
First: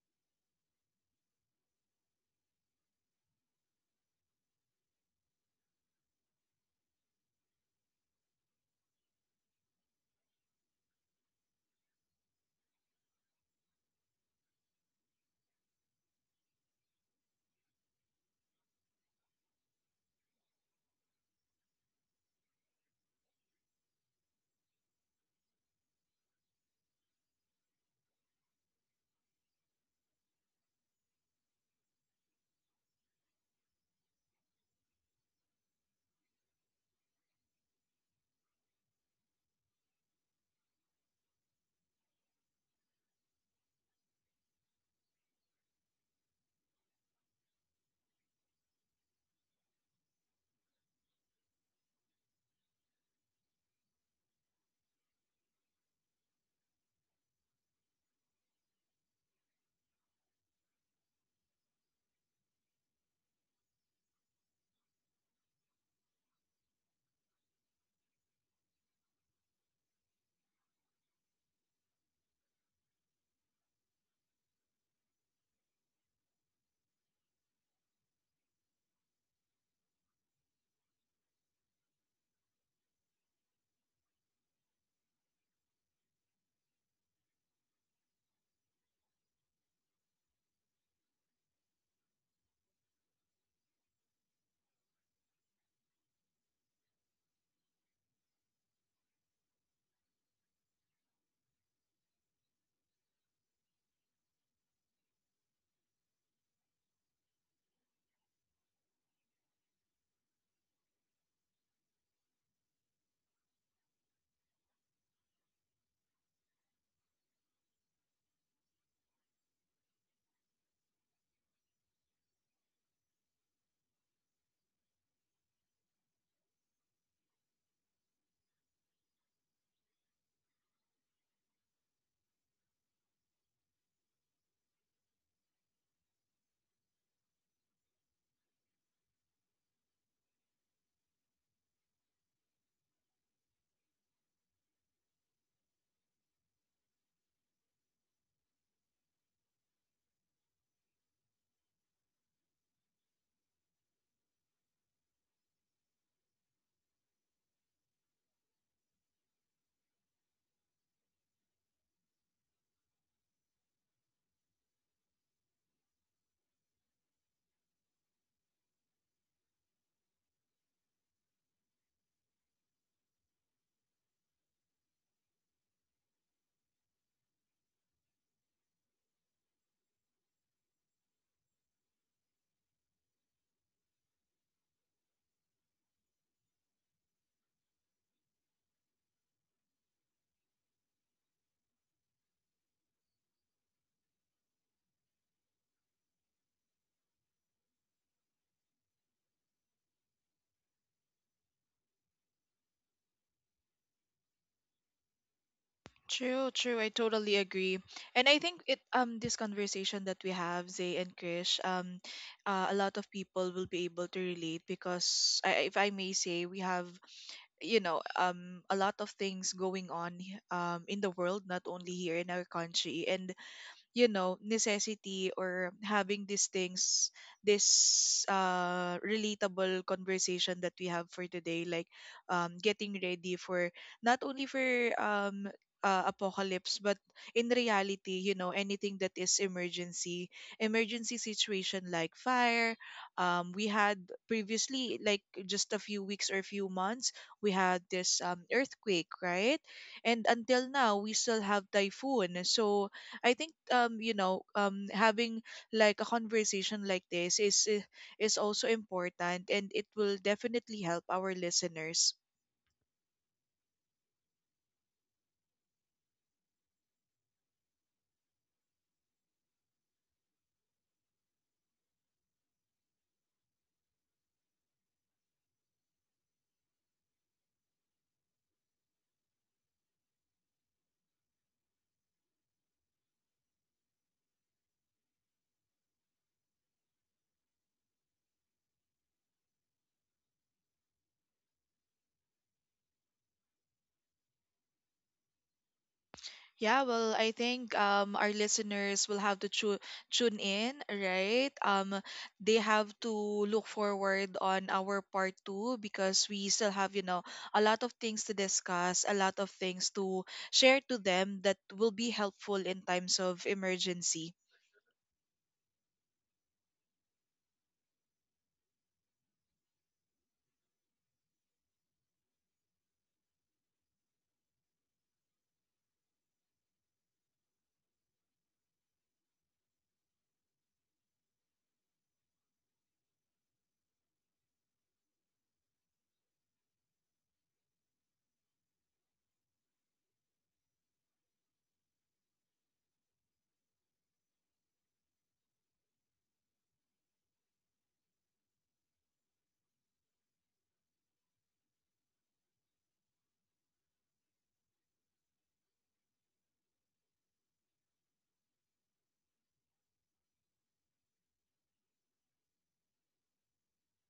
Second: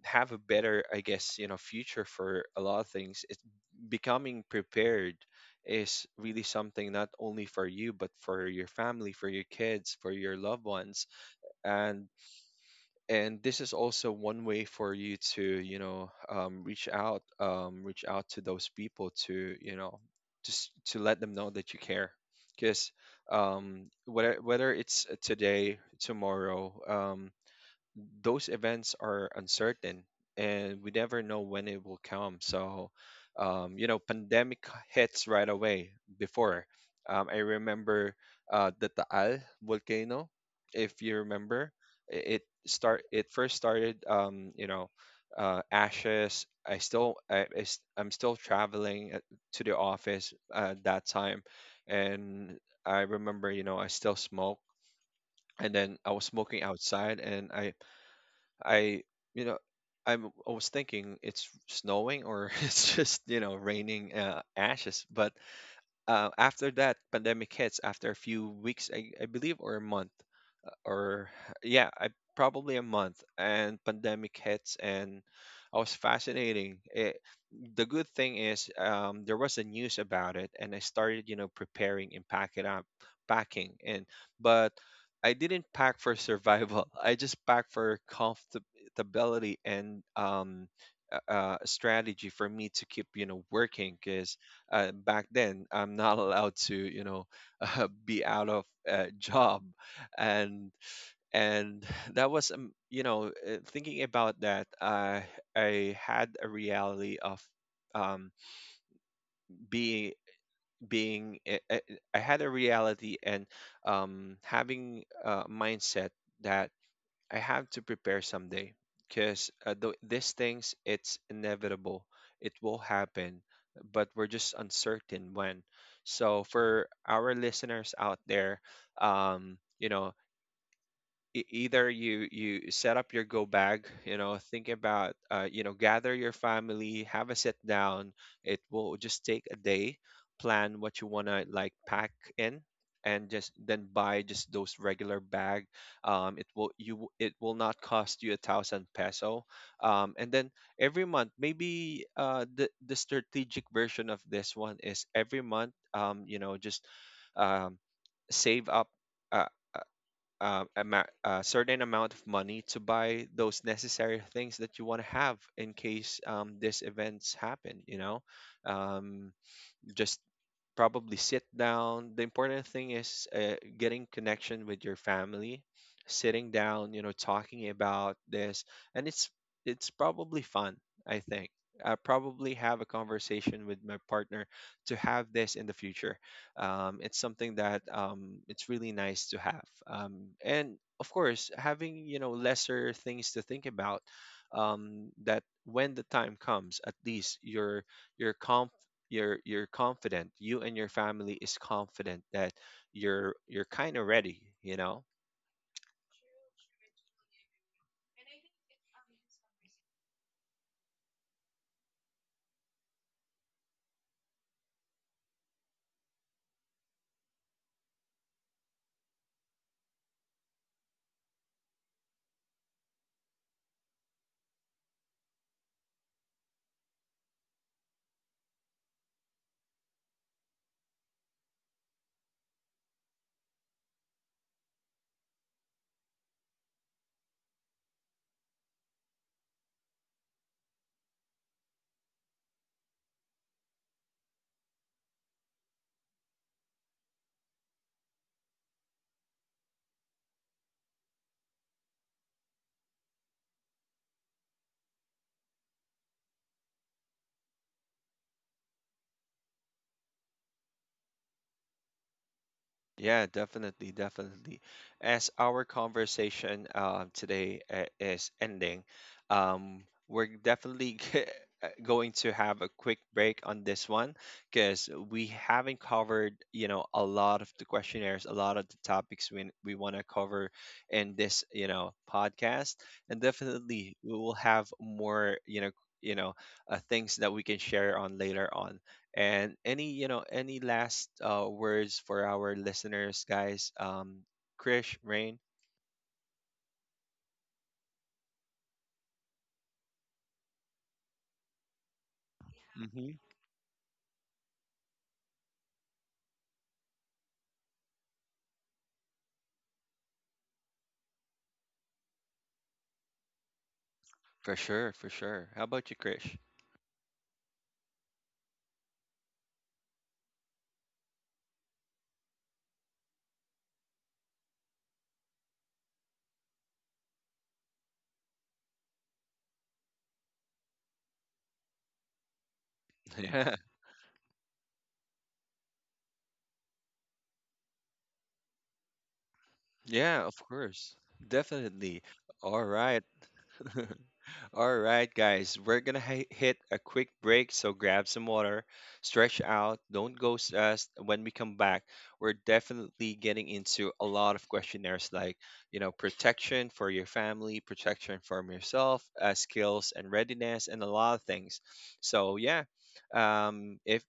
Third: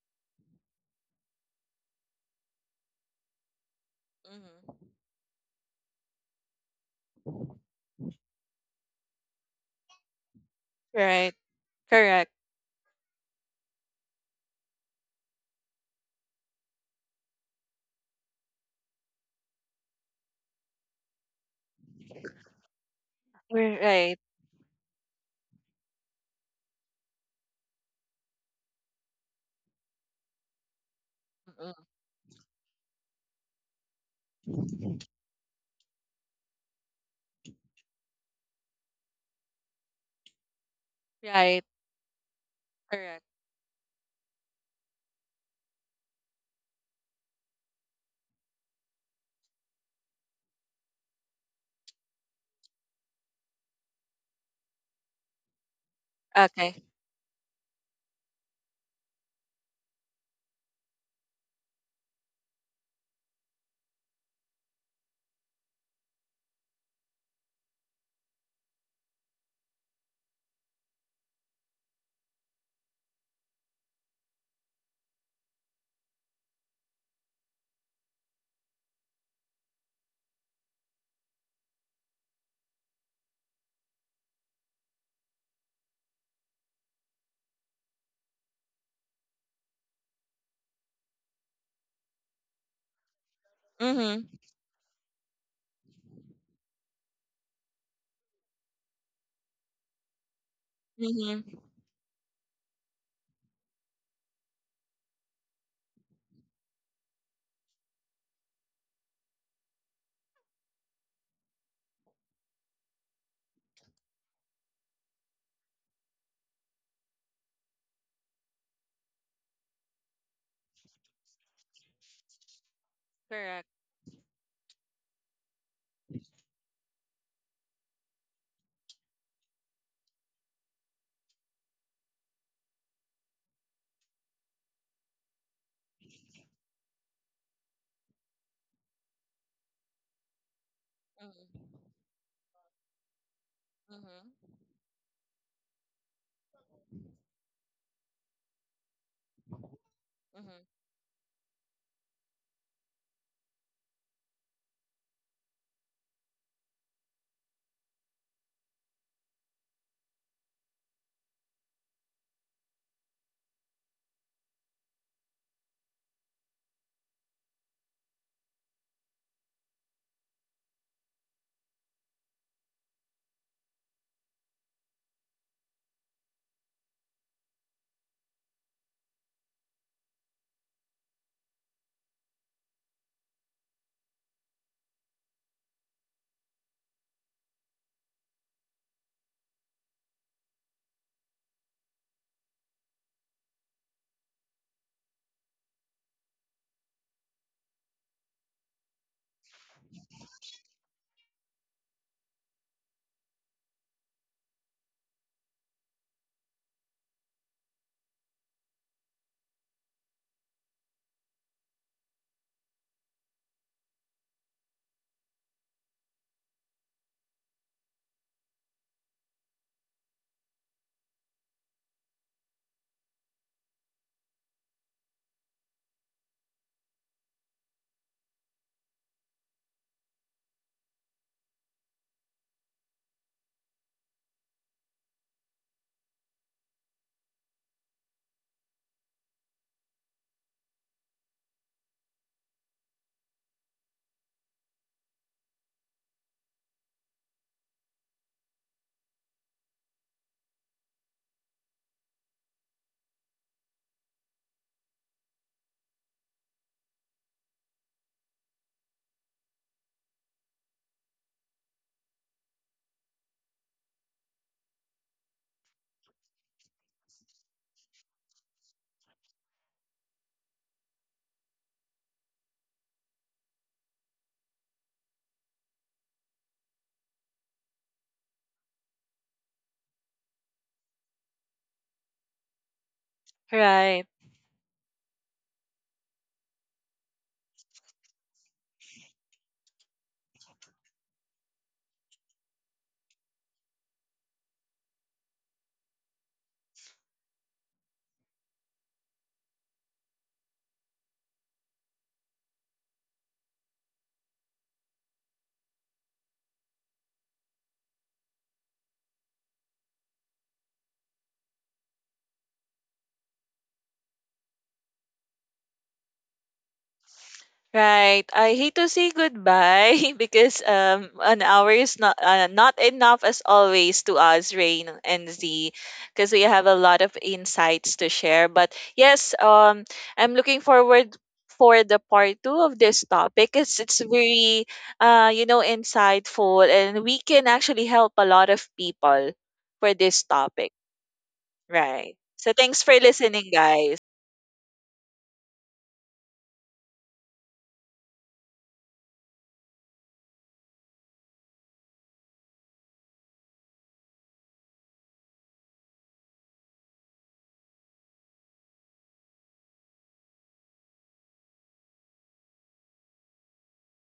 [SPEAKER 1] have a better, I guess, you know, future for a lot of things. It's becoming
[SPEAKER 3] hmm
[SPEAKER 1] prepared, is really something not only for you, but for your family, for your kids, for your loved ones.
[SPEAKER 3] Right.
[SPEAKER 1] and
[SPEAKER 3] Correct.
[SPEAKER 1] and this is also one way for you to, you know, reach out, reach out to those people to, you know, just to let them know that you care. Because
[SPEAKER 3] We're right.
[SPEAKER 1] whether it's today, tomorrow, those events are uncertain, and we never know when
[SPEAKER 3] Mm-mm.
[SPEAKER 1] it will come. So you know, pandemic hits right away before, I remember, the Taal volcano, if you
[SPEAKER 3] Right.
[SPEAKER 1] remember. It start
[SPEAKER 3] Correct.
[SPEAKER 1] it first started, you know, ashes. I'm still traveling, to the office, that time. And I remember, you know, I still smoke, and then I was smoking
[SPEAKER 3] Okay.
[SPEAKER 1] outside, and I, you know, I was thinking it's snowing, or it's just, you know, raining, ashes. But after that, pandemic hits, after a few weeks, I believe, or a month, or yeah, I probably a month, and pandemic hits. And I was fascinating. It, the good thing is, there was a news about it, and I started, you know, preparing and pack it up, packing, and but I didn't pack for survival. I just packed for comfortability, and strategy for me to keep, you know, working.
[SPEAKER 3] Mm-hmm.
[SPEAKER 1] Because back then, I'm not allowed to, you know, be out of, job. and
[SPEAKER 3] Mm-hmm.
[SPEAKER 1] and that was, you know, thinking about that, I had a reality of um, being being i I- I had a reality and um, having a mindset that I have to prepare someday, because these things, it's inevitable, it will happen.
[SPEAKER 3] Correct.
[SPEAKER 1] But we're just uncertain when. So for our listeners out there, um, you know, either you set up your go bag, you know, think about, you know, gather your family, have a sit down. It will just take a day. Plan what you want to like
[SPEAKER 3] Mm-hmm.
[SPEAKER 1] pack in. And just then buy just
[SPEAKER 3] Mm-hmm.
[SPEAKER 1] those regular bag. Um, it will you it will not cost you a thousand peso. Um, and then
[SPEAKER 3] Mm-hmm.
[SPEAKER 1] every month, maybe the strategic version of this one is every month, um, you know, just um, save up, uh a certain amount of money to buy those necessary things that you want to have in case, these events happen, you know. Um, just probably sit down. The important thing is, getting connection with your family, sitting down, you know, talking about this, and it's probably fun. I think I probably have a conversation with my partner to have this in the future. It's something that it's really nice to have, and of course, having, you know, lesser things to think about. That when the time comes, at least you're calm, you're confident, you and your family is confident that, you're kind of ready, you know.
[SPEAKER 2] True, true. I totally agree. And I think it, um, this conversation that we have, Zay and Krish, um, a lot of people will be able to relate because I, if I may say, we have, you know, a lot of things going on, um, in the world, not only here in our country. And you know, necessity or having these things, this relatable conversation that we have for today, like getting ready for not only for um apocalypse, but in reality, you know, anything that is emergency, emergency situation like fire. Um, we had previously, like just a few weeks or a few months, we had this earthquake, right? And until now we still have typhoon. So I think um, you know, having like a conversation like this is also important and it will definitely help our listeners.
[SPEAKER 1] Yeah, definitely, definitely. As our conversation, today, is ending, um, we're definitely going to have a quick break on this one, because we haven't covered, you know, a lot of the questionnaires, a lot of the topics we want to cover in this, you know, podcast. And definitely,
[SPEAKER 3] Right.
[SPEAKER 1] we will have more, you know, things that we can share on later on. And any, you know, any last, words for our listeners, guys? Krish, Rain?
[SPEAKER 2] Yeah, well, I think our listeners will have to tune in, right? Um, they have to
[SPEAKER 1] Mm-hmm.
[SPEAKER 2] look forward on our part 2 because we still have, you know, a lot of things to discuss, a lot of things to share to them that will be helpful in times of emergency.
[SPEAKER 1] For sure, for sure. How about you, Krish?
[SPEAKER 3] Right. I hate to say goodbye because an hour is not not enough as always to us, Rain and Z, because we have a lot of insights to share. But yes, I'm looking forward for the part 2 of this topic
[SPEAKER 1] Yeah,
[SPEAKER 3] because it's very you know insightful, and we can actually help a lot of people for
[SPEAKER 1] yeah,
[SPEAKER 3] this
[SPEAKER 1] of
[SPEAKER 3] topic.
[SPEAKER 1] course. Definitely.
[SPEAKER 3] Right. So
[SPEAKER 1] All
[SPEAKER 3] thanks for
[SPEAKER 1] right.
[SPEAKER 3] listening, guys.
[SPEAKER 1] All right, guys, we're gonna hit a quick break, so grab some water, stretch out, don't ghost us. When we come back, we're definitely getting into a lot of questionnaires like, you know, protection for your family, protection from yourself, skills and readiness, and a lot of things. So yeah, if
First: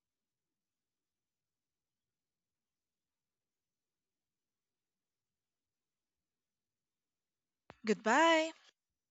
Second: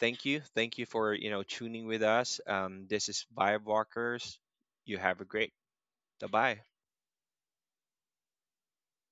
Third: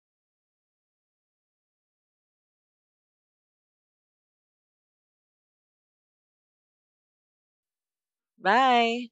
[SPEAKER 1] thank you, thank you for, you know, tuning with us. This is Vibe Walkers. You have a great. Bye bye.
[SPEAKER 2] Goodbye.
[SPEAKER 3] Bye.